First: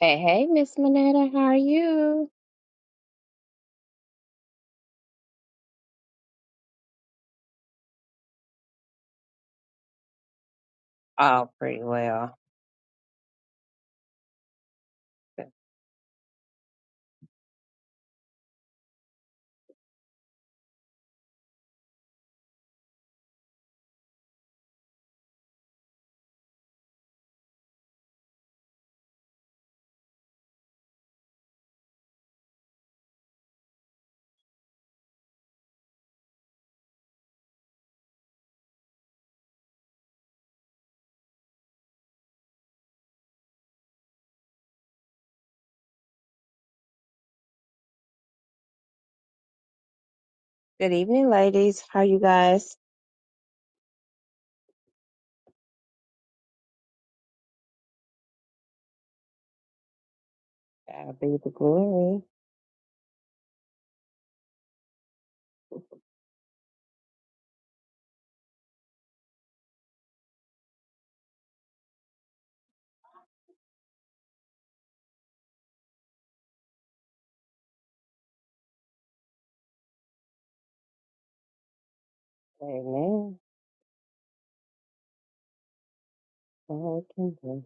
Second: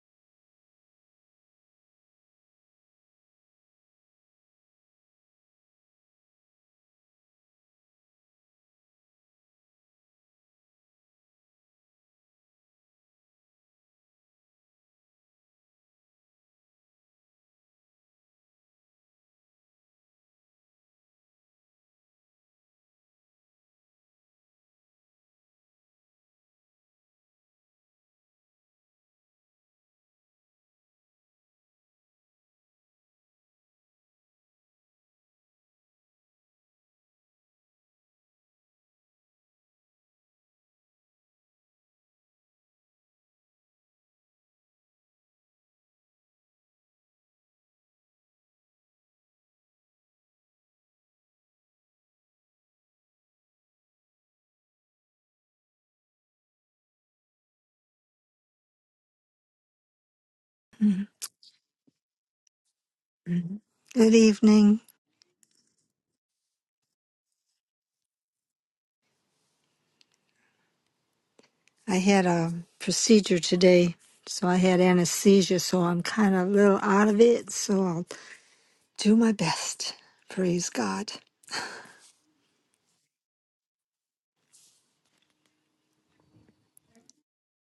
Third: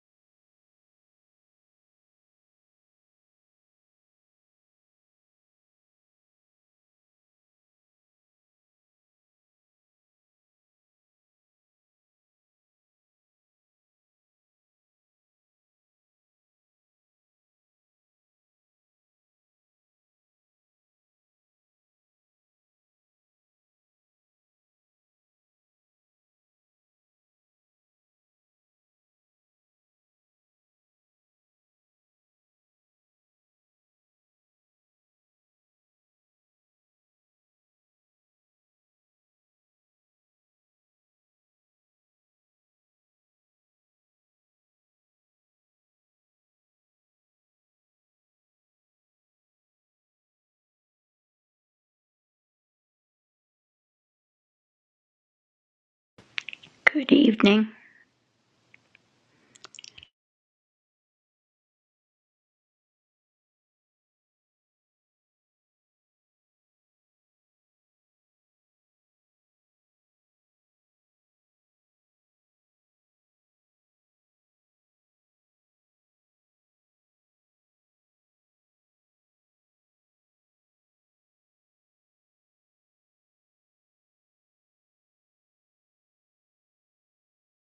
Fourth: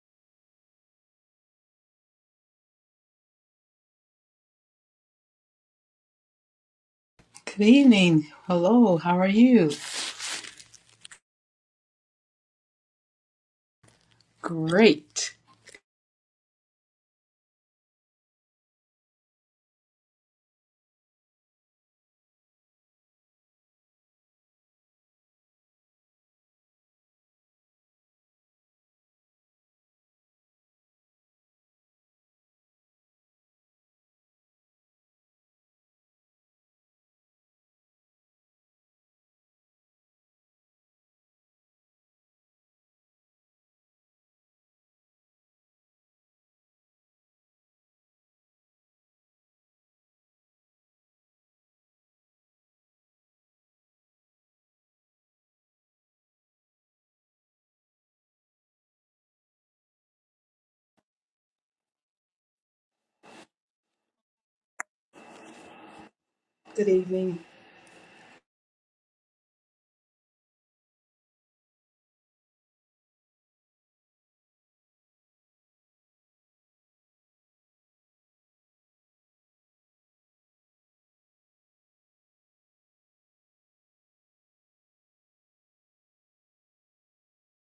Hey, hey, Miss Minetta, how are you? Good evening. Hello. How are you? Oh, pretty well. Great. Good evening, ladies. How you guys? Good evening. God be the glory. Mhm. Good evening. Good evening. I had a procedure today, so I had anesthesia, so I'm kind of a little out of it, so I'll do my best. Praise God. Amen. Lord, can do.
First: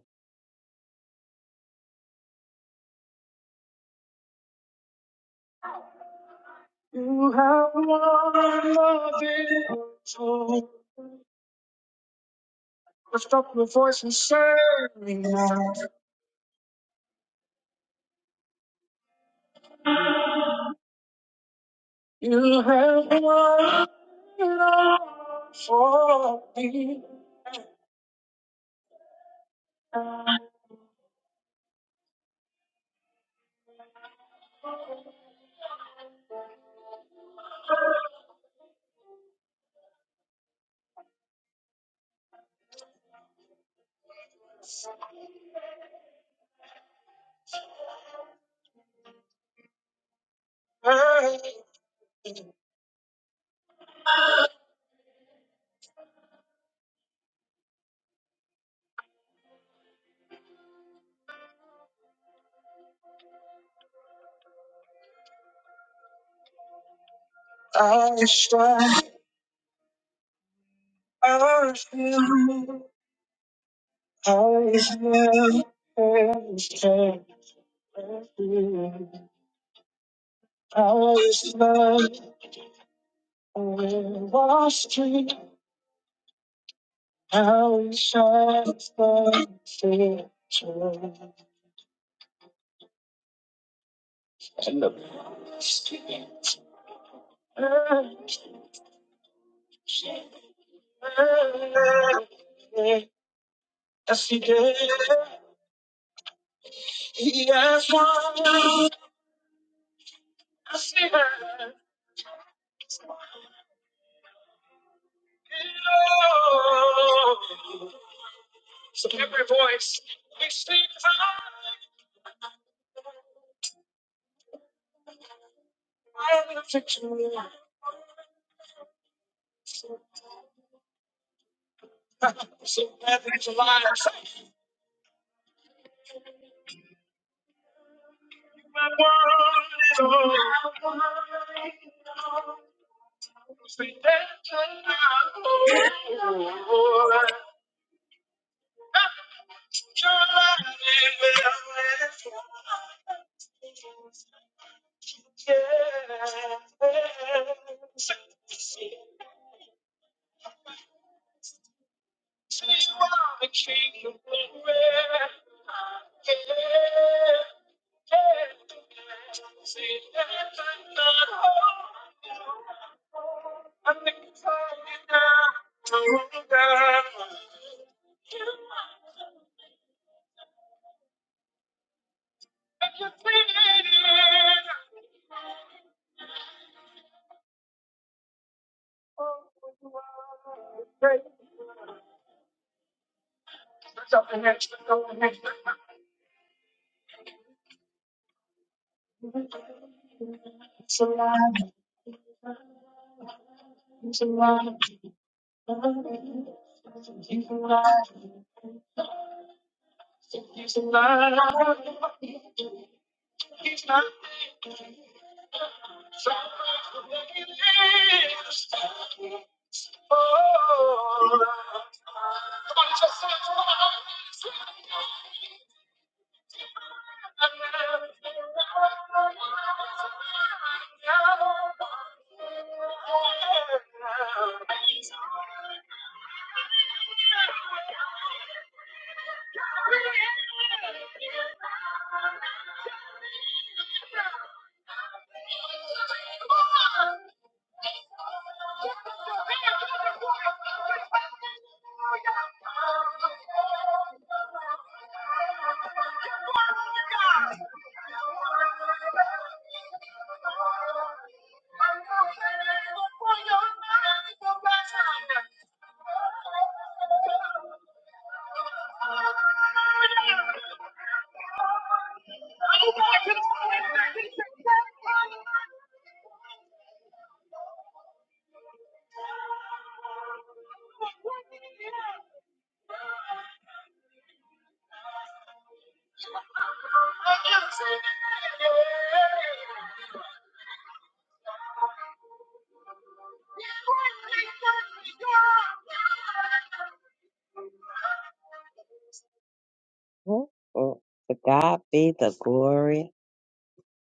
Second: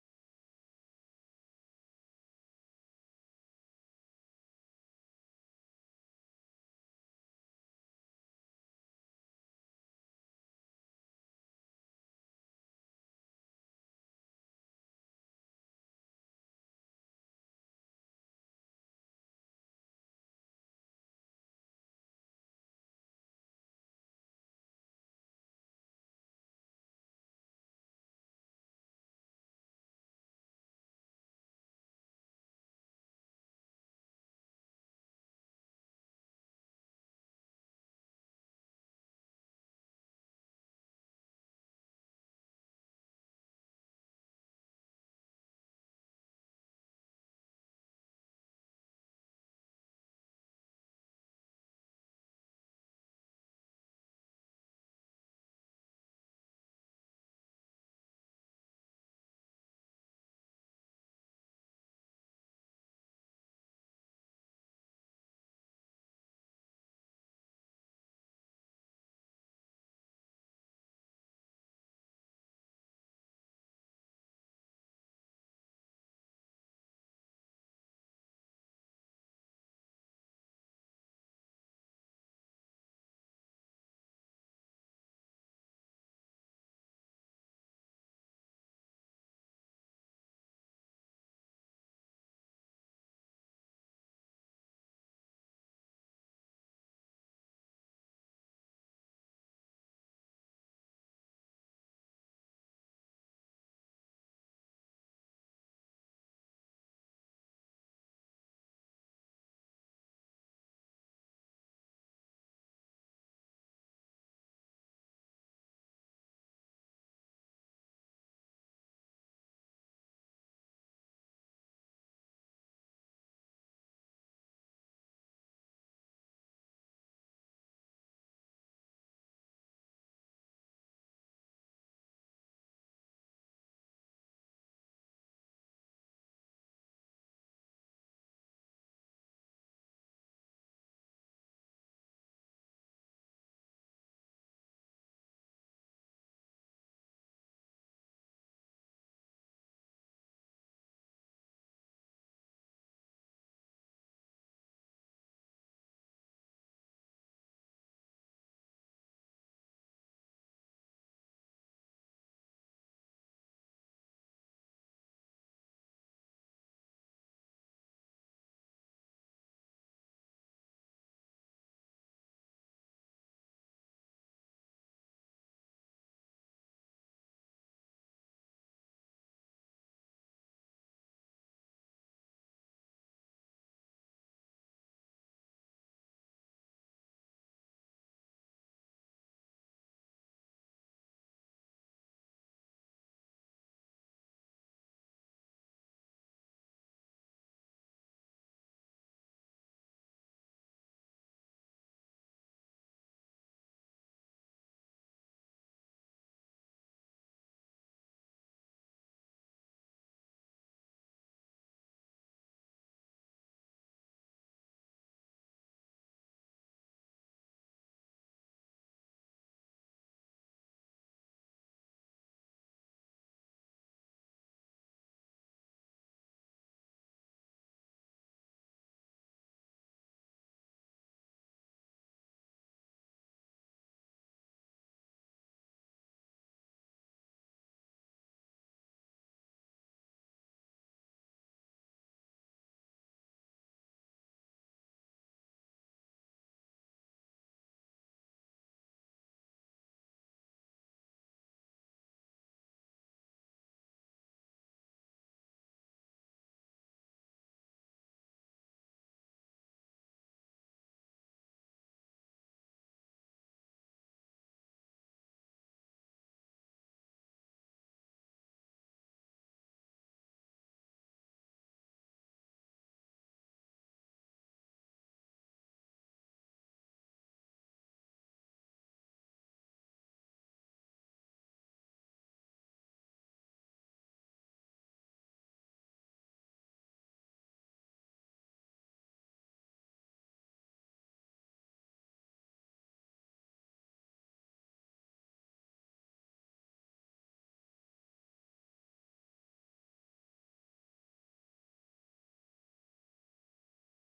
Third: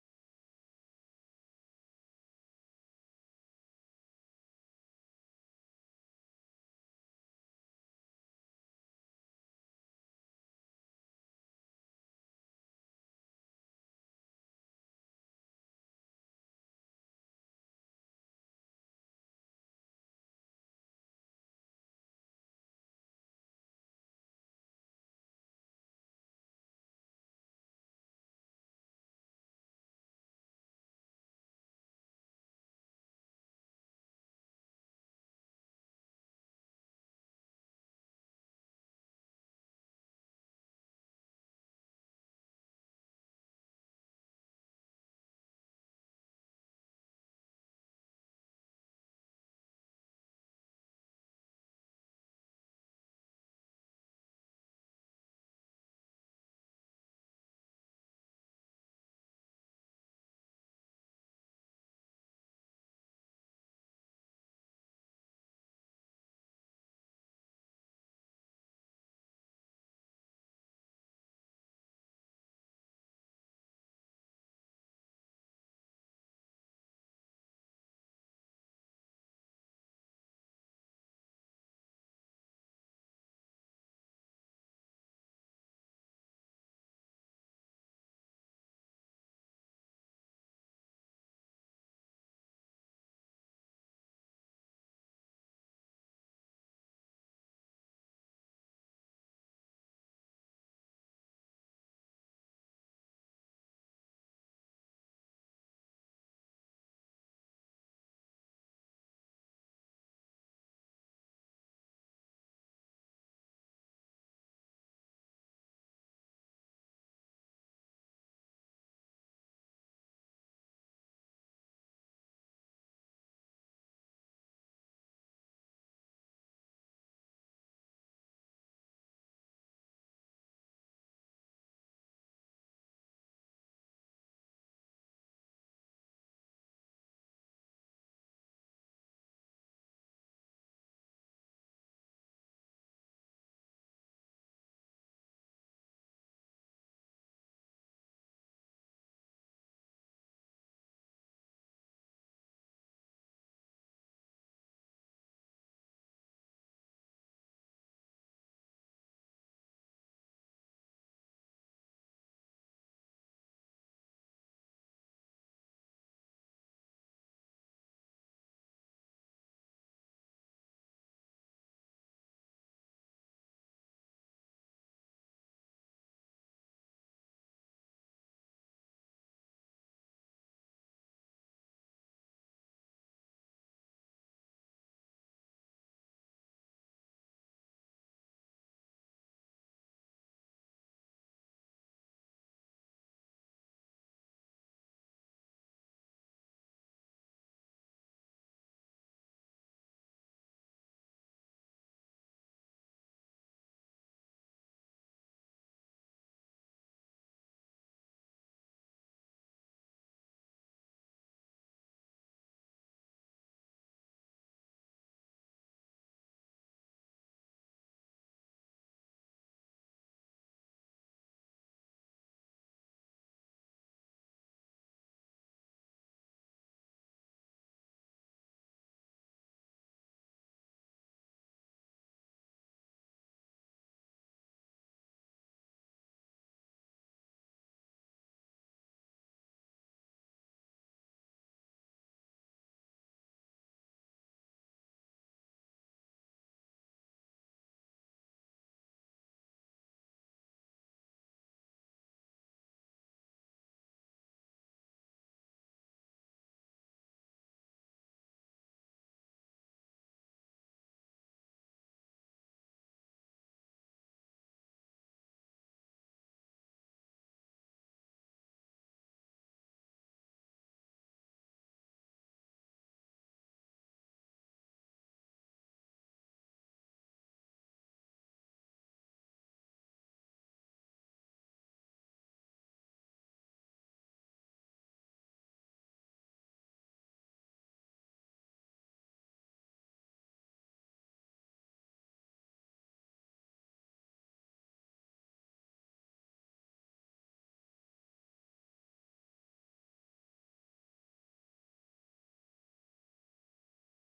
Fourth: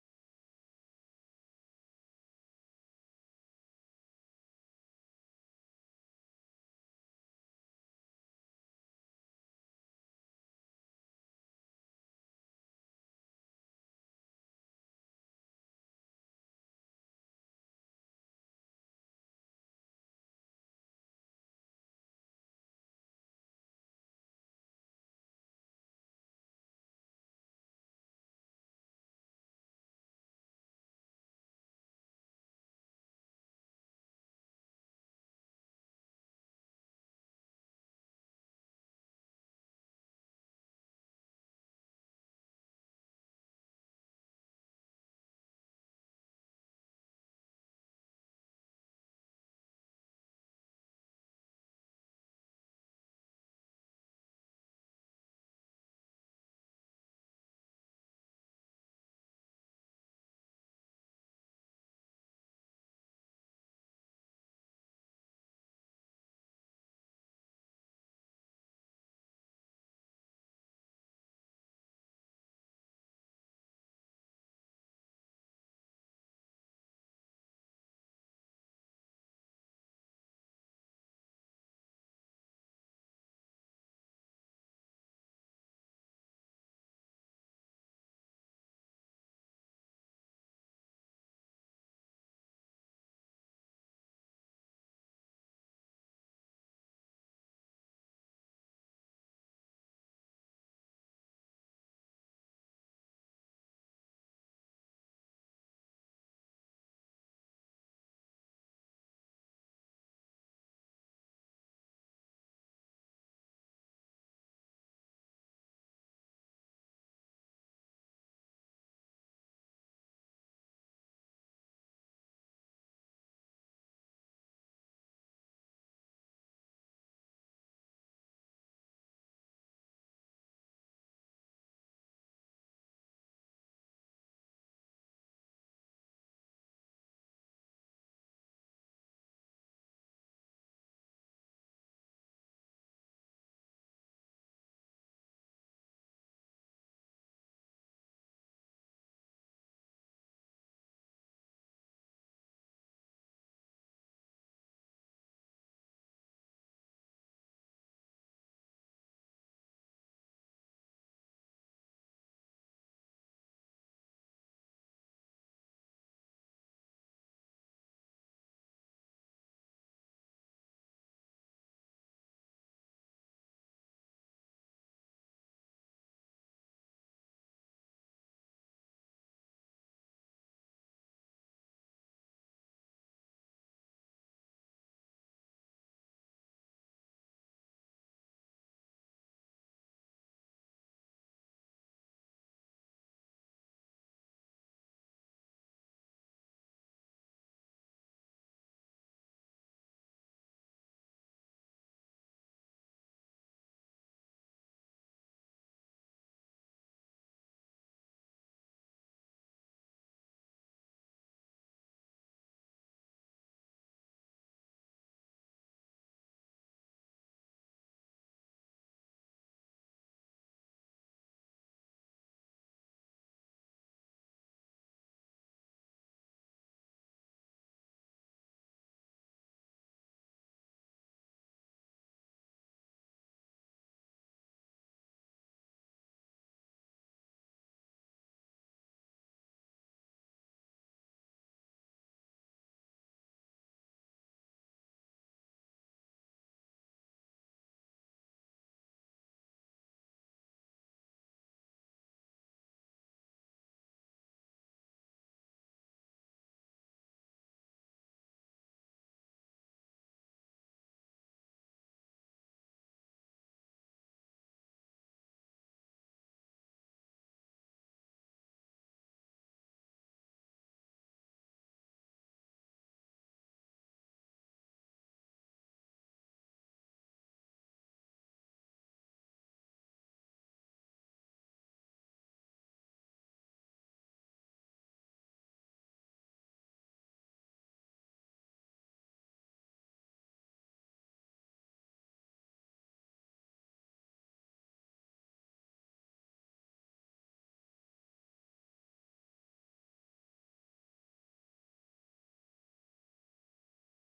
Oh, oh. To God be the glory.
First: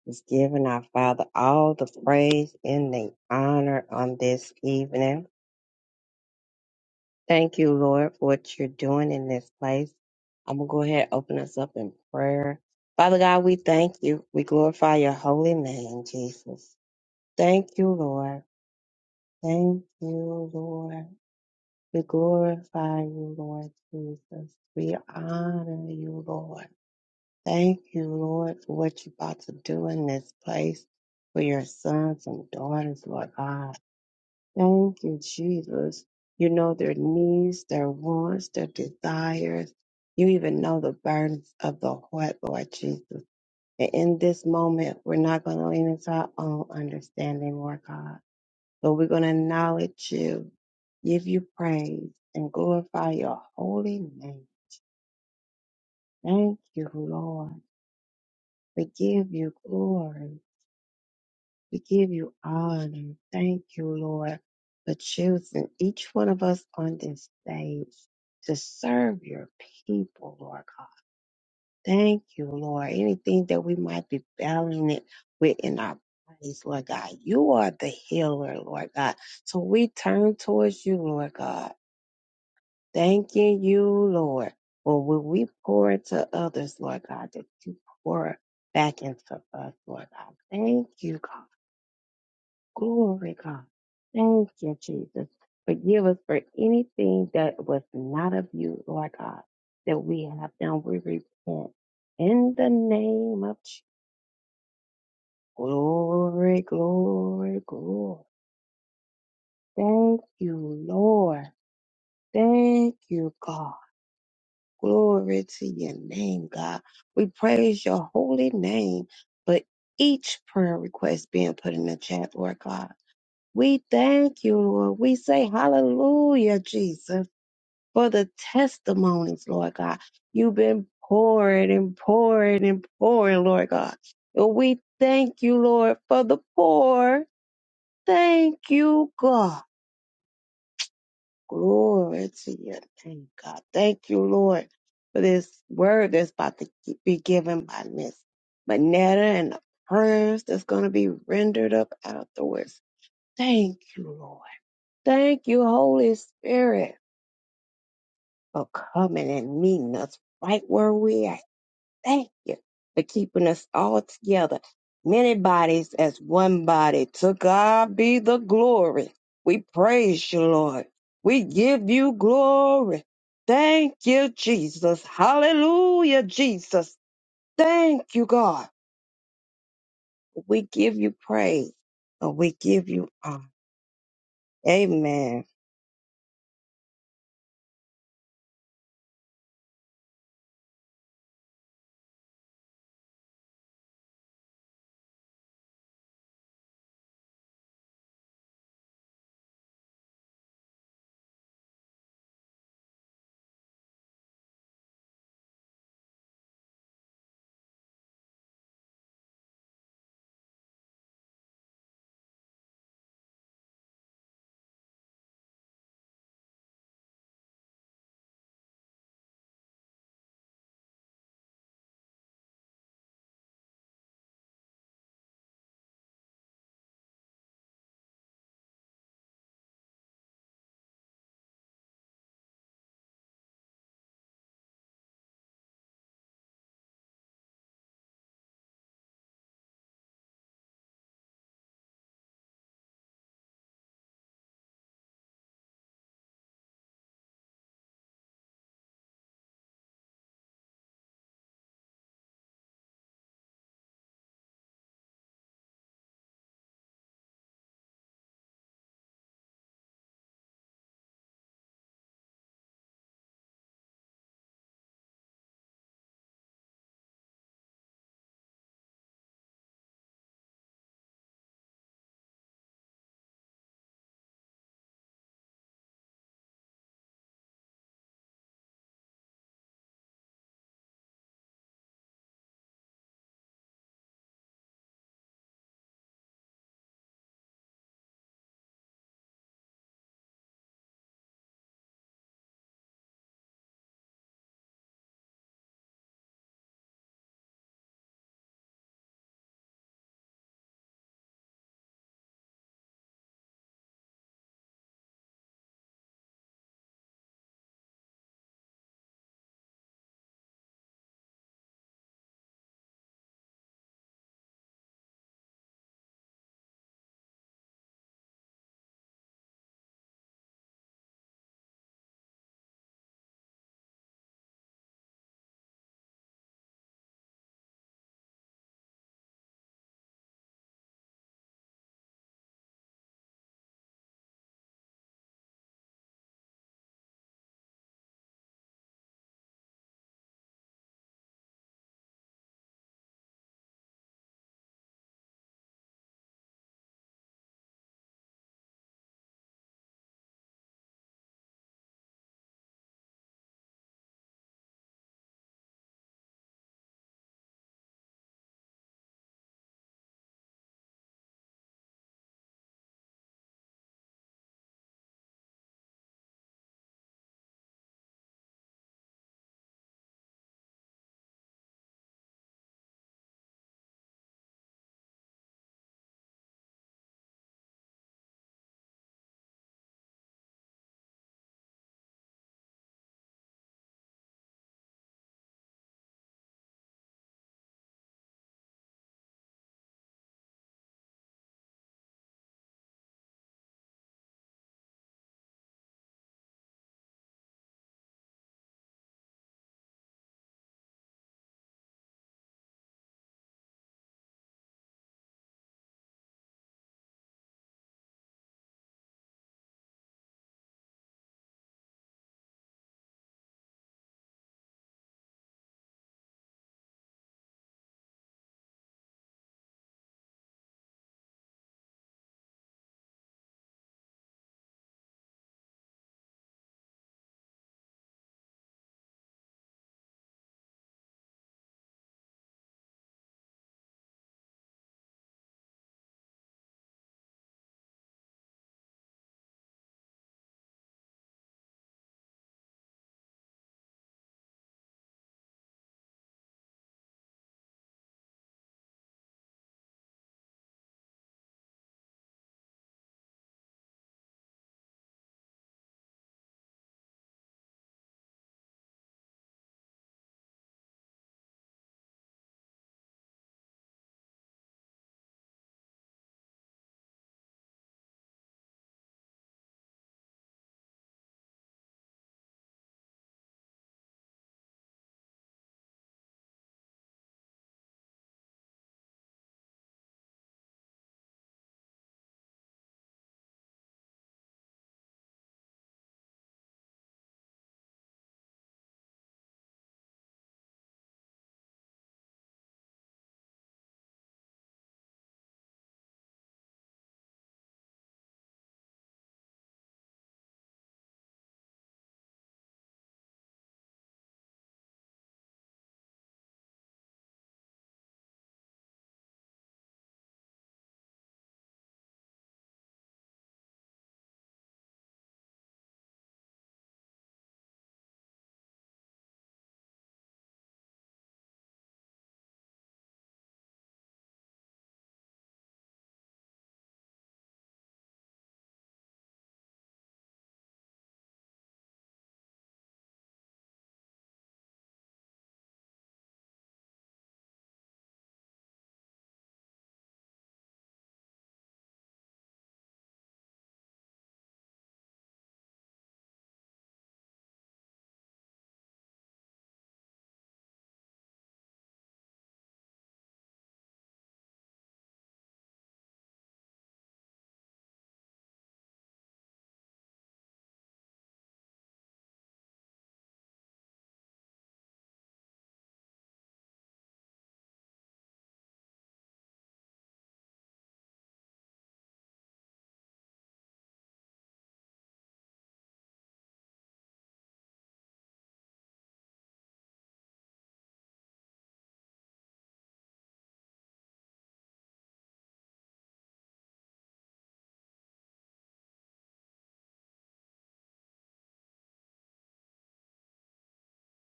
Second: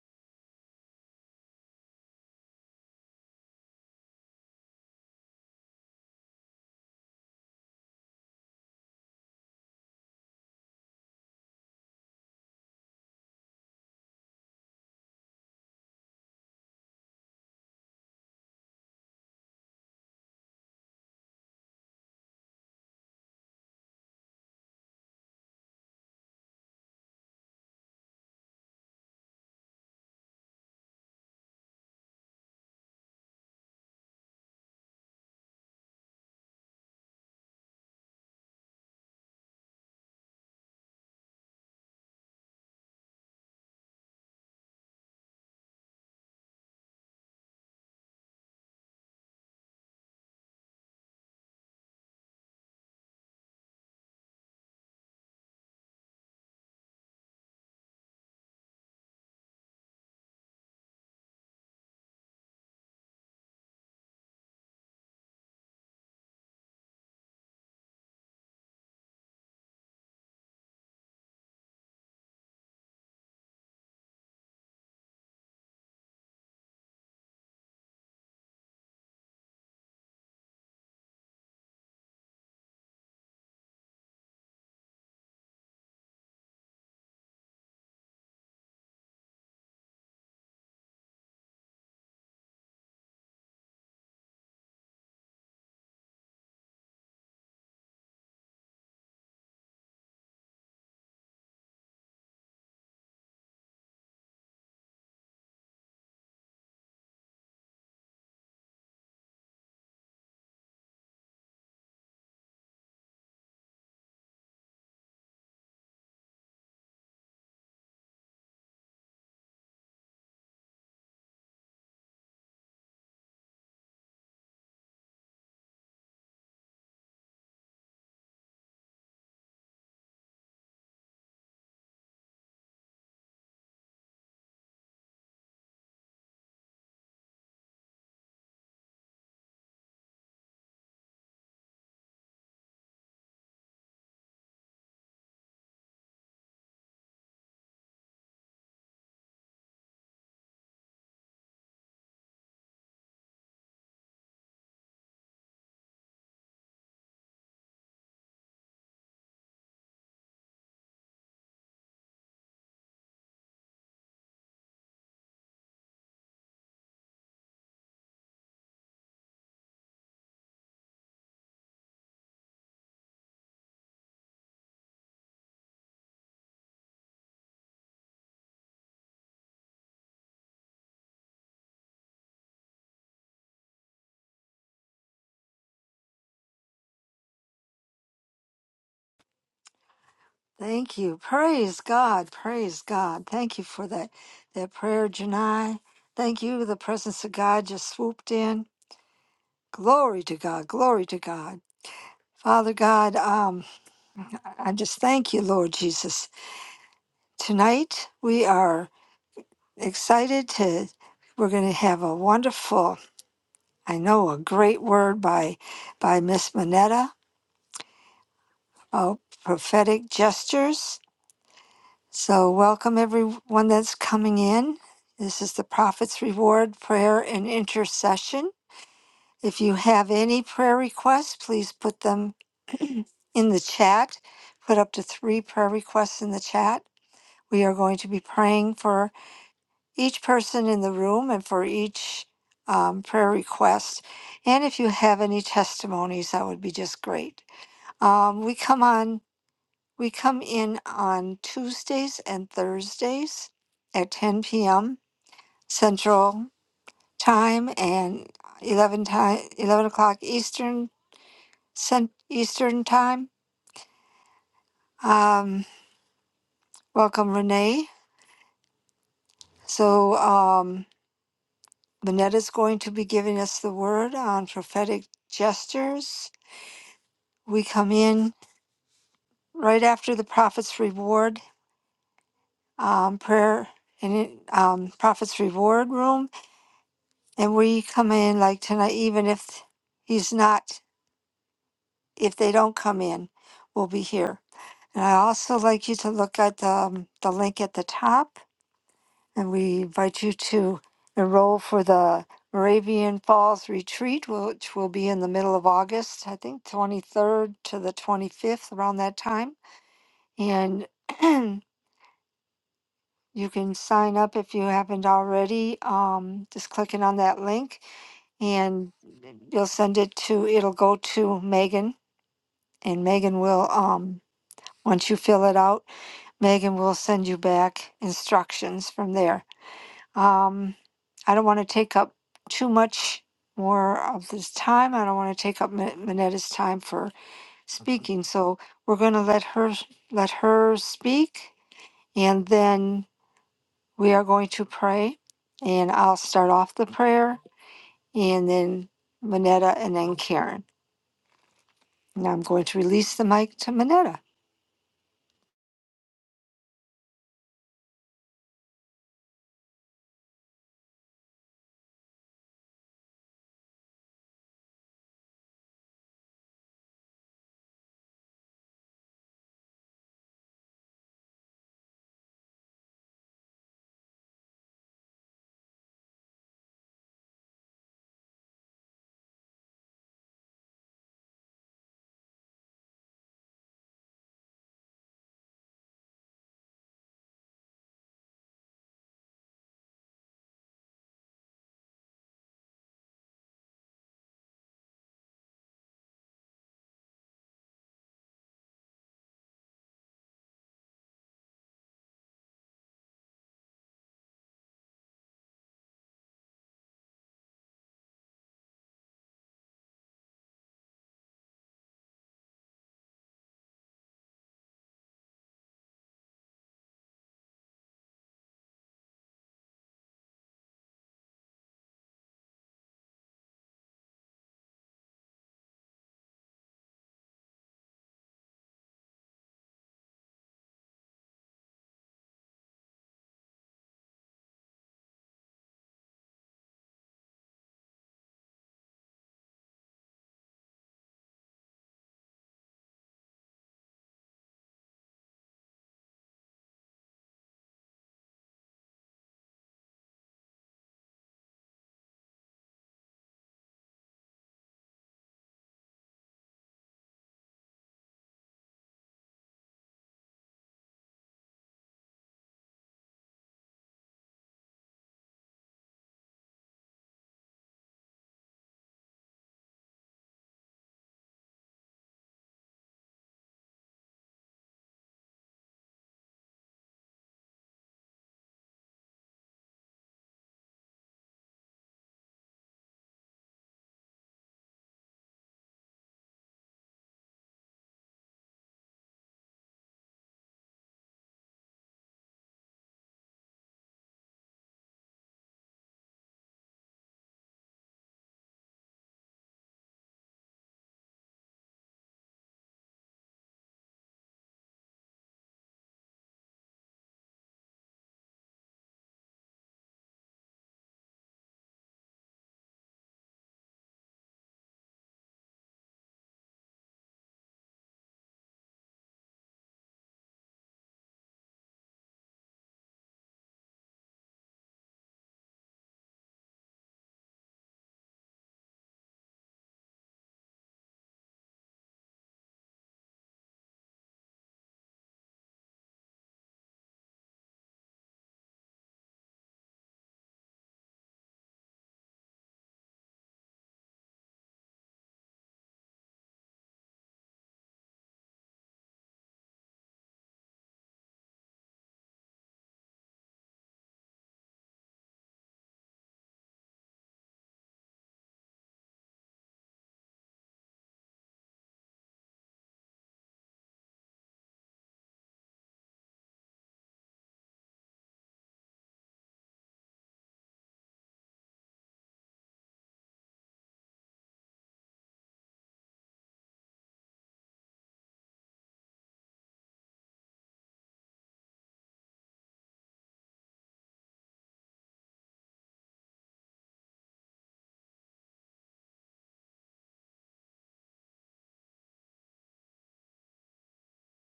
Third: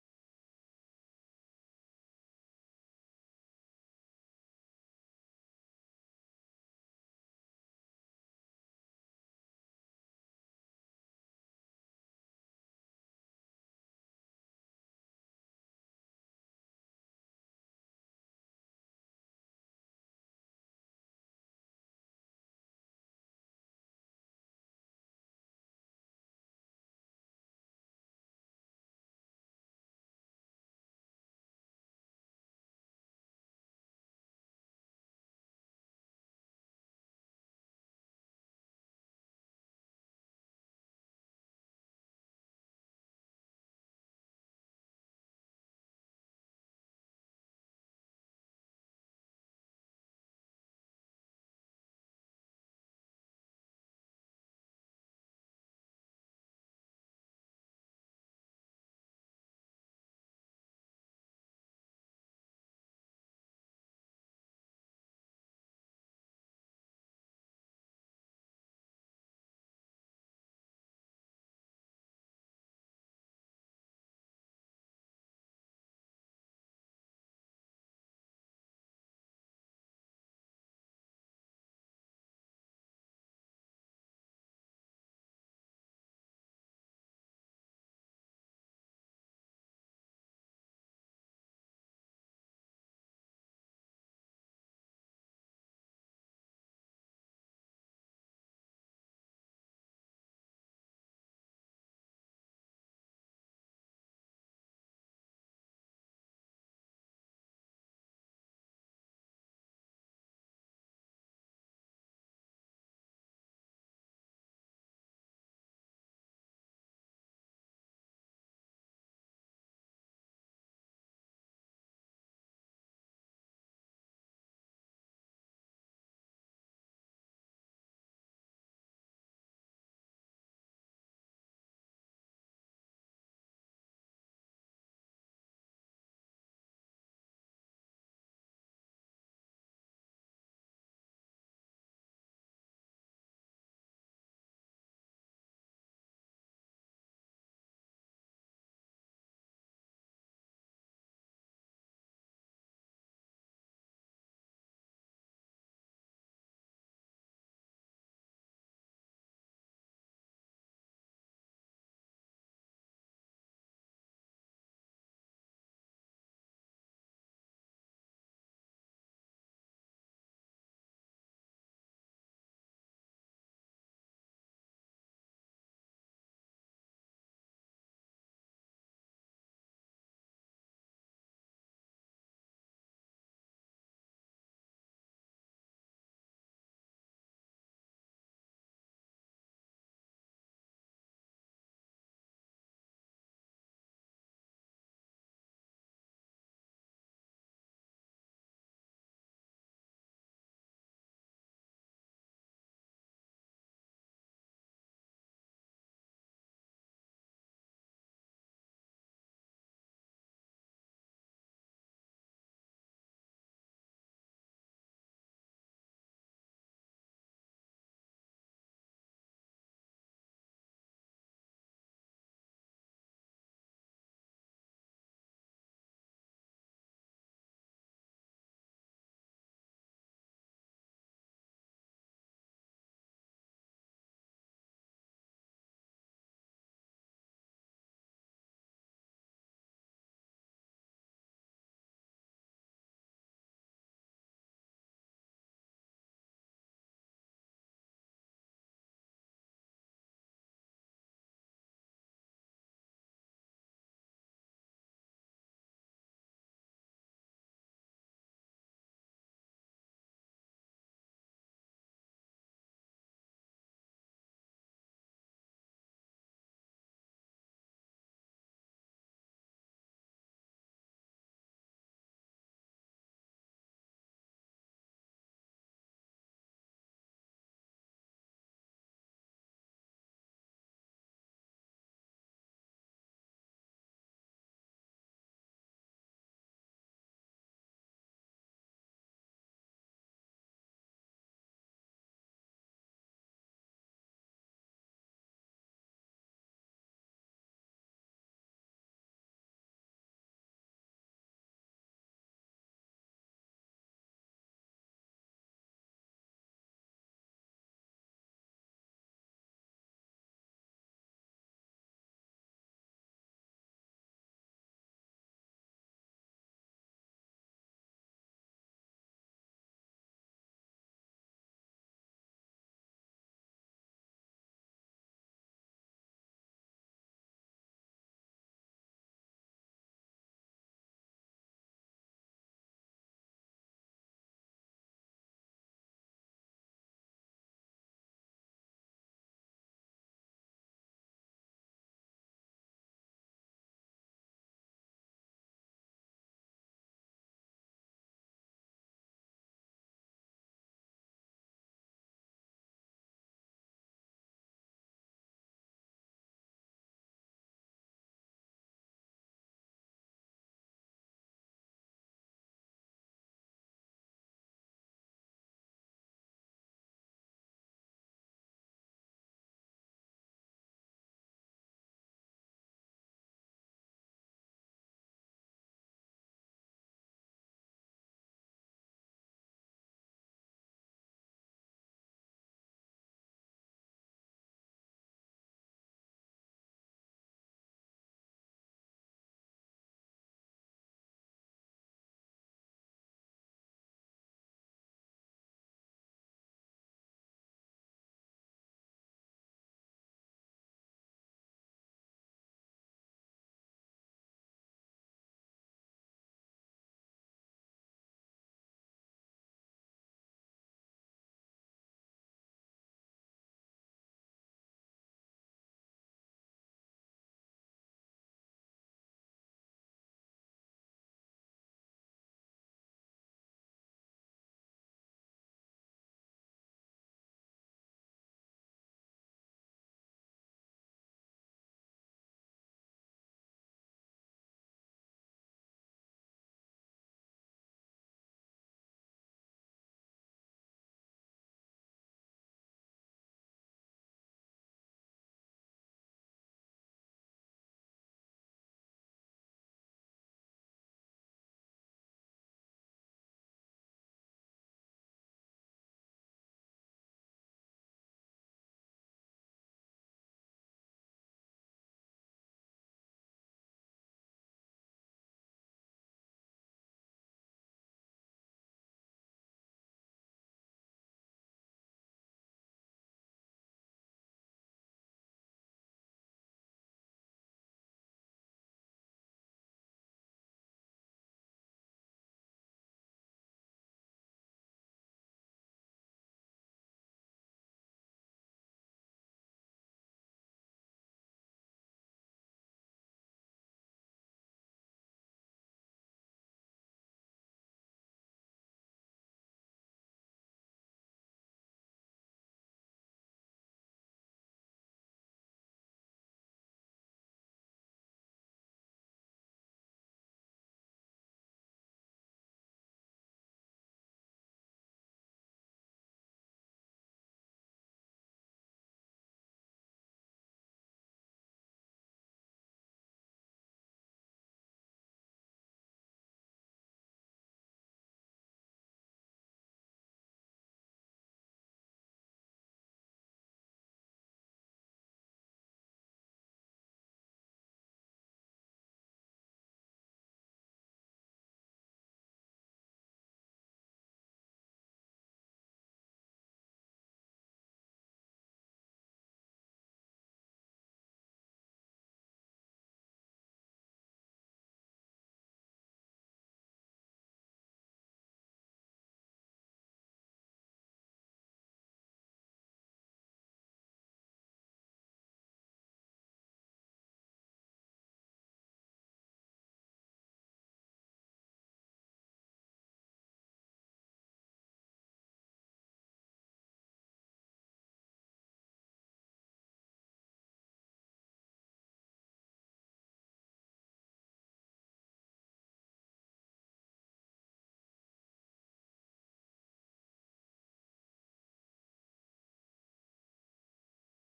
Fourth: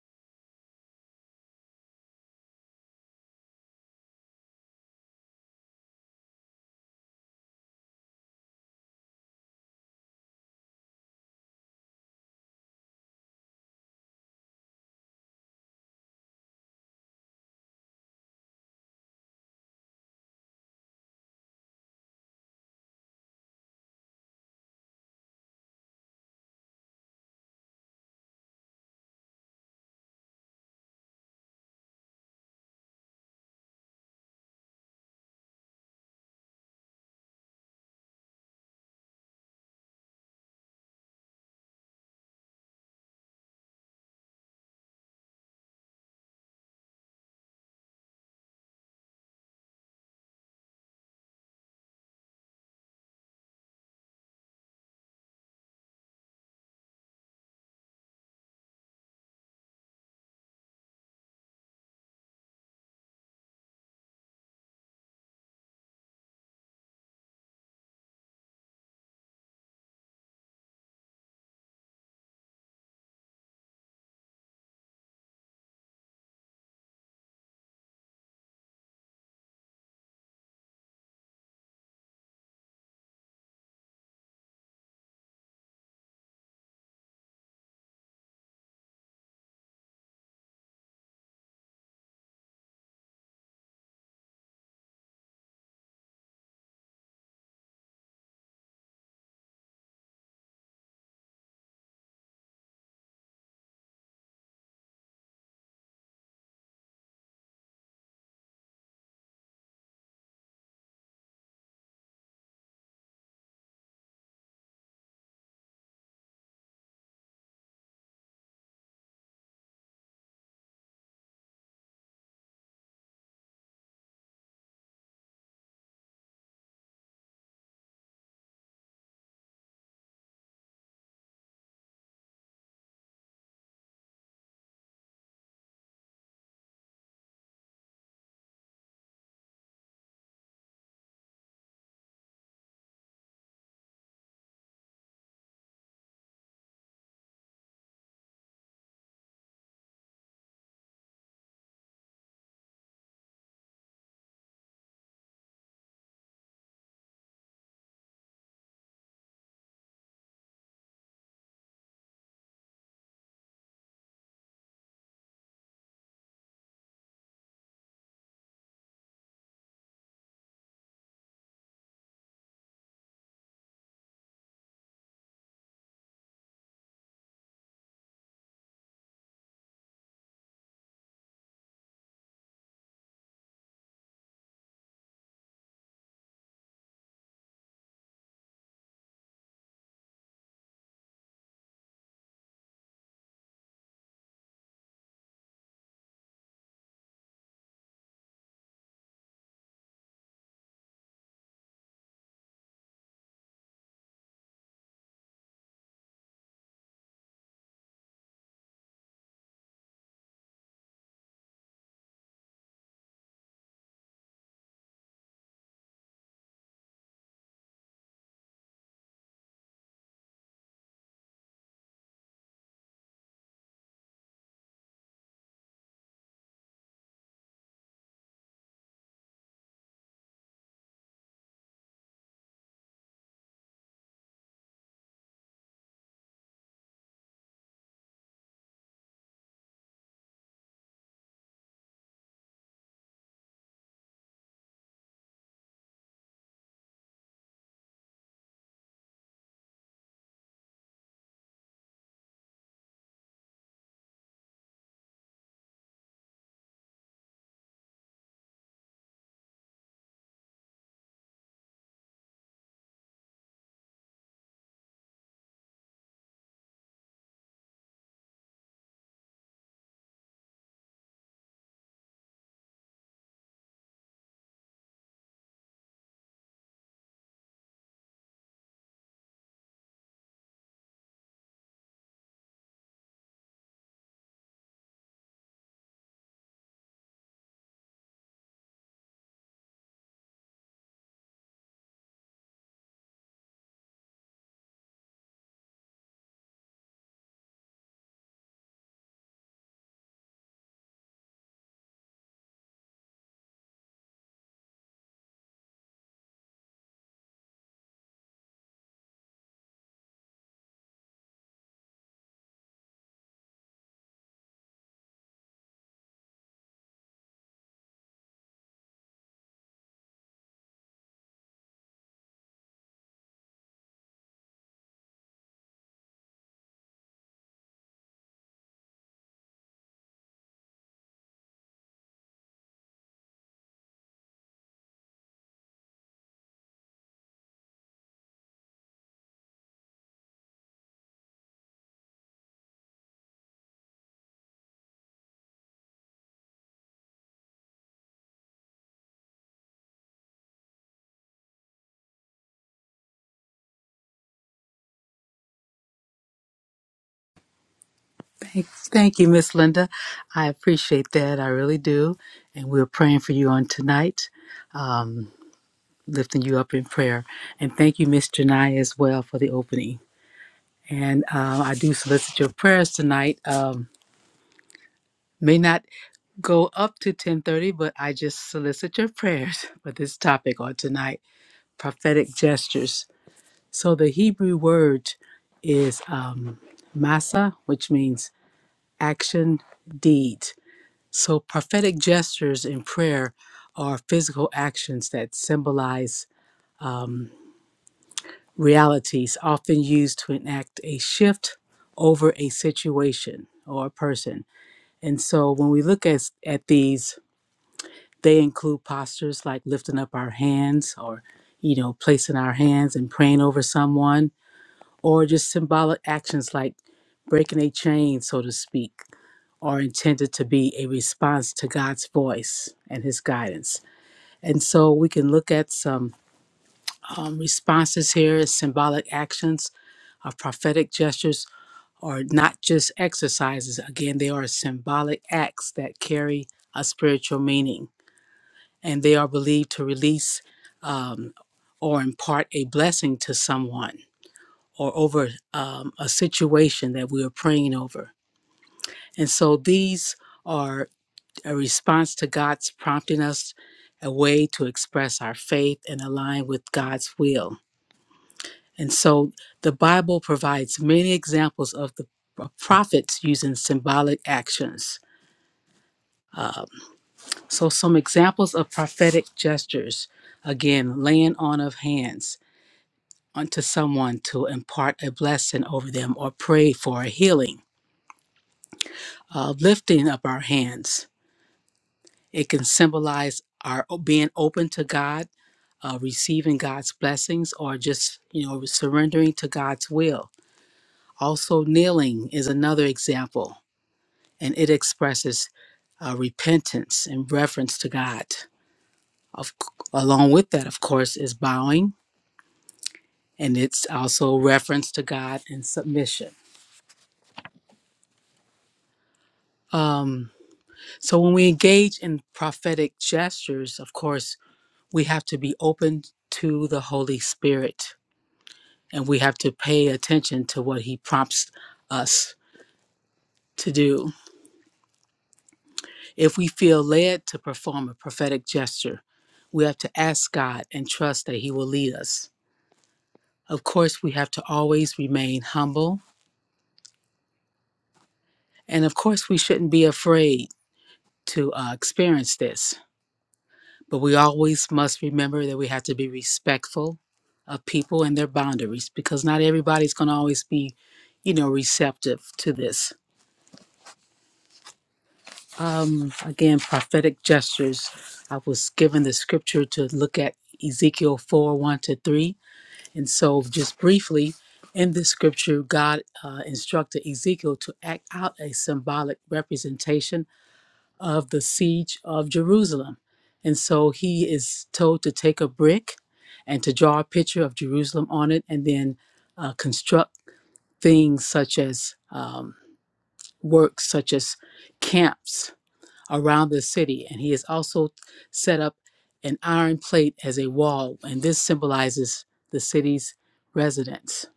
He's given our Father all the praise and the honor on this evening. Thank you, Lord, for what you're doing in this place. I'm going to go ahead and open us up in prayer. Father God, we thank you. We glorify your holy name, Jesus. Thank you, Lord. Thank you, Lord. We glorify you, Lord Jesus. We honor you, Lord. Thank you, Lord, for what you're about to do in this place for your sons and daughters, Lord God. Thank you, Jesus. You know their needs, their wants, their desires. You even know the burdens of the heart, Lord Jesus. And in this moment, we're not going to lean into our own understanding, Lord God. Lord, we're going to acknowledge you, give you praise, and glorify your holy name. Thank you, Lord. We give you glory. We give you honor. Thank you, Lord, for choosing each one of us on this stage to serve your people, Lord God. Thank you, Lord. Anything that we might be battling it with in our bodies, Lord God, you are the healer, Lord God. So we turn towards you, Lord God Thanking you, Lord, for when we pour into others, Lord God, that you pour back into us, Lord God. Thank you, God. Glory, God. Thank you, Jesus. Forgive us for anything that was not of you, Lord God, that we have done. We repent in the name of Jesus. Glory, glory, glory. Thank you, Lord. Thank you, God. Glory to your name, God. We praise your holy name for each prayer request being put in the chat, Lord God. We thank you, Lord. We say hallelujah, Jesus, for the testimonies, Lord God. You've been pouring and pouring and pouring, Lord God. And we thank you, Lord, for the poor. Thank you, God. Glory to your name, God. Thank you, Lord, for this word that's about to gi- be given by Miss Manetta and the prayers that's going to be rendered up afterwards. Thank you, Lord. Thank you, Holy Spirit, for coming and meeting us right where we at. Thank you for keeping us all together. Many bodies as one body. To God be the glory. We praise you, Lord. We give you glory. Thank you, Jesus. Hallelujah, Jesus. Thank you, God. We give you praise and we give you honor. Amen. Thank you. Praise God. Praise God. Thank you for that, that prayer, Janai. Thank you. The presence of God just swooped in. Glory to God. Glory to God. Father God, um, I I just thank you, Lord Jesus. Tonight we are. excited to we're going to have a wonderful i know a great word by by miss manetta about prophetic gestures so welcome everyone that's coming in this is the prophet's reward prayer and intercession if you have any prayer requests please put them in the chat put up to three prayer requests in the chat we are going to be praying for each person in the room and for each um, prayer request. And if you have any testimonies, that would be just great. Um, we come on, we come in on Tuesdays and Thursdays at 10 p.m. Central Time and 11 time, 11 o'clock Eastern Cent- Eastern Time. Um, welcome, Renee. So um, Manette is going to be giving us the word on prophetic gestures we come in right after the prophet's reward um, prayer and it, um, prophet's reward room and we come in like tonight even if he's not if they don't come in we'll be here and i also like you to look at the, um, the link at the top and we invite you to enroll for the moravian falls retreat which will be in the middle of august i think 23rd to the 25th around that time and You can sign up if you haven't already, um, just clicking on that link and you'll send it to, it'll go to Megan and Megan will, um, once you fill it out, Megan will send you back instructions from there. Um, I don't want to take up too much more of this time. I don't want to take up Min- Minetta's time for speaking, so we're going to let her let her speak, and then We are going to pray, and I'll start off the prayer, and then Manetta, and then Karen. And I'm going to release the mic to Manetta. Thank, thank you, Miss Linda. I appreciate that. I really do. And we're praying for you on tonight, um, lifting you up in prayer. And thank you, Miss Janai, as well for the opening. And uh, I do solicit your prayers tonight. Um, may not go up to 10:30, but I just solicit your prayers for this topic on tonight: prophetic gestures. So the Hebrew word is um, masa, which means action, deed. So prophetic gestures in prayer are physical actions that symbolize realities often used to enact a shift over a situation or a person. And so when we look at, at these, they include postures like lifting up our hands or, you know, placing our hands and praying over someone or just symbolic actions like breaking a chain, so to speak, are intended to be a response to God's voice and His guidance. And so we can look at some um, responses here symbolic actions of prophetic gestures are not just exercises. Again, they are symbolic acts that carry a spiritual meaning, and they are believed to release um, or impart a blessing to someone. or over um, a situation that we are praying over. And so these are a response to God's prompting us a way to express our faith and align with God's will. And so the Bible provides many examples of the of prophets using symbolic actions. So some examples of prophetic gestures again, laying on of hands unto someone to impart a blessing over them or pray for a healing uh, lifting up our hands. It can symbolize our o- being open to God, uh, receiving God's blessings, or just you know surrendering to God's will. Also, kneeling is another example, and it expresses uh, repentance and reverence to God. Of, c- along with that, of course, is bowing, and it's also reference to God and submission. Um, so when we engage in prophetic gestures, of course, we have to be open to the Holy Spirit and we have to pay attention to what He prompts us to do. If we feel led to perform a prophetic gesture, we have to ask God and trust that He will lead us. Of course, we have to always remain humble. And of course, we shouldn't be afraid to uh, experience this But we always must remember that we have to be respectful of people and their boundaries because not everybody's going to always be, you know, receptive to this. Um, again, prophetic gestures. I was given the scripture to look at Ezekiel 4 1 to 3. And so, just briefly, in this scripture, God uh, instructed Ezekiel to act out a symbolic representation of the siege of Jerusalem. And so he is told to take a brick and to draw a picture of Jerusalem on it and then uh, construct things such as um, works, such as camps around the city. And he has also set up an iron plate as a wall, and this symbolizes the city's residents.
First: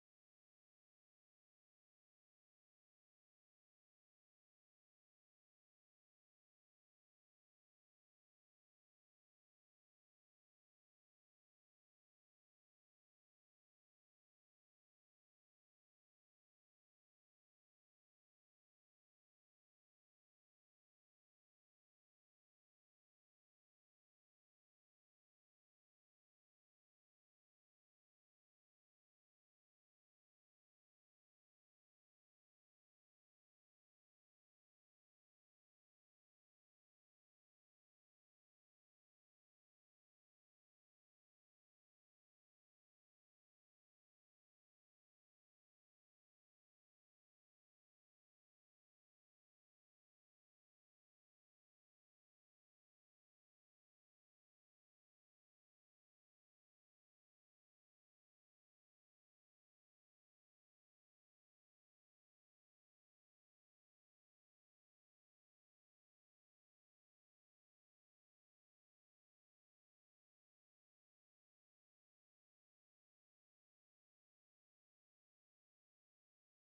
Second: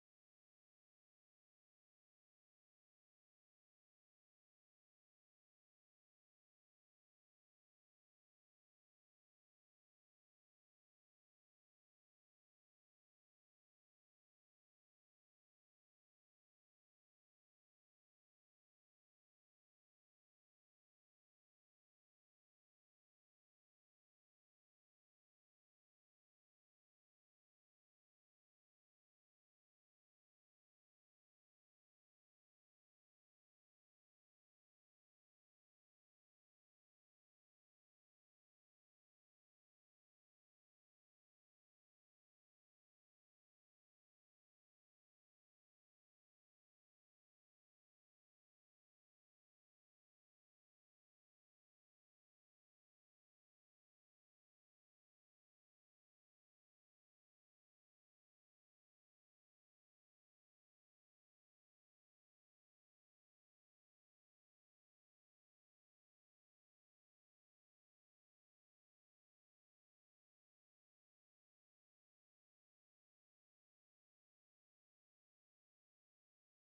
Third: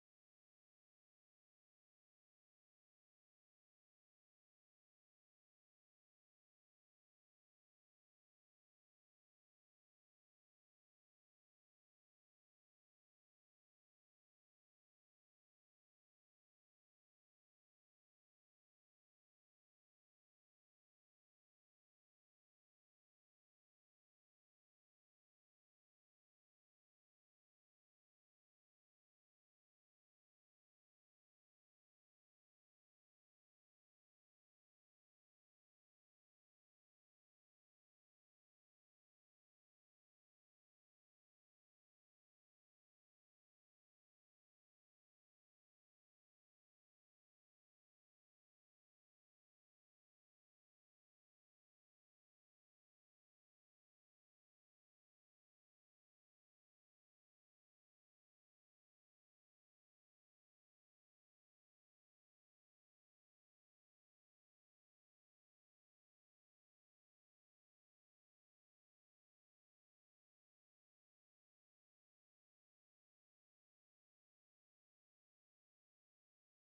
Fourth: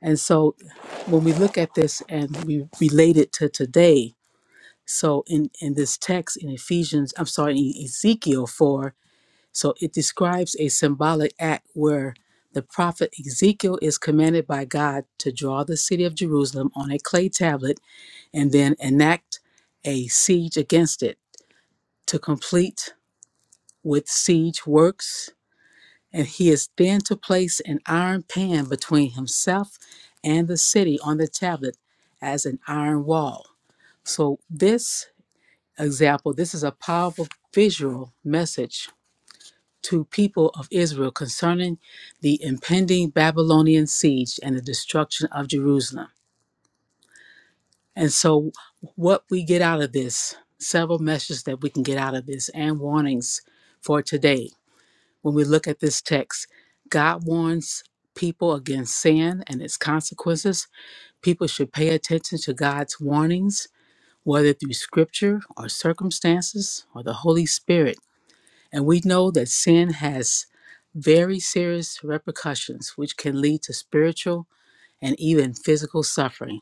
And so when we look at this and we relate it to today, So in, in this text in Ephesians, I'm sorry, in Ezekiel 4, so it describes a symbolic act where the prophet Ezekiel is commanded by God to draw the city of Jerusalem on a clay tablet and then enact a siege against it to complete with siege works. And he is then to place an iron pan between himself and the city on the tablet as an iron wall. So this example, this is a powerful visual message to people of Israel concerning the impending Babylonian siege and the destruction of Jerusalem. And so what we get out of this, several messages that we can get out of this and warnings for today. When we look at this text, God warns people against sin and its consequences. People should pay attention to God's warnings, whether through scripture or circumstances or the Holy Spirit And we know that sin has very serious repercussions, which can lead to spiritual and even physical suffering.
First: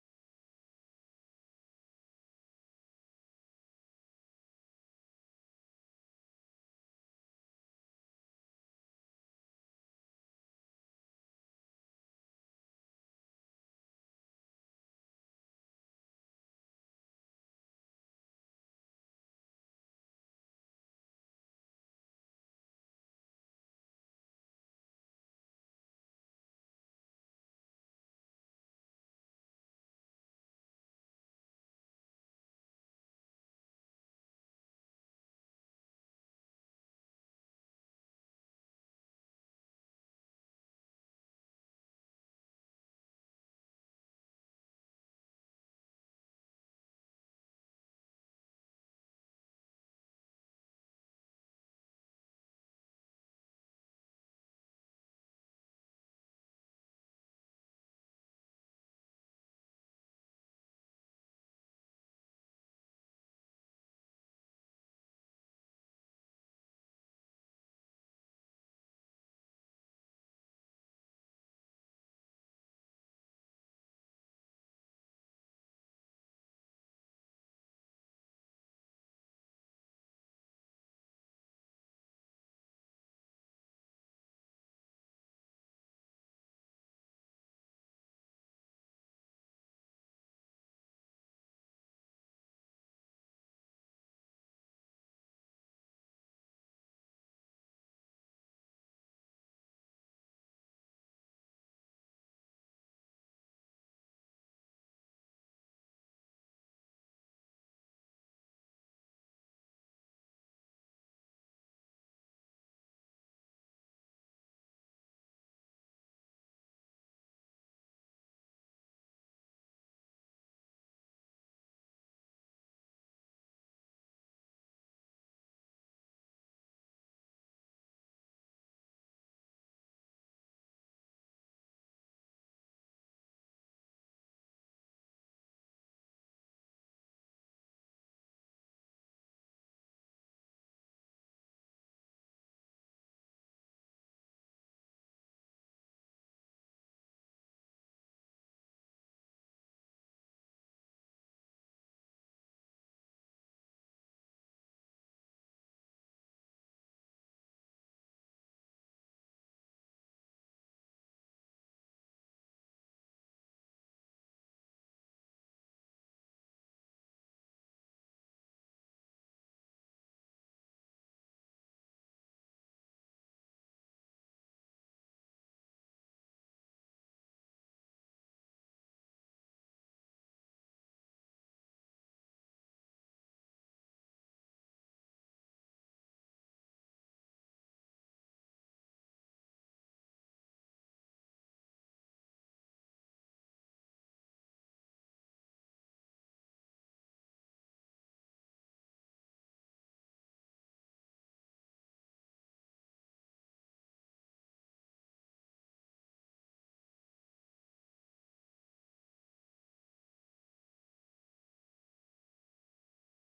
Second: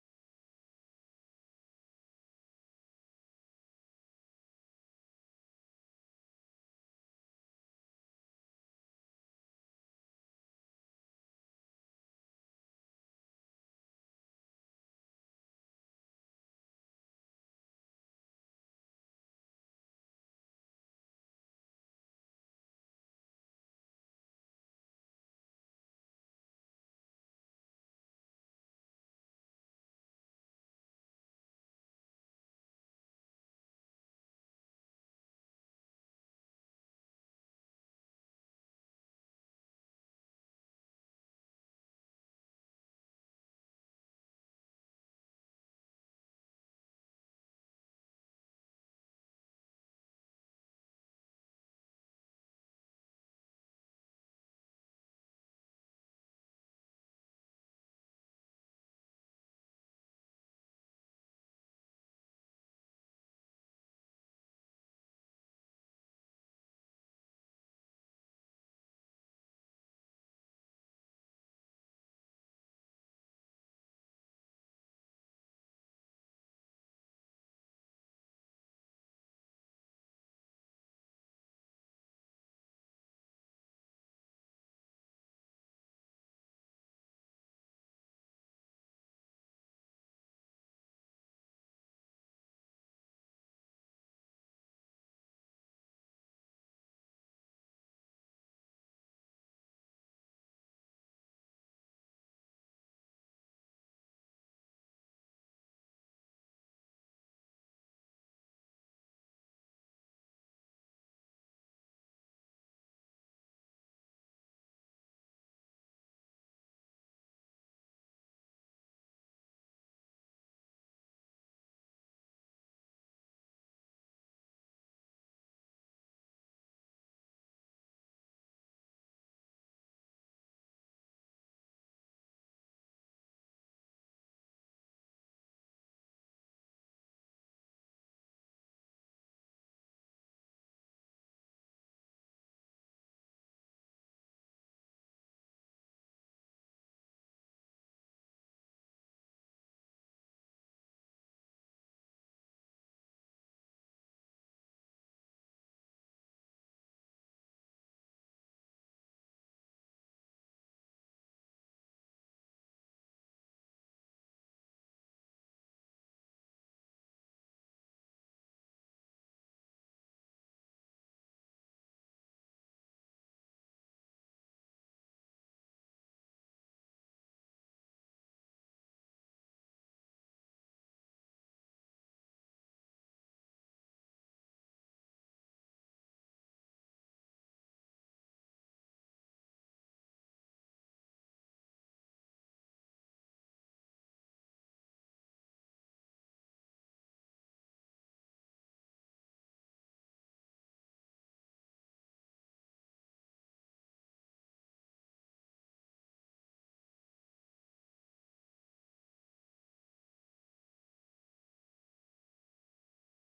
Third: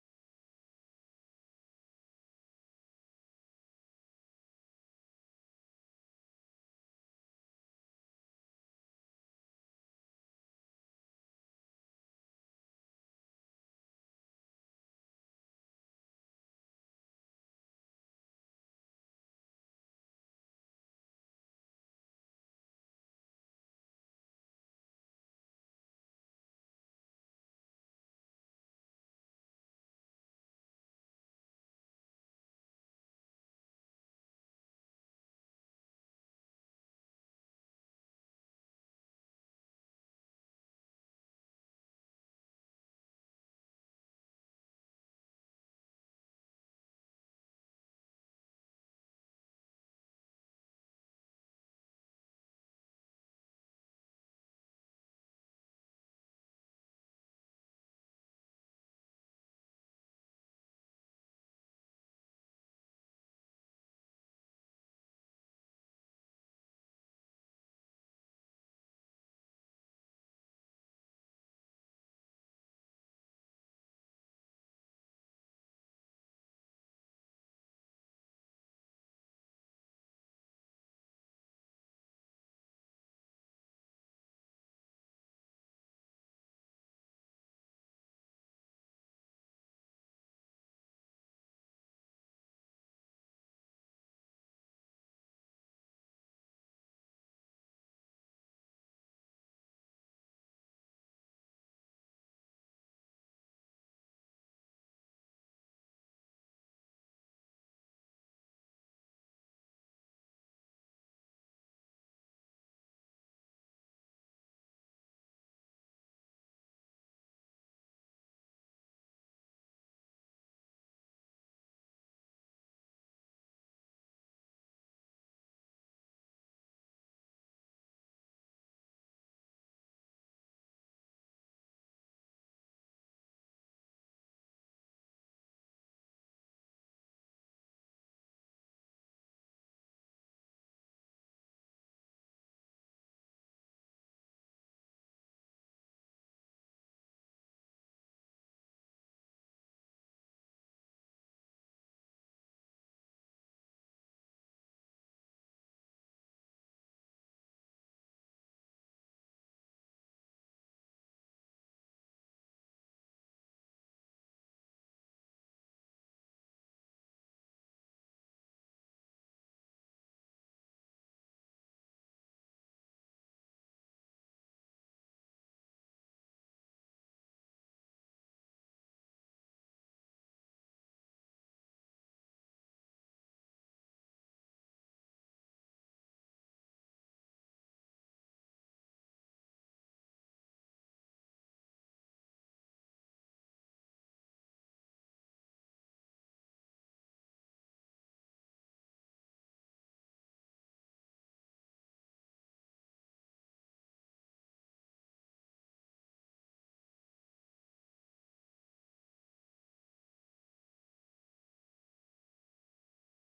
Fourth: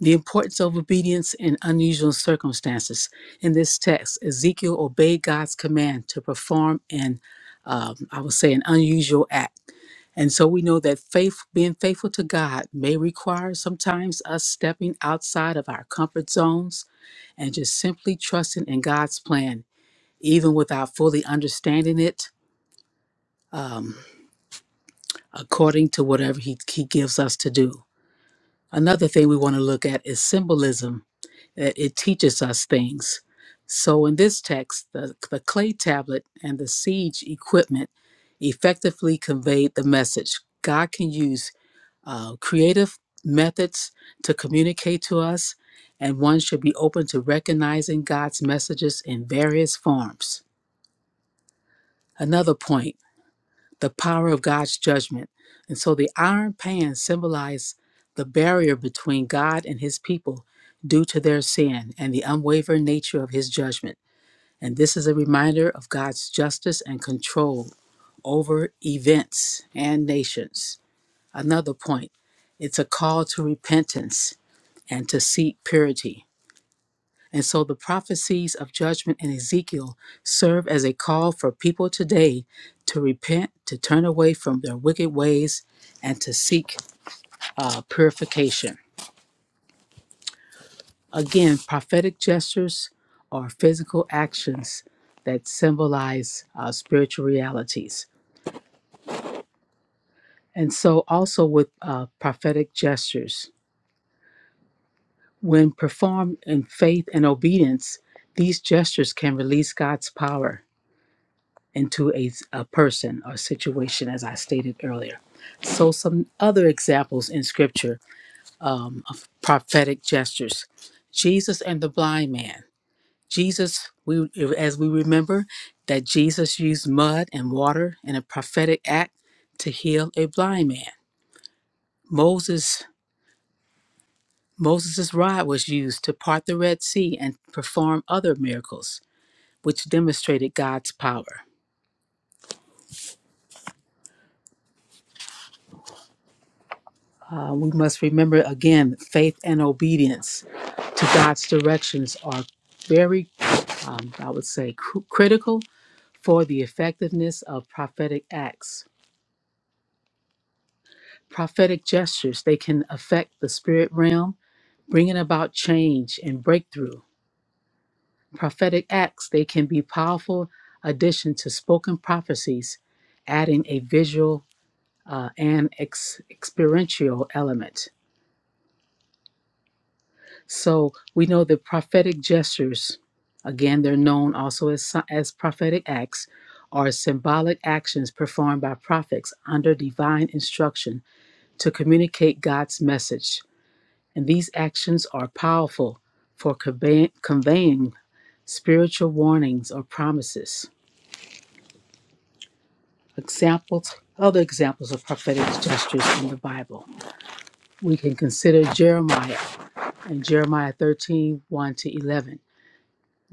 The importance of obedience in unusual circumstances. In this text, Ezekiel obeyed God's command to perform an, um, I would say, an unusual act. And so we know that faith, being faithful to God, may require sometimes us stepping outside of our comfort zones and just simply trusting in God's plan, even without fully understanding it um, according to whatever he, he gives us to do. Another thing we want to look at is symbolism. It, it teaches us things. So in this text, the, the clay tablet and the siege equipment effectively conveyed the message God can use uh, creative methods to communicate to us, and one should be open to recognizing God's messages in various forms. Another point. the power of God's judgment. And so the iron pan symbolized the barrier between God and his people due to their sin and the unwavering nature of his judgment. And this is a reminder of God's justice and control over events and nations. Another point it's a call to repentance and to seek purity. And so the prophecies of judgment in Ezekiel serve as a call for people today to repent, to turn away from their wicked ways, and to seek uh, purification. Again, prophetic gestures are physical actions that symbolize uh, spiritual realities. And so, also with uh, prophetic gestures, when performed in faith and obedience, these gestures can release God's power into a, a person or situation, as I stated earlier. So, some other examples in scripture um, of prophetic gestures Jesus and the blind man. Jesus, we, as we remember, that Jesus used mud and water in a prophetic act to heal a blind man. Moses, Moses' rod was used to part the Red Sea and perform other miracles, which demonstrated God's power. Uh, we must remember again faith and obedience to God's directions are very, um, I would say, cr- critical for the effectiveness of prophetic acts. Prophetic gestures, they can affect the spirit realm, bringing about change and breakthrough. Prophetic acts, they can be powerful addition to spoken prophecies, adding a visual uh, and ex- experiential element. So we know that prophetic gestures, again, they're known also as, si- as prophetic acts, are symbolic actions performed by prophets under divine instruction to communicate God's message. And these actions are powerful for convey- conveying spiritual warnings or promises. Examples, other examples of prophetic gestures in the Bible. We can consider Jeremiah and Jeremiah thirteen one to 11.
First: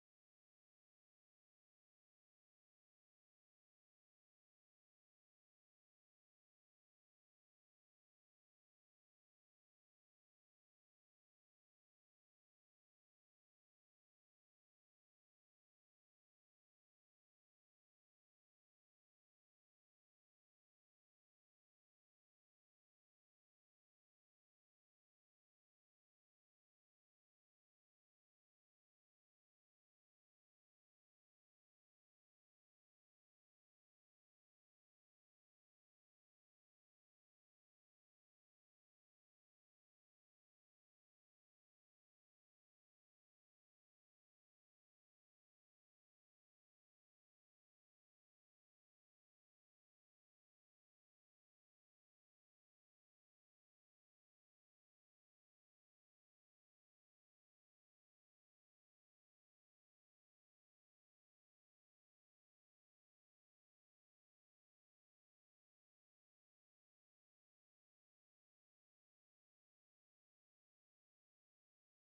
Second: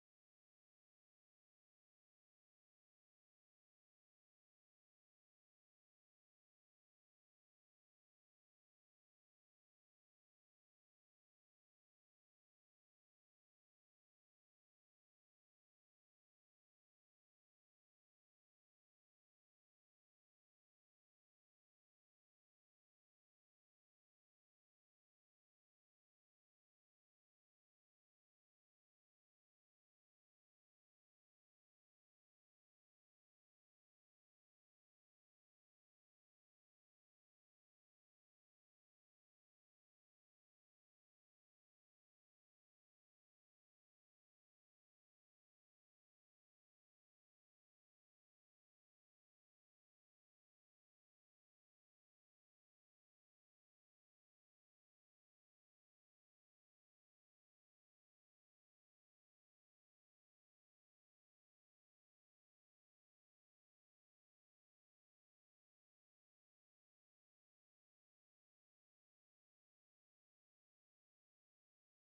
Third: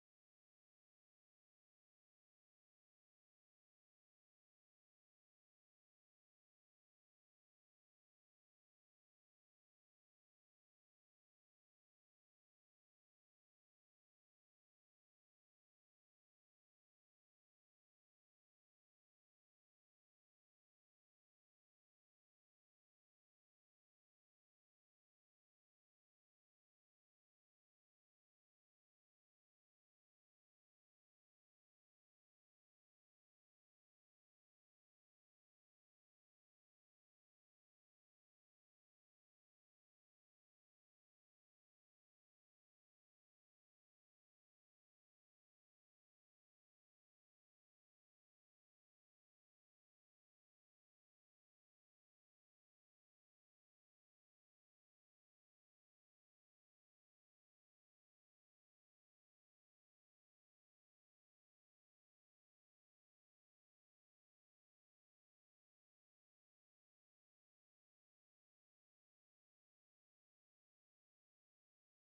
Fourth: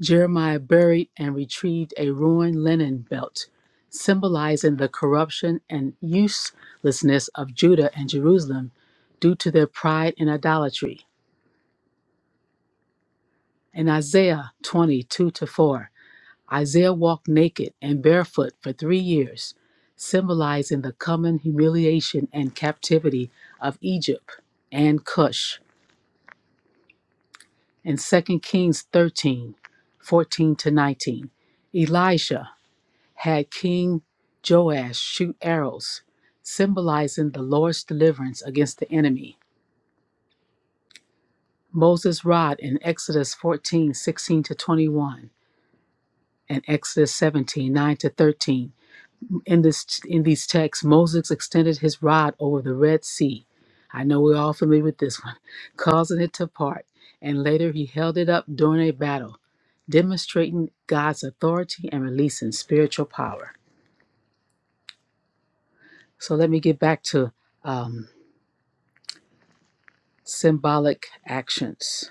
Jeremiah buried and retrieved a ruined linen belt, symbolizing the corruption and uselessness of Judah and Jerusalem due to their pride and idolatry. In Isaiah 22 to 4, Isaiah walked naked and barefoot for three years, symbolizing the coming humiliation and captivity of Egypt and Cush. In Second Kings 13, 14 to 19, Elisha had King Joash shoot arrows, symbolizing the Lord's deliverance against the enemy. Moses' rod in Exodus 14 16 to 21, and Exodus 17 9 to 13. In, this, in these texts, Moses extended his rod over the Red Sea. I know we're all familiar with this one, causing it to part, and later he held it up during a battle, demonstrating God's authority and releasing spiritual power. So let me get back to um, symbolic actions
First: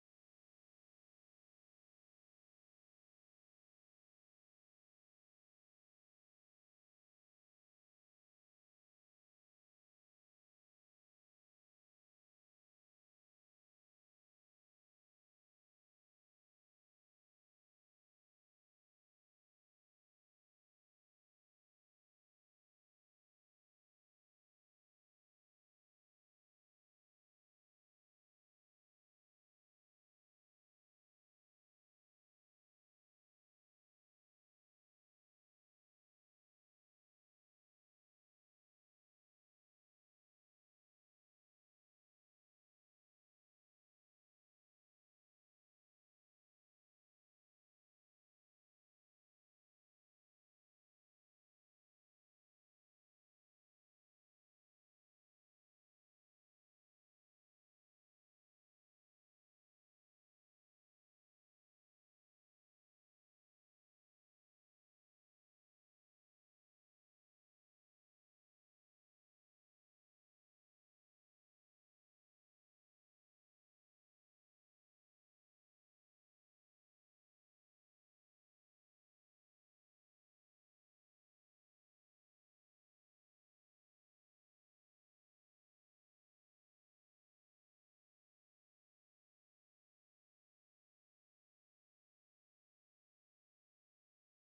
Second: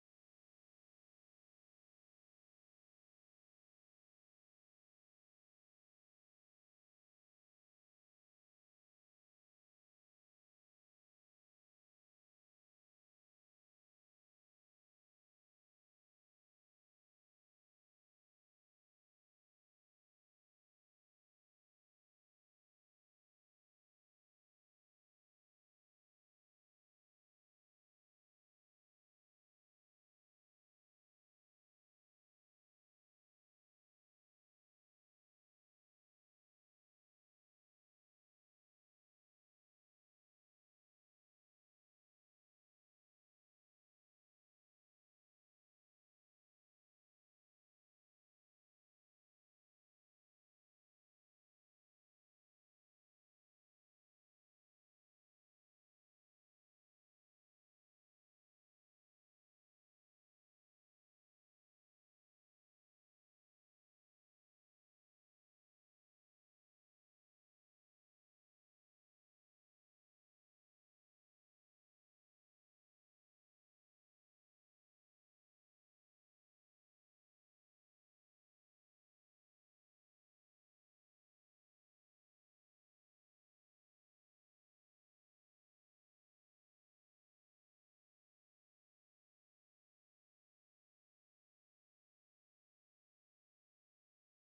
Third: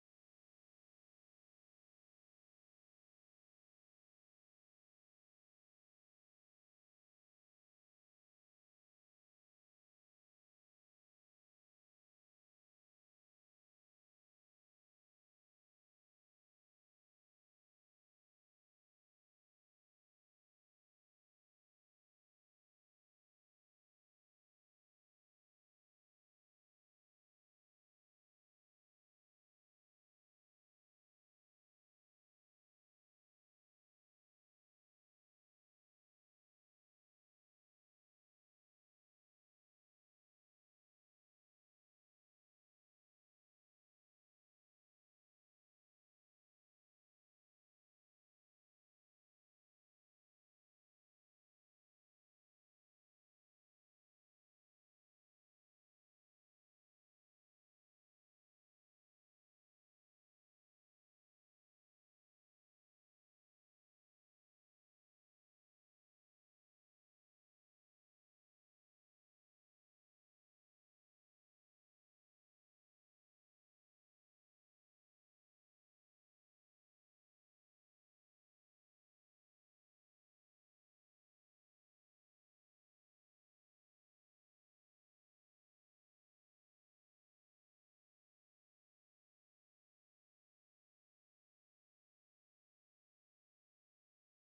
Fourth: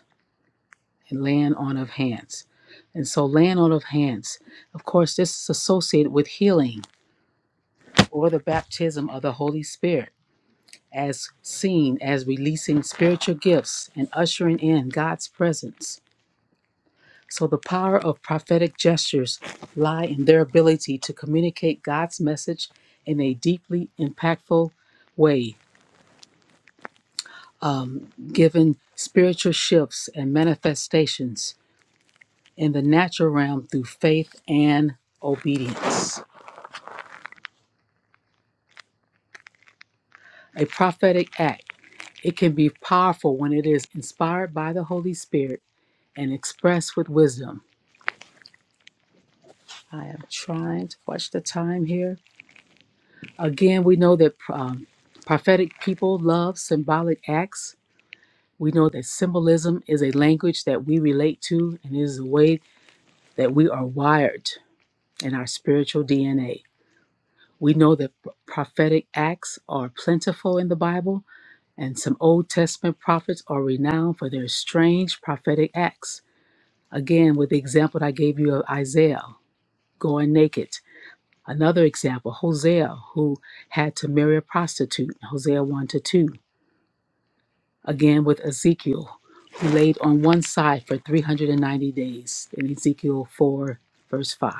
and laying on of hands. And so, laying on of hands, of course, this is associated with healing or the baptism of the Holy Spirit, as seen as releasing spiritual gifts and ushering in God's presence. So, the power of prophetic gestures lie in their ability to communicate God's message in a deeply impactful way, um, given spiritual shifts and manifestations in the natural realm through faith and obedience. A prophetic act. It can be powerful when it is inspired by the Holy Spirit and expressed with wisdom. I am trying to watch the time here. Again, we know that um, prophetic people love symbolic acts. We know that symbolism is a language that we relate to and is a way that we are wired in our spiritual DNA. We know that prophetic acts are plentiful in the Bible And some Old Testament prophets are renowned for their strange prophetic acts. Again, with the example that I gave you of Isaiah going naked. Another example, Hosea, who had to marry a prostitute, Hosea 1 to 2. Again, with Ezekiel, who laid on one side for 390 days in Ezekiel 4, verse 5.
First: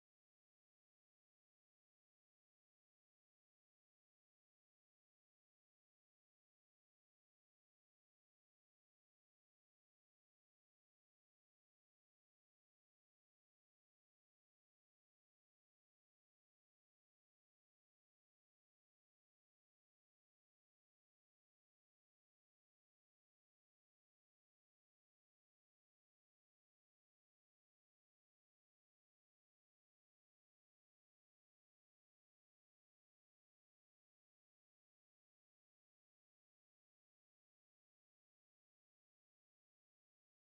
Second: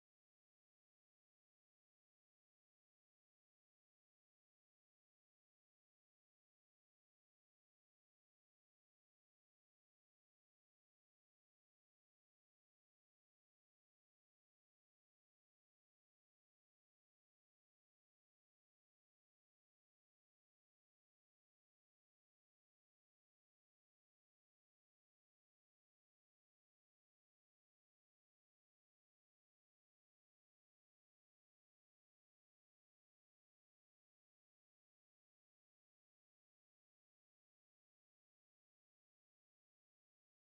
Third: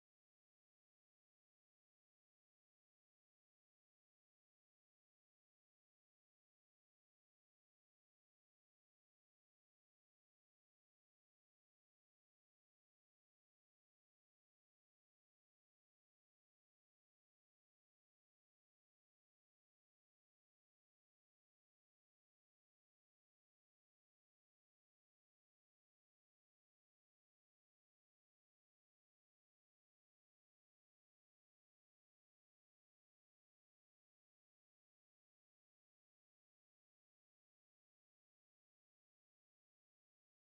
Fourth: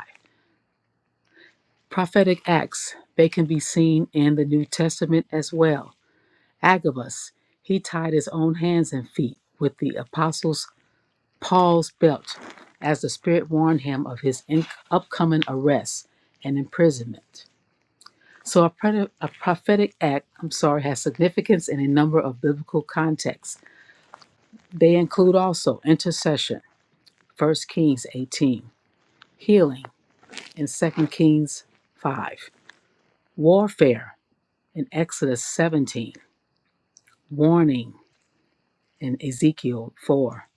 Prophetic acts, they can be seen in the New Testament as well. Agabus, he tied his own hands and feet with the apostles' Paul's belt as the Spirit warned him of his in- upcoming arrest and imprisonment. So, a, pred- a prophetic act, I'm sorry, has significance in a number of biblical contexts. They include also intercession, First Kings 18, healing in Second Kings 5, warfare in Exodus 17, warning in Ezekiel 4,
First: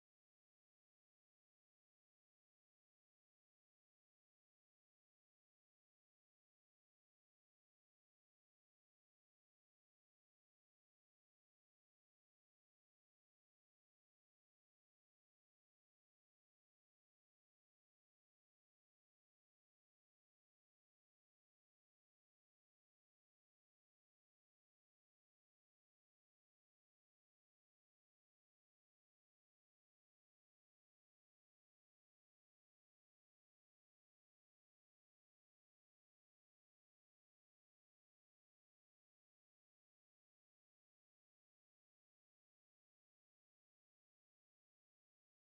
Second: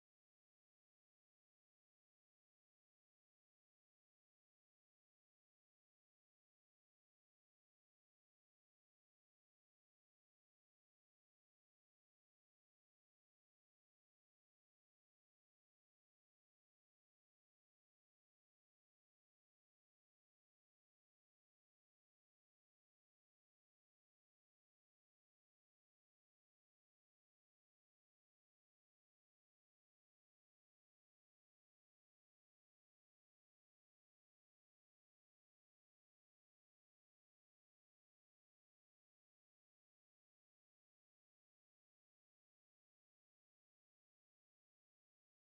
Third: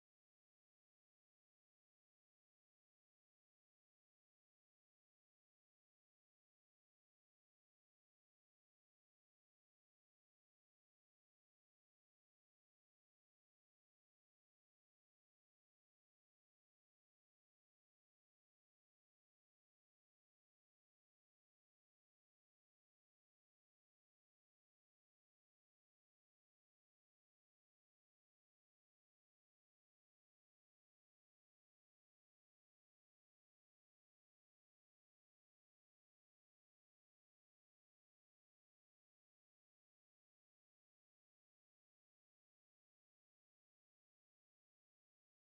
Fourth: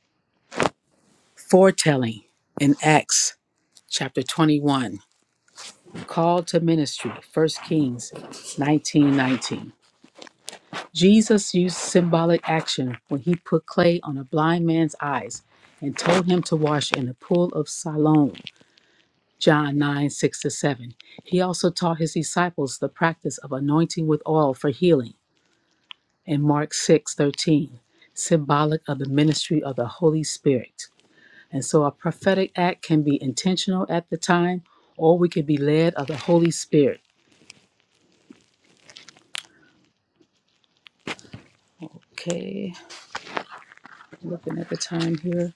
foretelling in Acts chapter 21, Call to ministry, 1 Kings 19 19. Jesus used symbolic action when he put clay on a blind man's eyes and told him to wash in the pool of Siloam, John 9 6 to 7. He also taught his disciples the practice of anointing with oil for healing in Mark 6 13, symbolic of the ministry of the Holy Spirit. And so a prophetic act can be intentional at the time, or we could be led of the Holy Spirit. Okay. Looking at the time here.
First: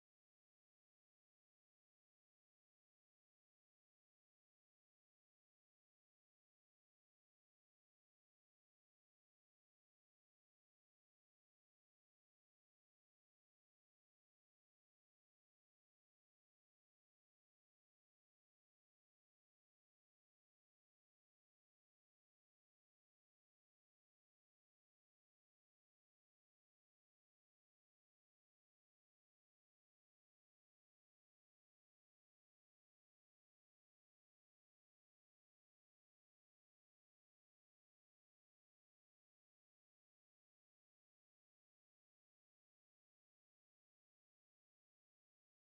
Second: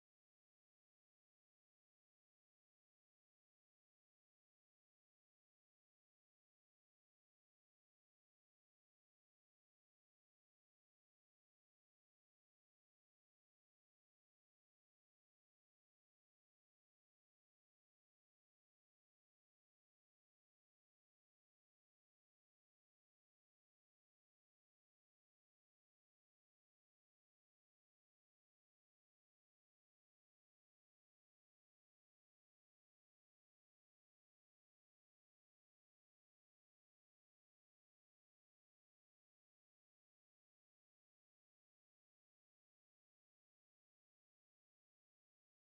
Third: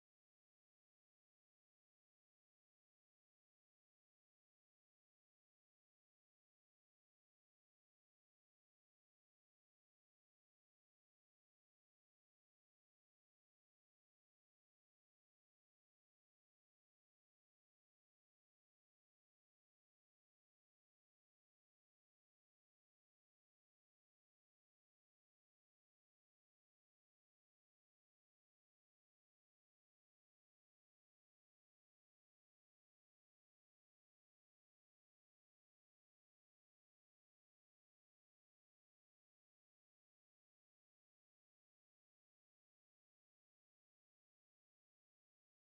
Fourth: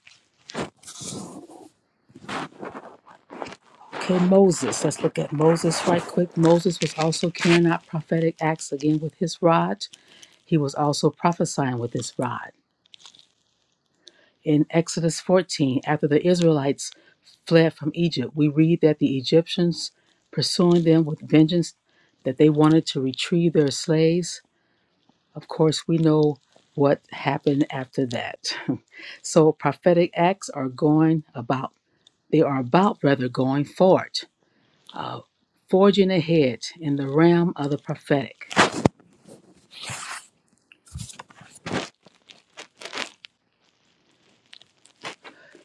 Okay, Moses. Let's look at Moses right quick. Moses was also carrying out prophetic acts again with his rod. He was also prophesying with his rod. In Exodus 14, after the Israelites fled from Egypt, we read that the Egyptians, pursuing them with vengeance, that they wanted to retrieve their slaves. Of course, we know what happened after that. so prophetic acts are going about. They are about rather going forward. of forging ahead in the realm of the prophetic.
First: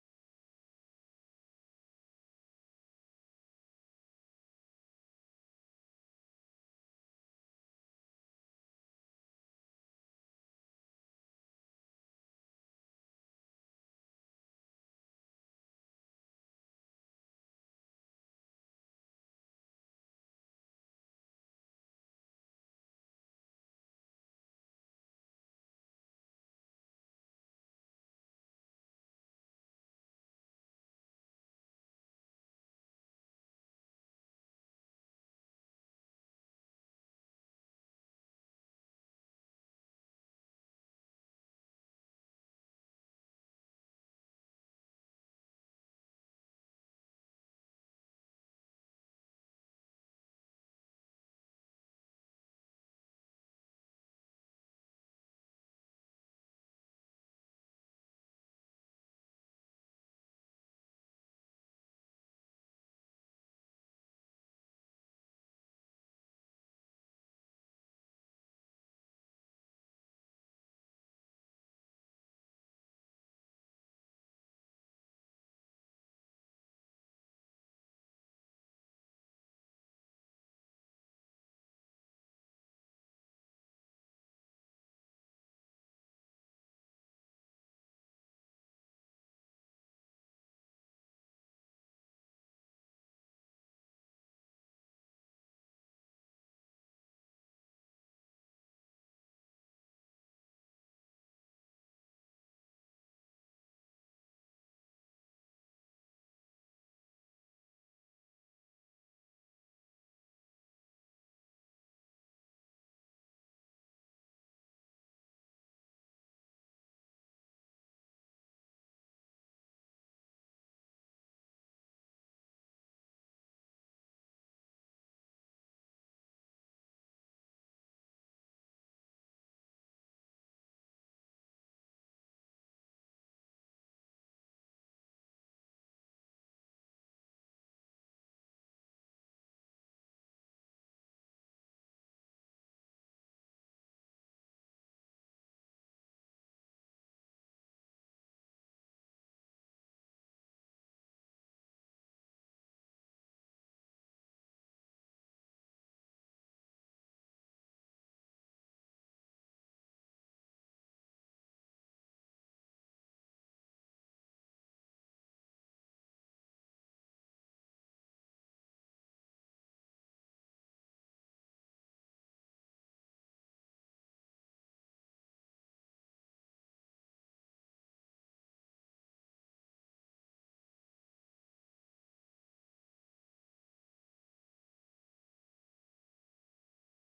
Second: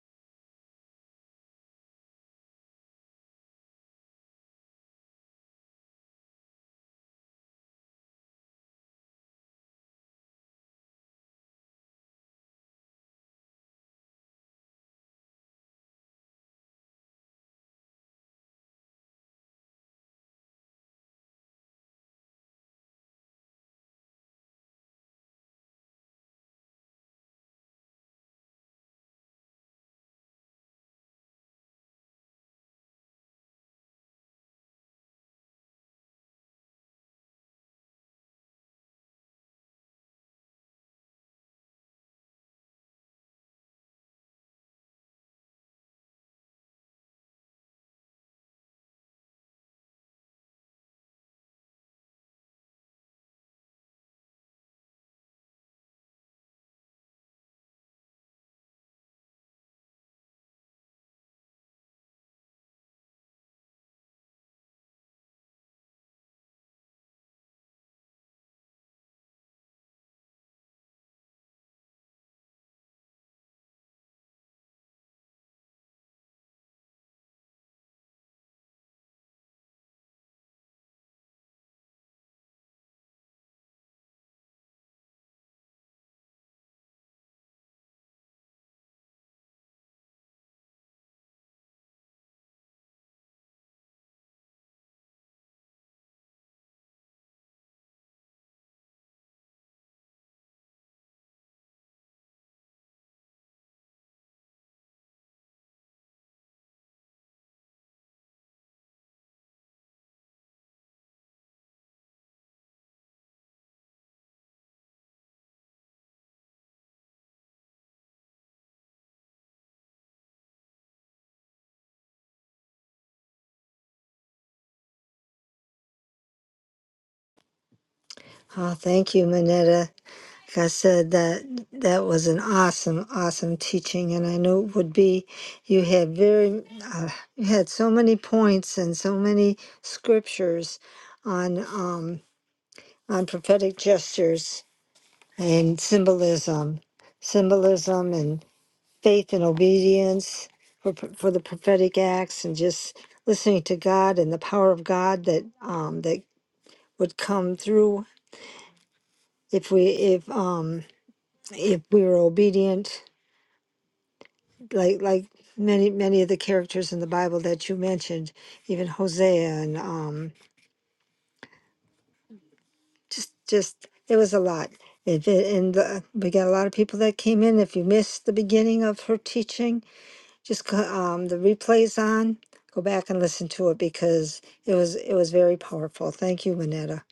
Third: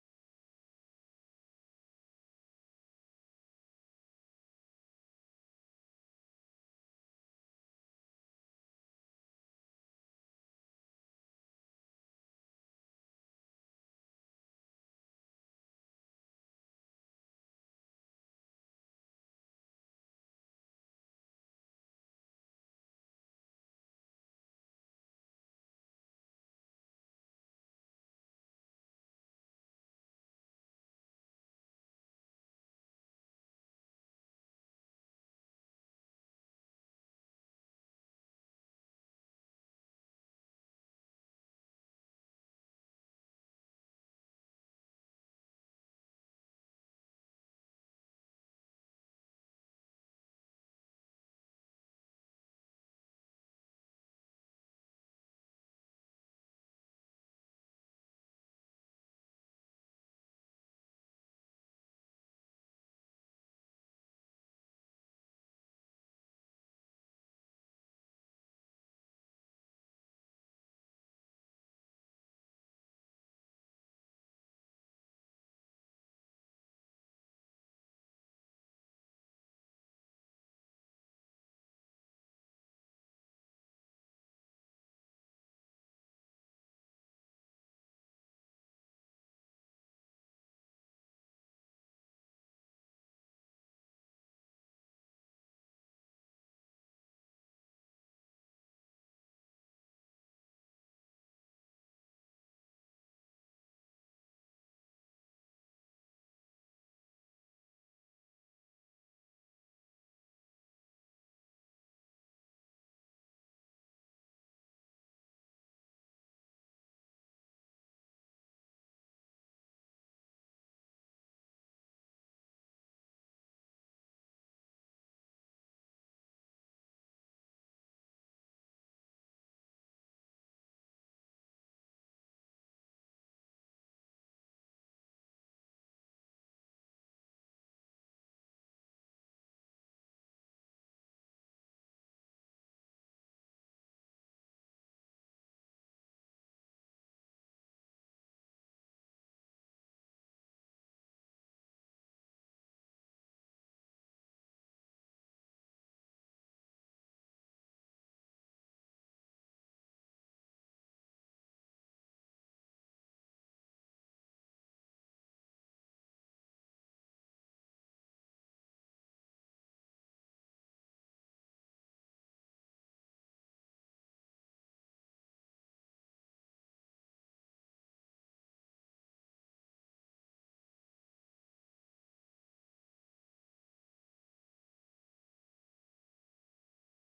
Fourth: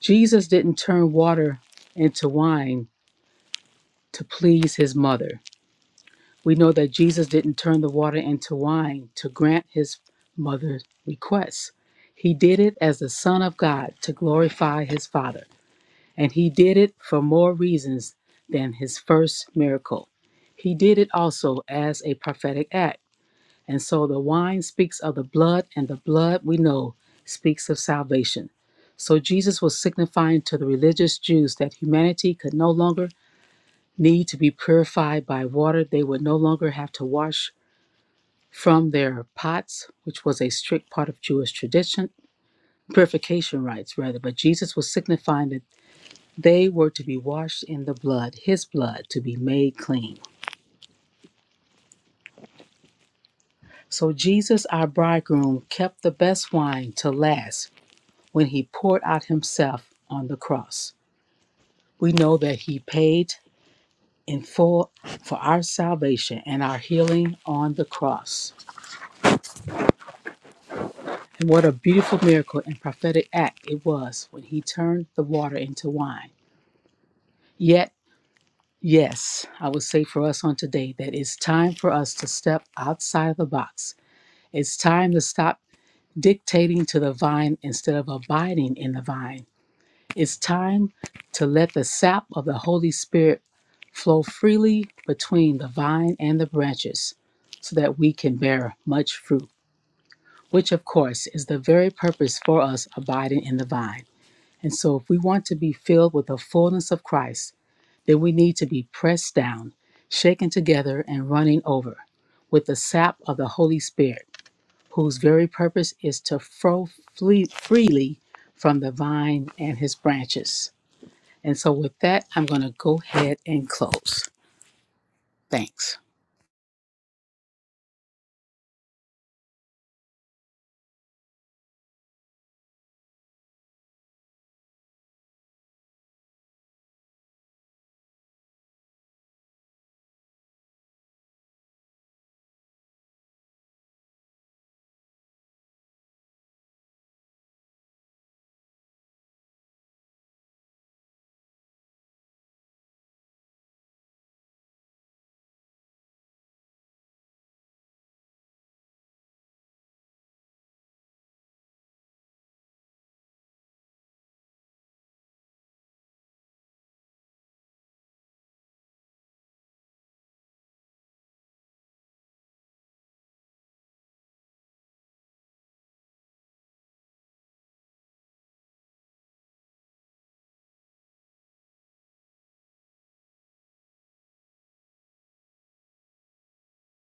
Jesus didn't turn water into wine to please his mother. We know that Jesus didn't turn the water into wine to grant his mother's requests. He did it as the Son of God to glorify his Father. And he did it for more reasons than his first miracle. He did it also as a prophetic act And so the wine speaks of the blood, and the blood we know speaks of salvation. So Jesus was signifying to the religious Jews that humanity could no longer need to be purified by water. They would no longer have to wash from their pots, which was a strict part of Jewish tradition, purification rites rather. But Jesus was signifying that they were to be washed in the blood, his blood, to be made clean. So Jesus, our bridegroom, kept the best wine to last when he poured out himself on the cross. We know that he paid in full for our salvation and our healing on the cross. And what a beautiful miracle and prophetic act it was when he turned the water into wine. Yet, yes, I would say for us on today that it's time for us to step outside of the box. It's time to stop dictating to the vine instead of abiding in the vine It's time to let the sap of the Holy Spirit flow freely between the vine and the branches so that we can bear much fruit, which of course is the very purpose for us abiding in the vine. And so, if we want to be filled with the fullness of Christ, then we need to be pressed down, shaken together, and running over with the sap of the Holy Spirit, whose very purpose is to flow fle- freely from the vine and his branches. And so, with that, I'm going to go ahead and close. Thanks. Oh, thank you, Manetta. Like I said, that that was an awesome, awesome teaching, and I knew it would be. You had very, uh, you had so many points and so many scriptures on um, on prophetic gestures and symbolism, symbolism, and. faith and obedience for pro- for the prophetic acts and just listening to God and the power of God that um that would come through if we if um if we were obedient like like many many of the characters in the Bible that you mentioned even Hosea and um just just it was a lot if it, and the, we got a lot of people that came in if you missed the beginning of her teaching just go- um, the replays on. Go back and listen to it because it was it was very powerful. Thank you, Manetta.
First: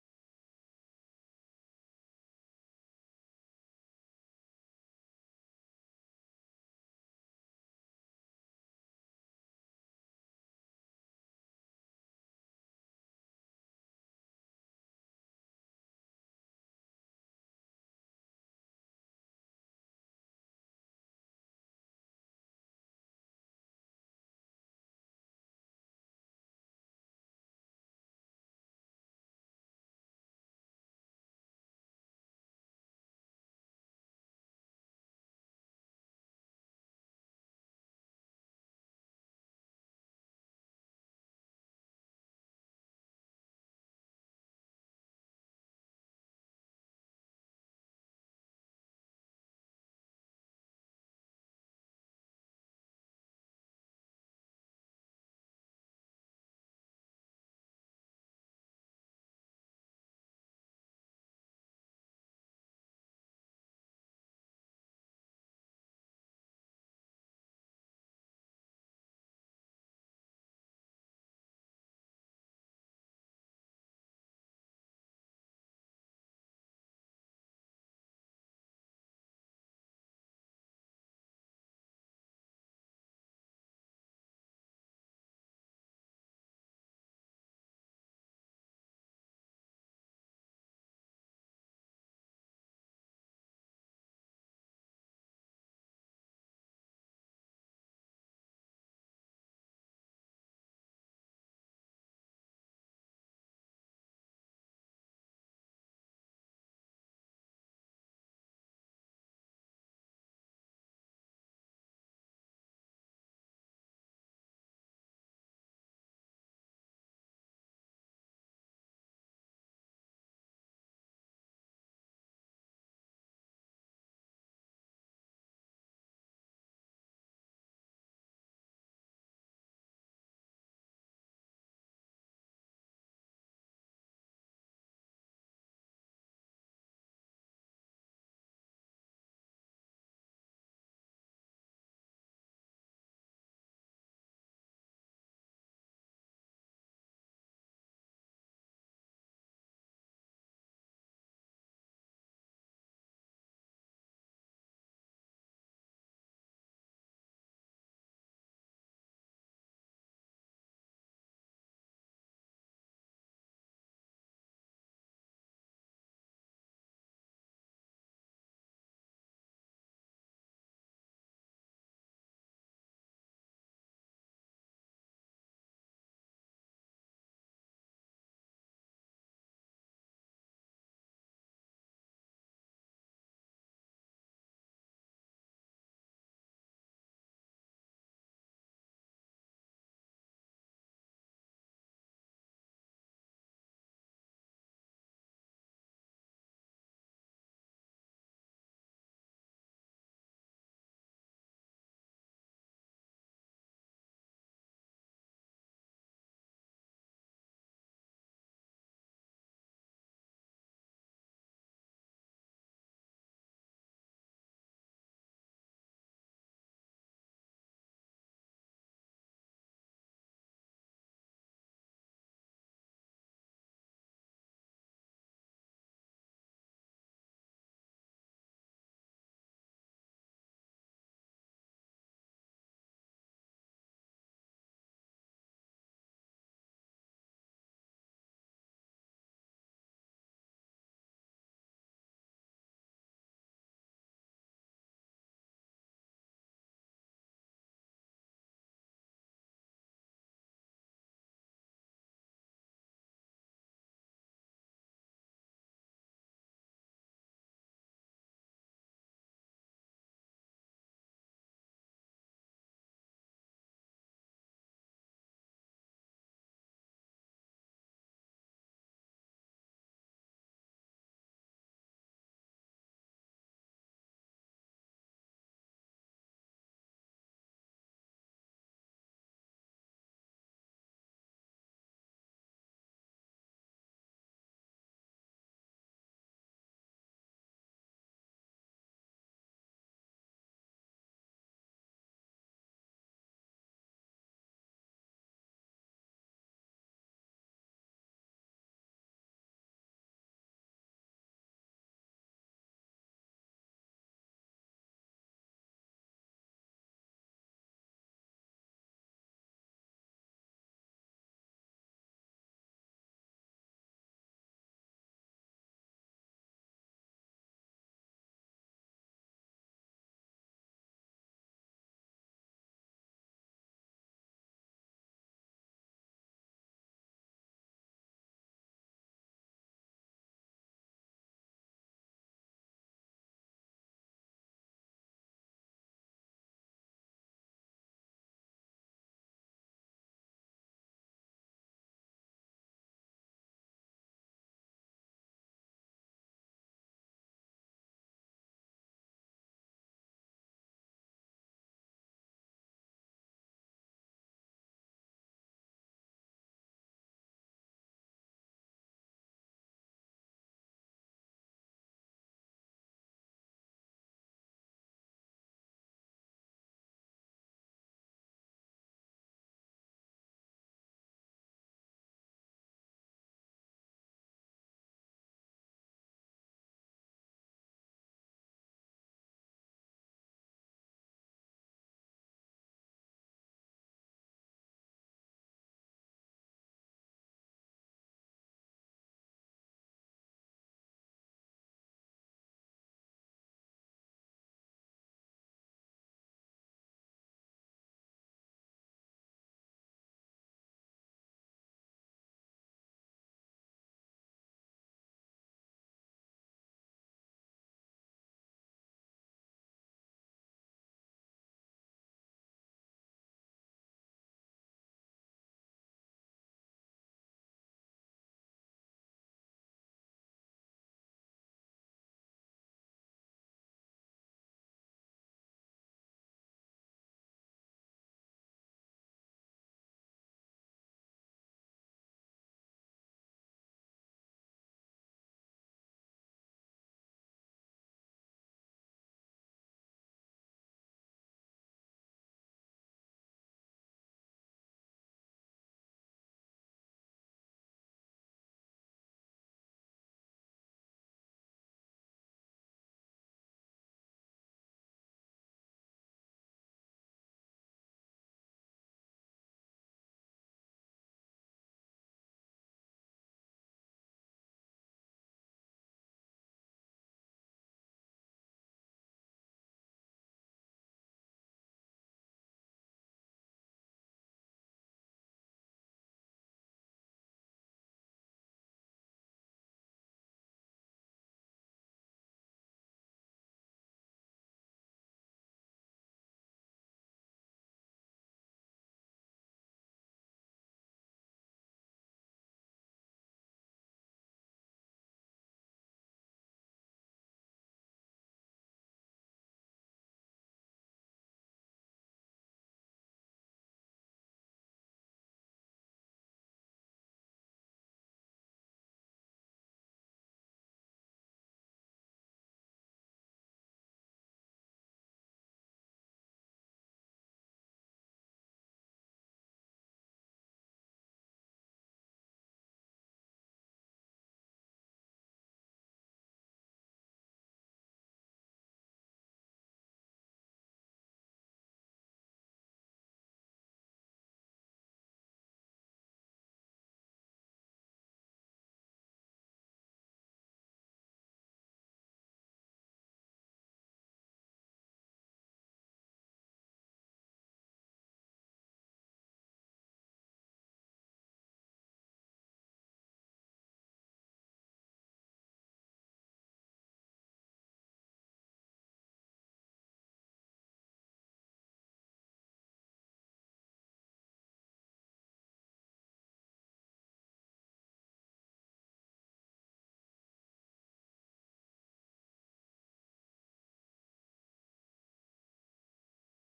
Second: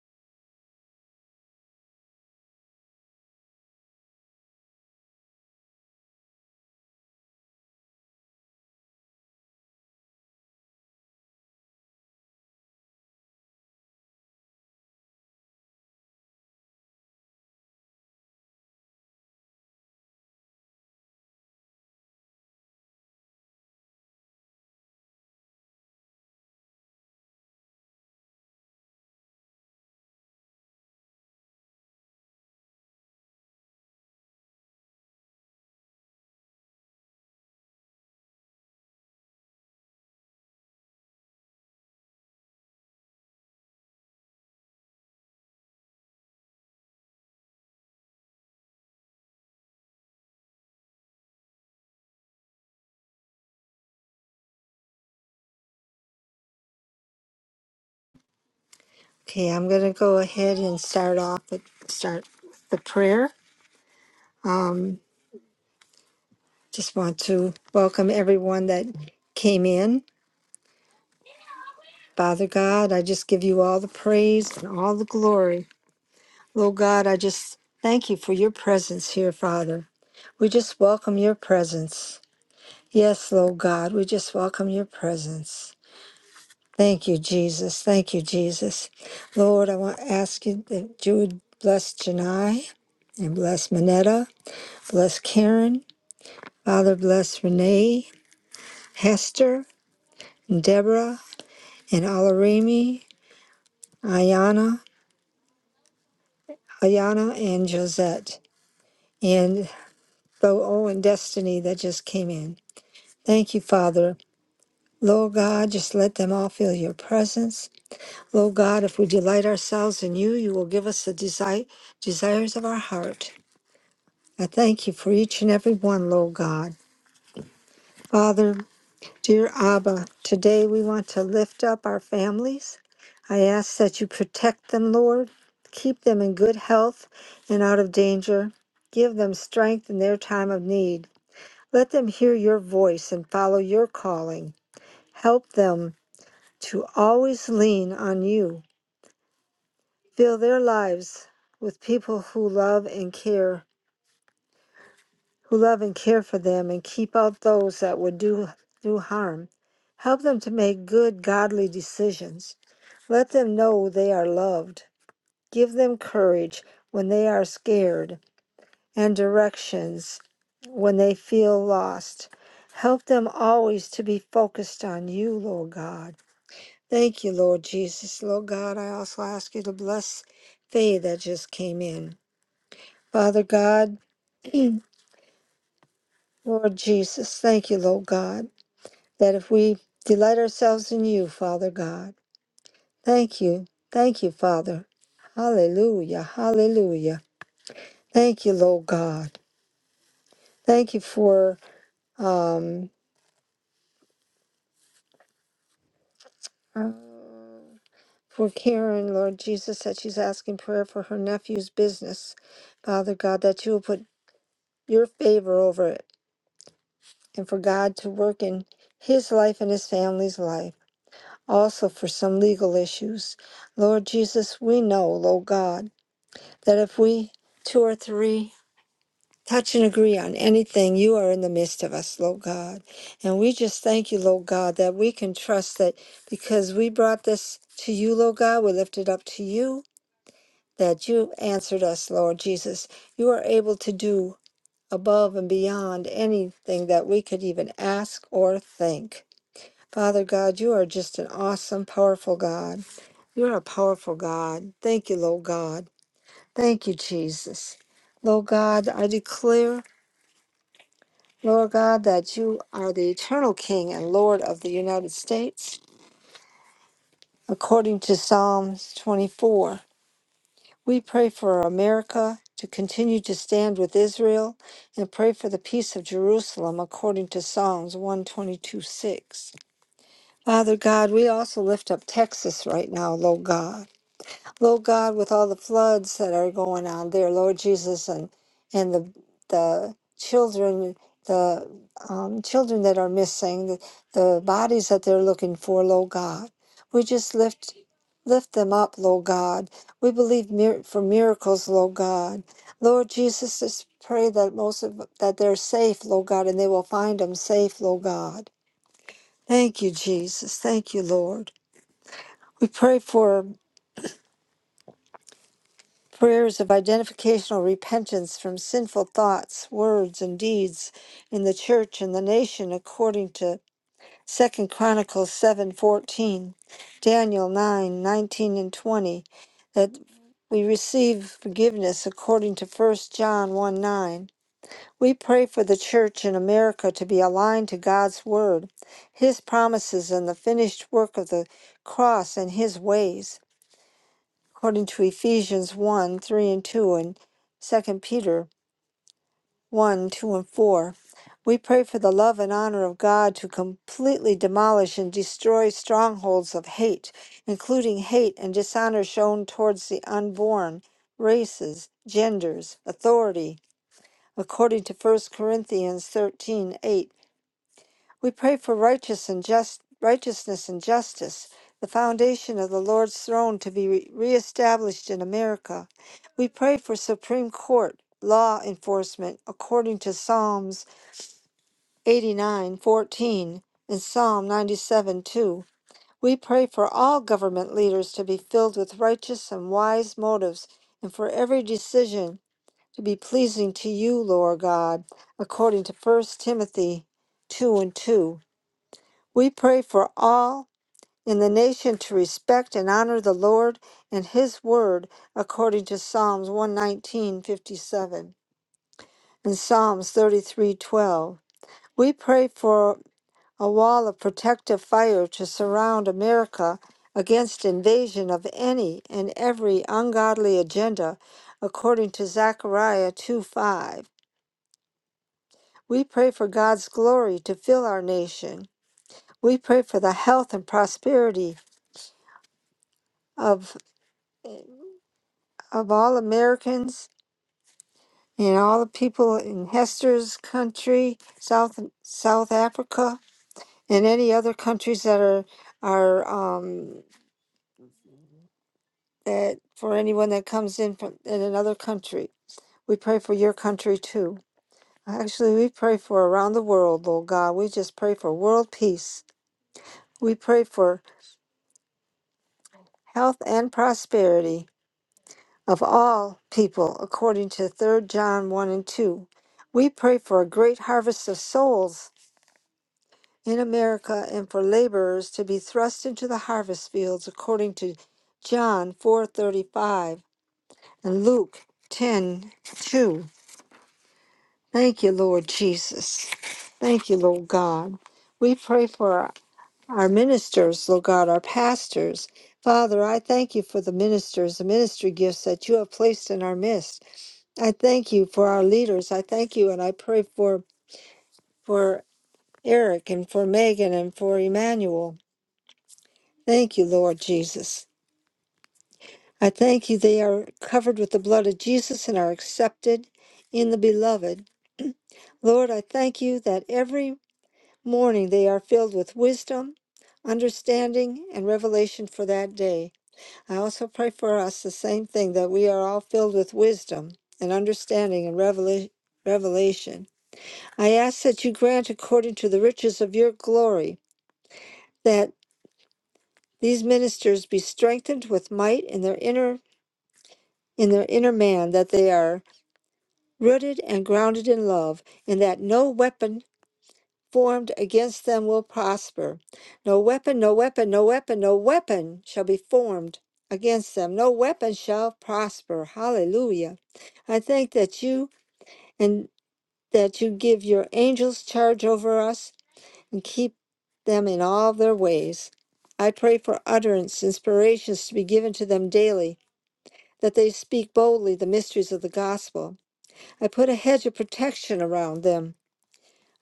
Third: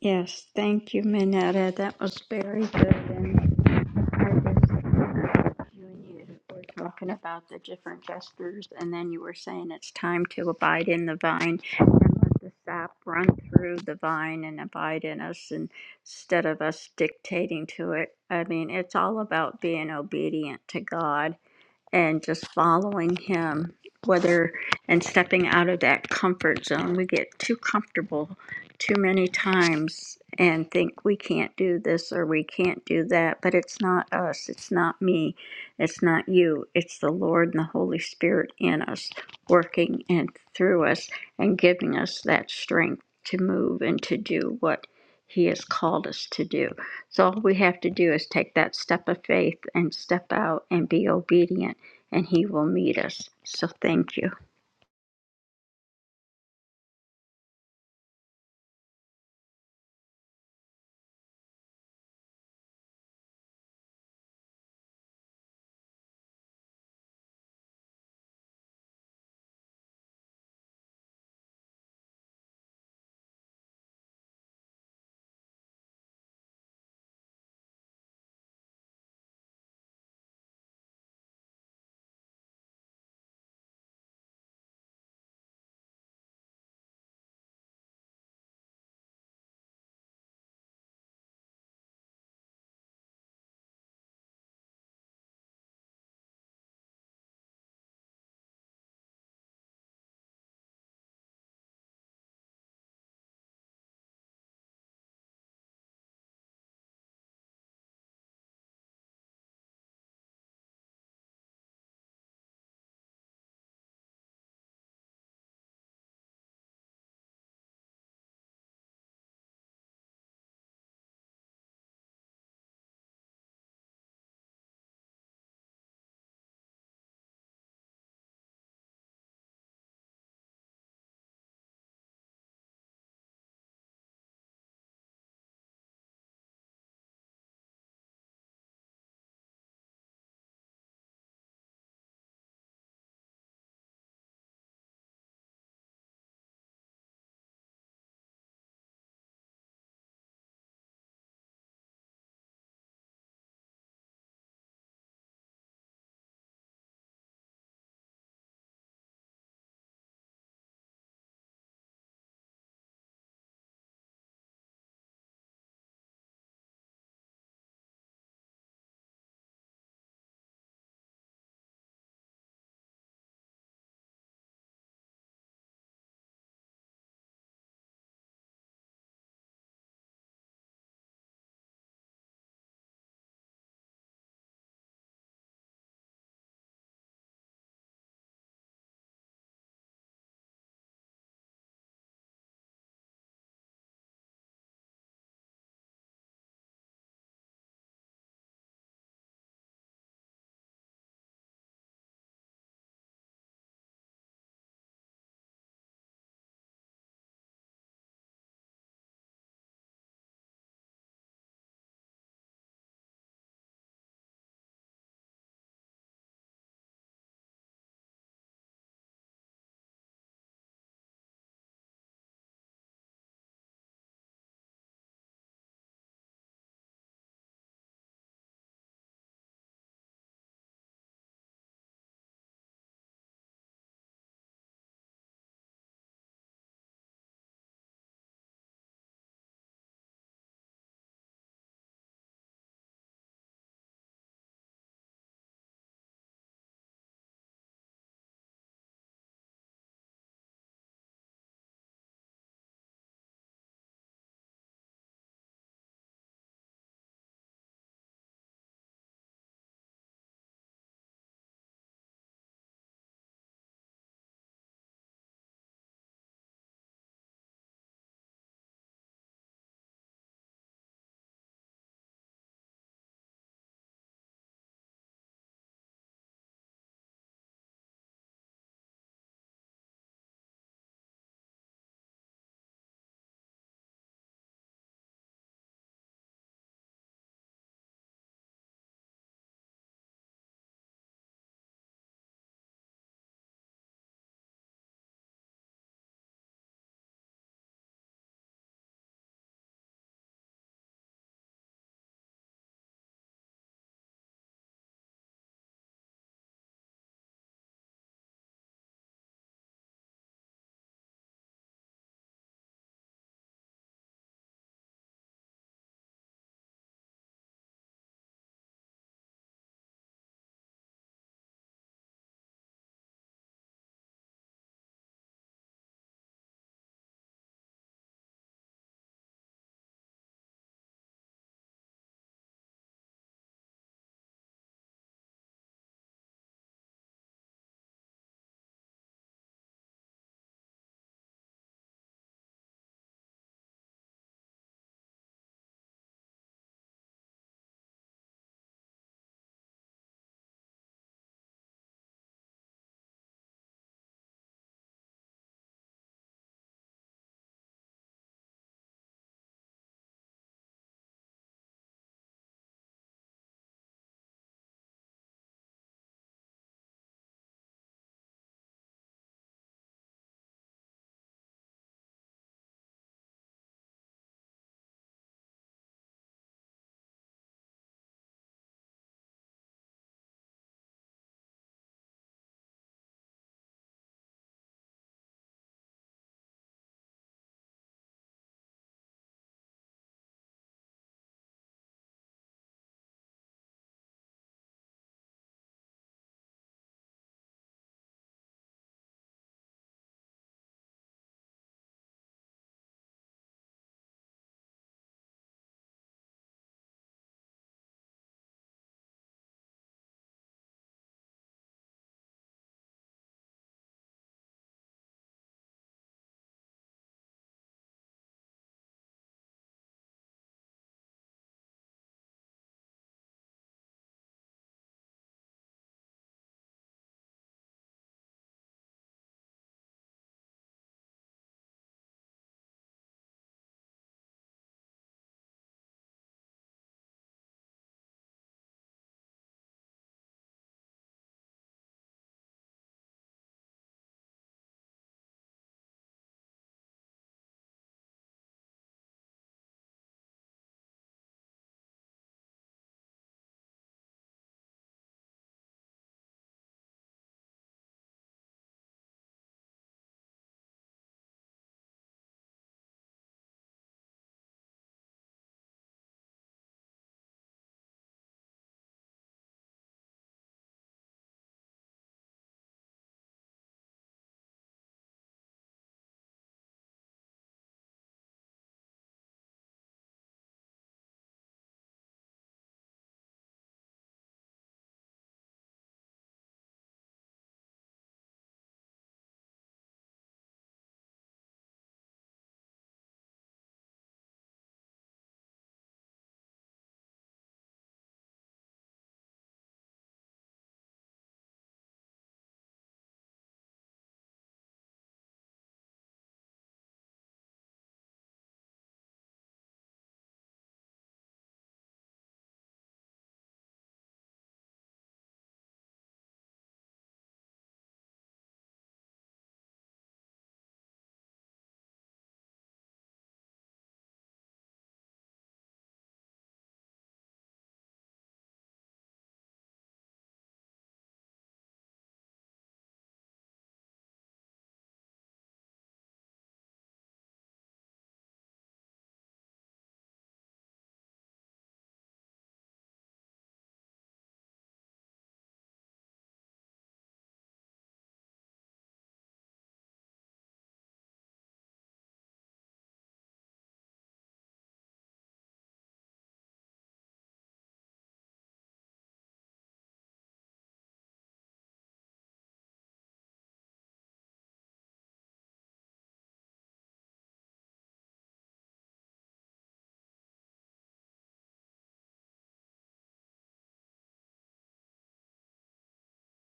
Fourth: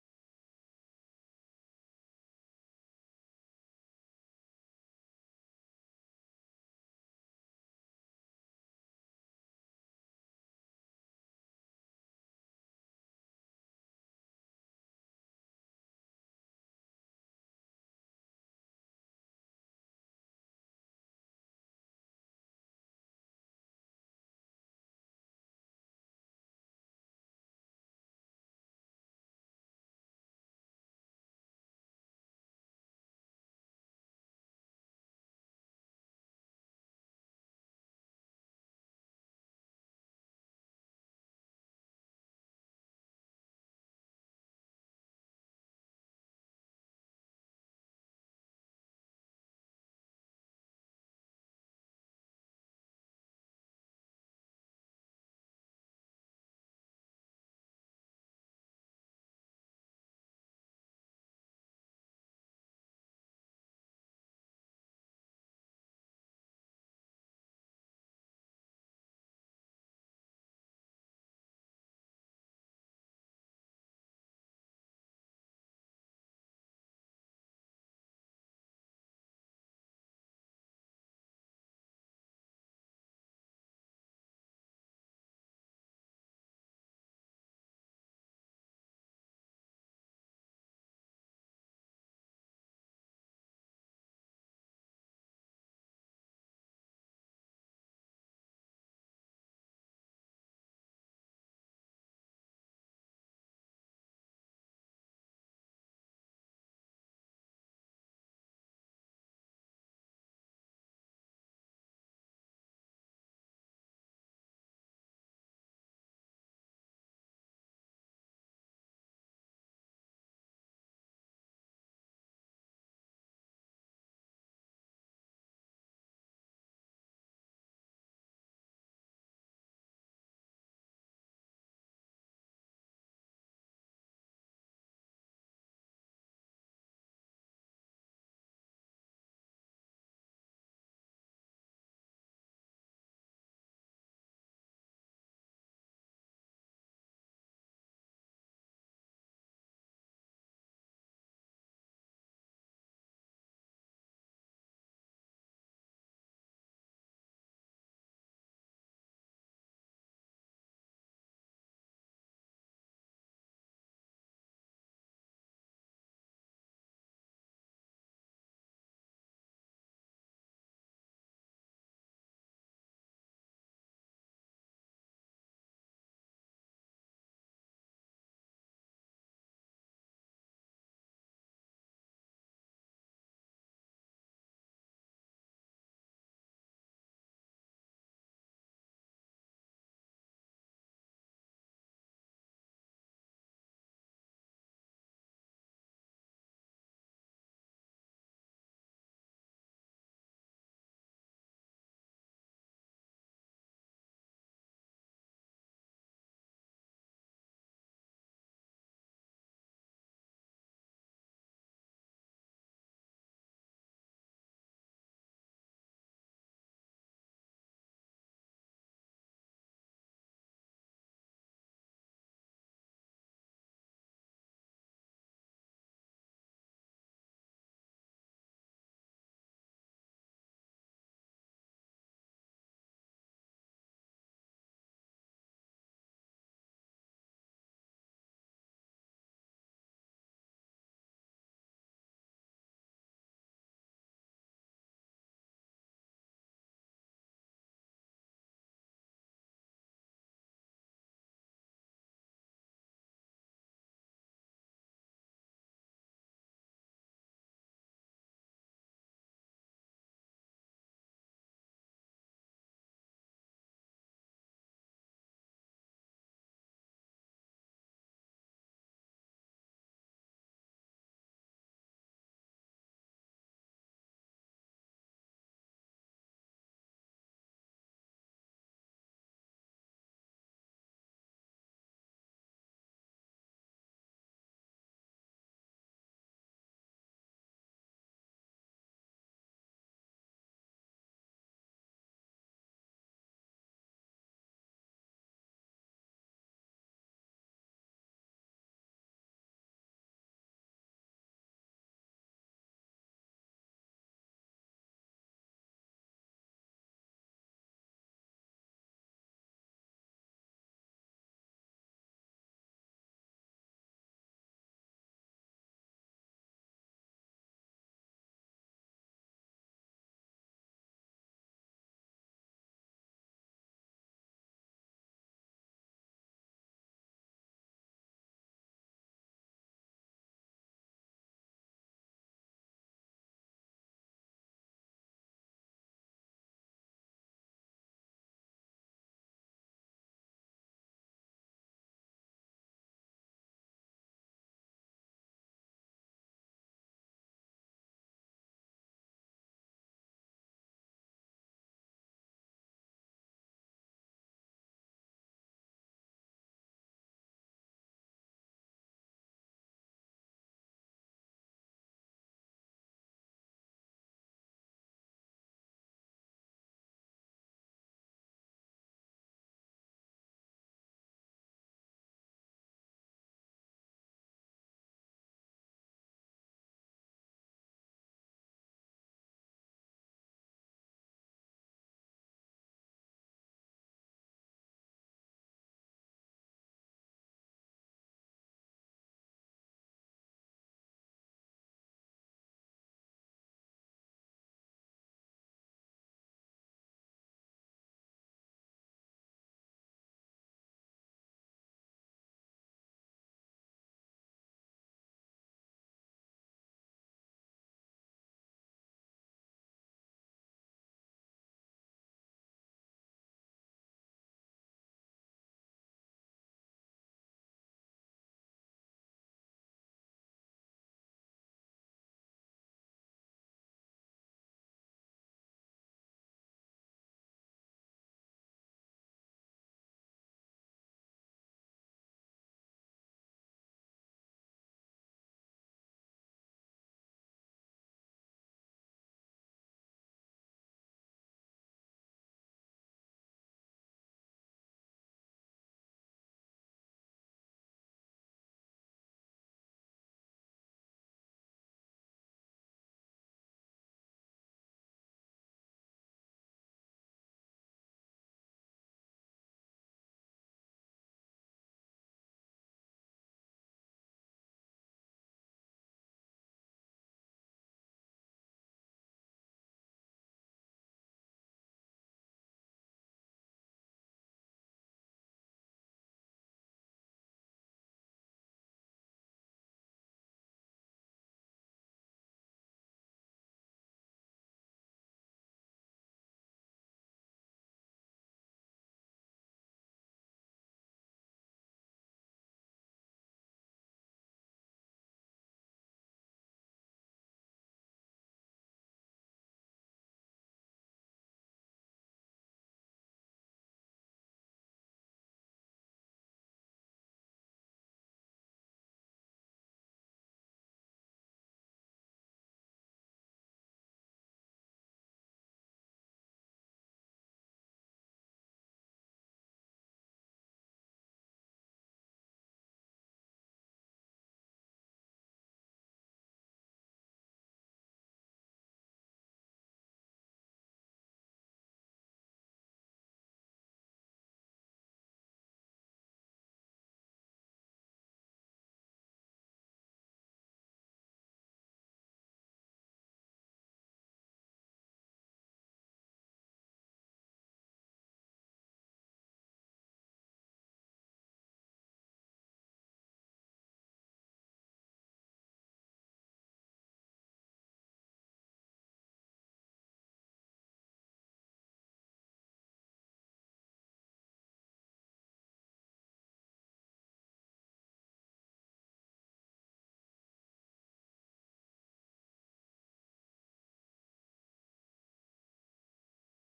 Yes, thank you, Minetta. That was very good. And I was, you and you were talking about the different gestures, and then you were saying it's time to abide in the vine and let the sap run through the vine and abide in us and- instead of us dictating to it. I mean, it's all about being obedient to God and just following him whether and stepping out of that comfort zone we get too comfortable too many times and think we can't do this or we can't do that but it's not us it's not me it's not you it's the lord and the holy spirit in us working and through us and giving us that strength to move and to do what he has called us to do so all we have to do is take that step of faith and step out and be obedient and he will meet us. So thank you. Okay, I'm gonna go ahead and start off with start the prayer. Um, just want to welcome everyone that came in. Father God, I just give you all the praise and all the glory. Lord God, I just thank you for your presence here, Father. We just welcome your presence. Yes, Lord God, we just welcome your presence. Thank you, Jesus. Thank you, Jesus. Lord, I want to ask you that you would bless Janai and bless Manetta, bless Karen, Father, bless Renee, Hester, and Deborah, and Alarimi, Ayana, Ayana, and Josette, and Bo O and Destiny that just came in. Thank you, Father. Lord God, just let them all feel your presence. Lord God, if we delight ourselves in you, you will give us the desire, desires of our heart. I thank you for each and every one, Lord God. Father, dear Abba, today we want to lift up our families. I ask that you protect them, Lord. Keep them in good health and out of danger. Give them strength in their time of need. Let them hear your voice and follow your calling. Help them to always lean on you. Fill their lives with people who love and care who love and care for them and keep out those that would do, do harm. Help them to make good, godly decisions. Let them know they are loved. Give them courage when they are scared and directions when they feel lost. Help them always to be focused on you, Lord God. Thank you, Lord Jesus. Lord God, I also ask you to bless Faye that just came in. Father God, Lord Jesus, thank you, Lord God. that if we delight ourselves in you, Father God, thank you. Thank you, Father. Hallelujah. Hallelujah. Thank you, Lord God. Thank you for um uh, for Karen, Lord Jesus, that she's asking prayer for her nephew's business. Father God, that you will put your favor over it and for God to work in his life and his family's life. Also for some legal issues. Lord Jesus, we know, Lord God. that if we two or three touch and agree on anything, you are in the midst of us, Lord God. And we just thank you, Lord God, that we can trust that because we brought this to you, Lord God, we lift it up to you, that you answered us, Lord Jesus. You are able to do above and beyond anything that we could even ask or think. Father God, you are just an awesome, powerful God. You are a powerful God. Thank you, Lord God. Thank you, Jesus. Lord God, I declare, Lord God, that you are the eternal King and Lord of the United States, according to Psalms 24. We pray for America to continue to stand with Israel and pray for the peace of Jerusalem, according to Psalms 122 6. Father God, we also lift up Texas right now, Lord God. Lord God, with all the floods that are going on there, Lord Jesus, and and the the children, the um, children that are missing, the, the bodies that they're looking for, Lord God, we just lift lift them up, Lord God. We believe mir- for miracles, Lord God. Lord Jesus, just pray that most of that they're safe, Lord God, and they will find them safe, Lord God. Thank you, Jesus. Thank you, Lord. We pray for. Prayers of identificational repentance from sinful thoughts, words, and deeds in the church and the nation according to Second Chronicles 7:14, Daniel 9 19 and 20, that we receive forgiveness according to First John 1, 9. We pray for the church in America to be aligned to God's word, his promises and the finished work of the cross and his ways according to Ephesians 1 3 and 2 and Second Peter 1 2 and 4. We pray for the love and honor of God to completely demolish and destroy strongholds of hate, including hate and dishonor shown towards the unborn, races, genders, authority, according to First Corinthians thirteen eight. We pray for righteous and just, righteousness and justice, the foundation of the Lord's throne to be re- reestablished in America. We pray for Supreme Court law enforcement according to Psalms 89:14 and Psalm 97:2. We pray for all government leaders to be filled with righteous and wise motives and for every decision to be pleasing to you, Lord God, according to First Timothy 2 and 2. We pray for all in the nation to respect and honor the Lord and His word according to Psalms 119:57 and Psalms 33:12. We pray for a wall of protective fire to surround America against invasion of any and every ungodly agenda according to Zechariah 2:5. We pray for God's glory to fill our nation. We pray for the health and prosperity of of all Americans and all the people in Hester's country, South South Africa, and any other countries that are are um, that for anyone that comes in from in another country. We pray for your country too. Actually, we pray for around the world, Lord God. We just pray for world peace. We pray for health and prosperity of all people, according to Third John 1 and 2. We pray for a great harvest of souls in America and for laborers to be thrust into the harvest fields according to John 4:35 and Luke 10:2. Thank you, Lord Jesus. Thank you, Lord God. We pray for our, our ministers, Lord God, our pastors. Father, I thank you for the ministers, the ministry gifts that you have placed in our midst. I thank you for our leaders. I thank you and I pray for for Eric and for Megan and for Emmanuel. Thank you, Lord Jesus. I thank you they are covered with the blood of Jesus and are accepted in the beloved. Lord, I thank you that every morning they are filled with wisdom, understanding, and revelation for that day. I also pray for us the same thing that we are all filled with wisdom and understanding and revelation. Revelation. I ask that you grant, according to the riches of your glory, that these ministers be strengthened with might in their inner in their inner man that they are rooted and grounded in love, and that no weapon formed against them will prosper. No weapon, no weapon, no weapon, no weapon shall be formed against them. No weapon shall prosper. Hallelujah. I thank that you and that you give your angels charge over us and keep them in all their ways. I pray for utterance, inspirations to be given to them daily, that they speak boldly the mysteries of the gospel I put a hedge of protection around them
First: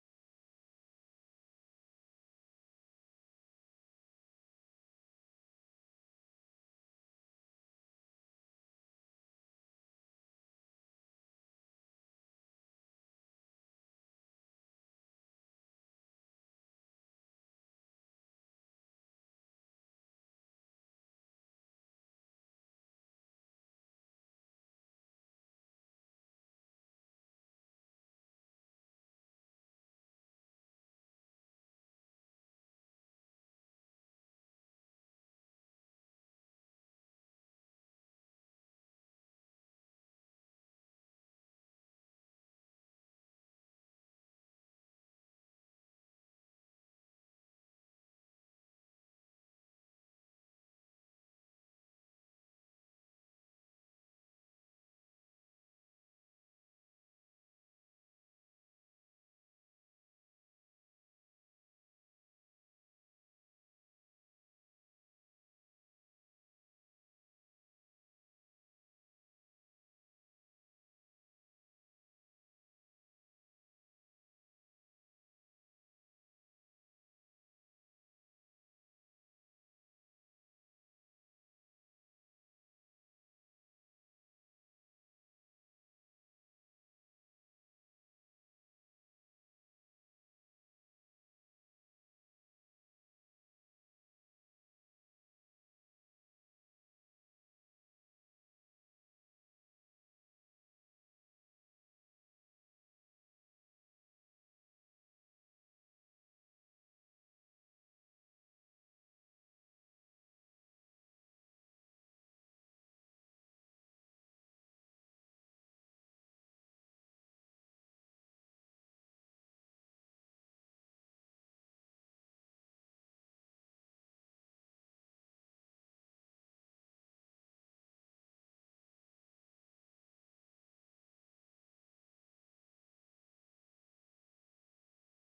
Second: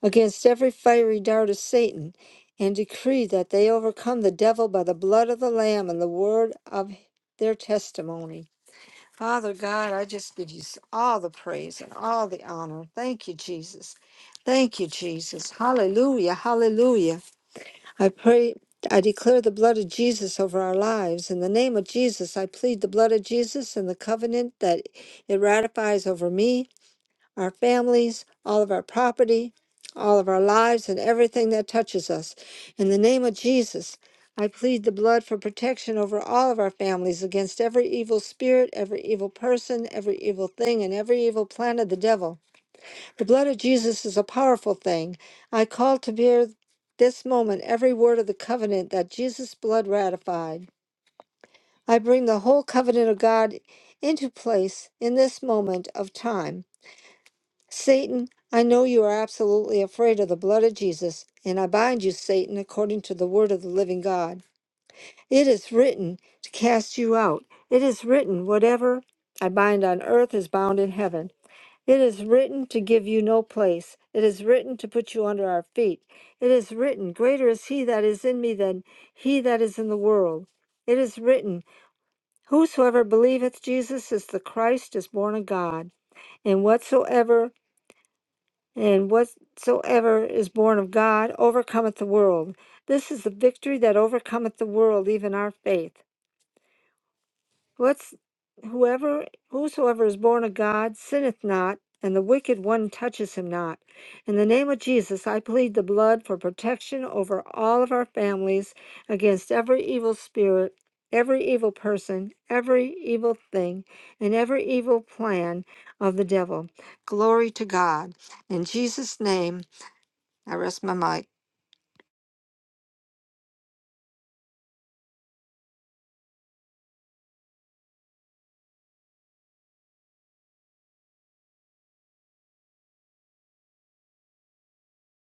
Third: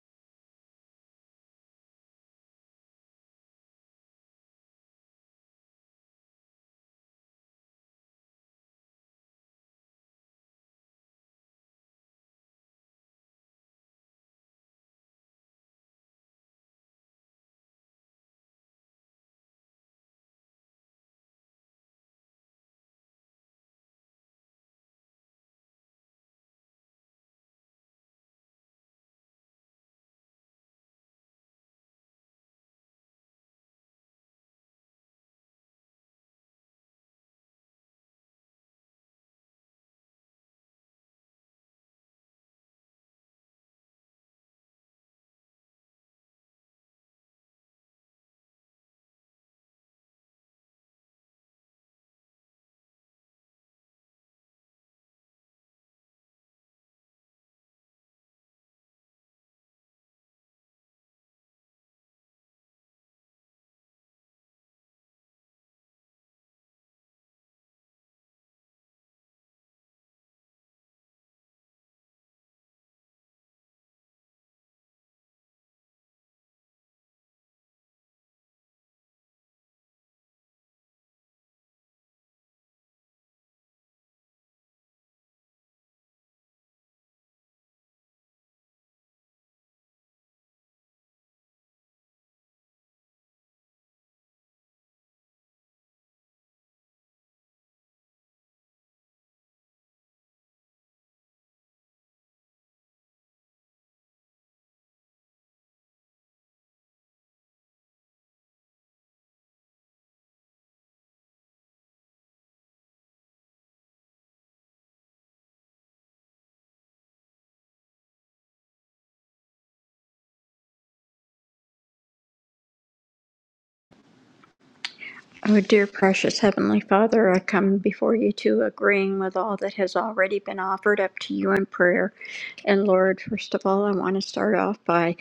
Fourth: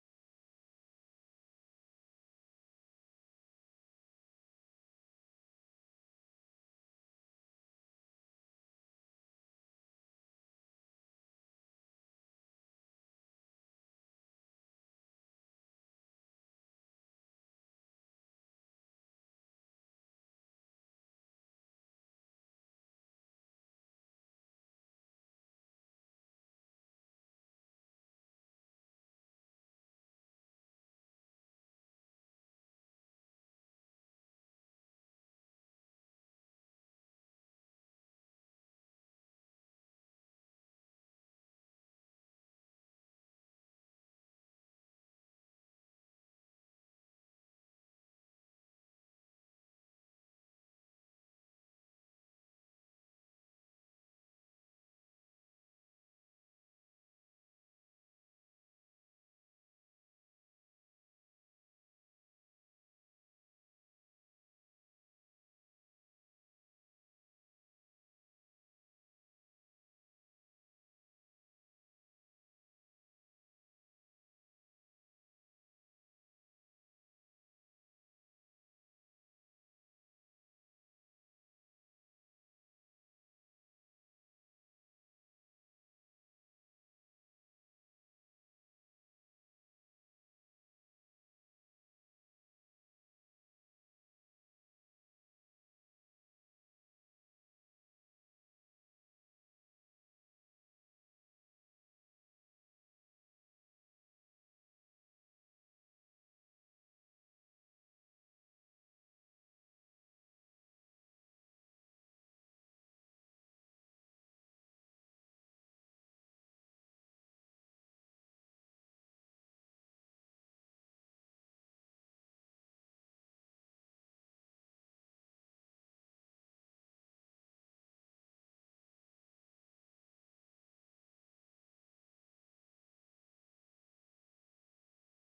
against every fiery dart of Satan, and decree that they overcome the devil by the blood of the Lamb and the word of their testimony. Father God, I just give you s- all the praise and all the honor. Thank you, Jesus. Thank you, Jesus. Hallelujah. Hallelujah. I pray. I declare the blood of Jesus over our lives. In the name of Jesus, I plead the blood of Jesus and the covenant that it ratifies over me our families, all of our property, all of our lives, and everything that touches us. In the name of Jesus, I plead the blood for protection over all of our families against every evil spirit, every evil person, every evil thing, and every evil plan of the devil. The blood of Jesus is a powerful thing. I call to bear this moment every word of the covenant that Jesus' blood ratified. I bring the whole covenant of God into place in this moment of time. Satan, I know you are absolutely afraid of the blood of Jesus, and I bind you, Satan, according to the word of the living God. It is written to cast you out. It is written, whatever I bind on earth is bound in heaven. It is written to give you no place. It is written to put you under our feet. It is written, Greater is he that is in me than he that is in the world. It is written, Whosoever believeth Jesus is the Christ is born of God. And whatsoever and whatsoever is born of God overcometh the world. This is the victory that overcometh the world, even our faith. What's, whoever, whosoever is born of God sinneth not, and the wicked one touches him not. In the name of Jesus, I plead the blood for protection over all of our families against every evil spirit, every evil person, every evil thing, and every evil plan of the devil. Glory to God. In Jesus' name. I rest my mic. Oh, dear precious Heavenly Father, I come before you too, agreeing with all that has already been offered up to you in prayer. And Lord, first of all, I want to start off by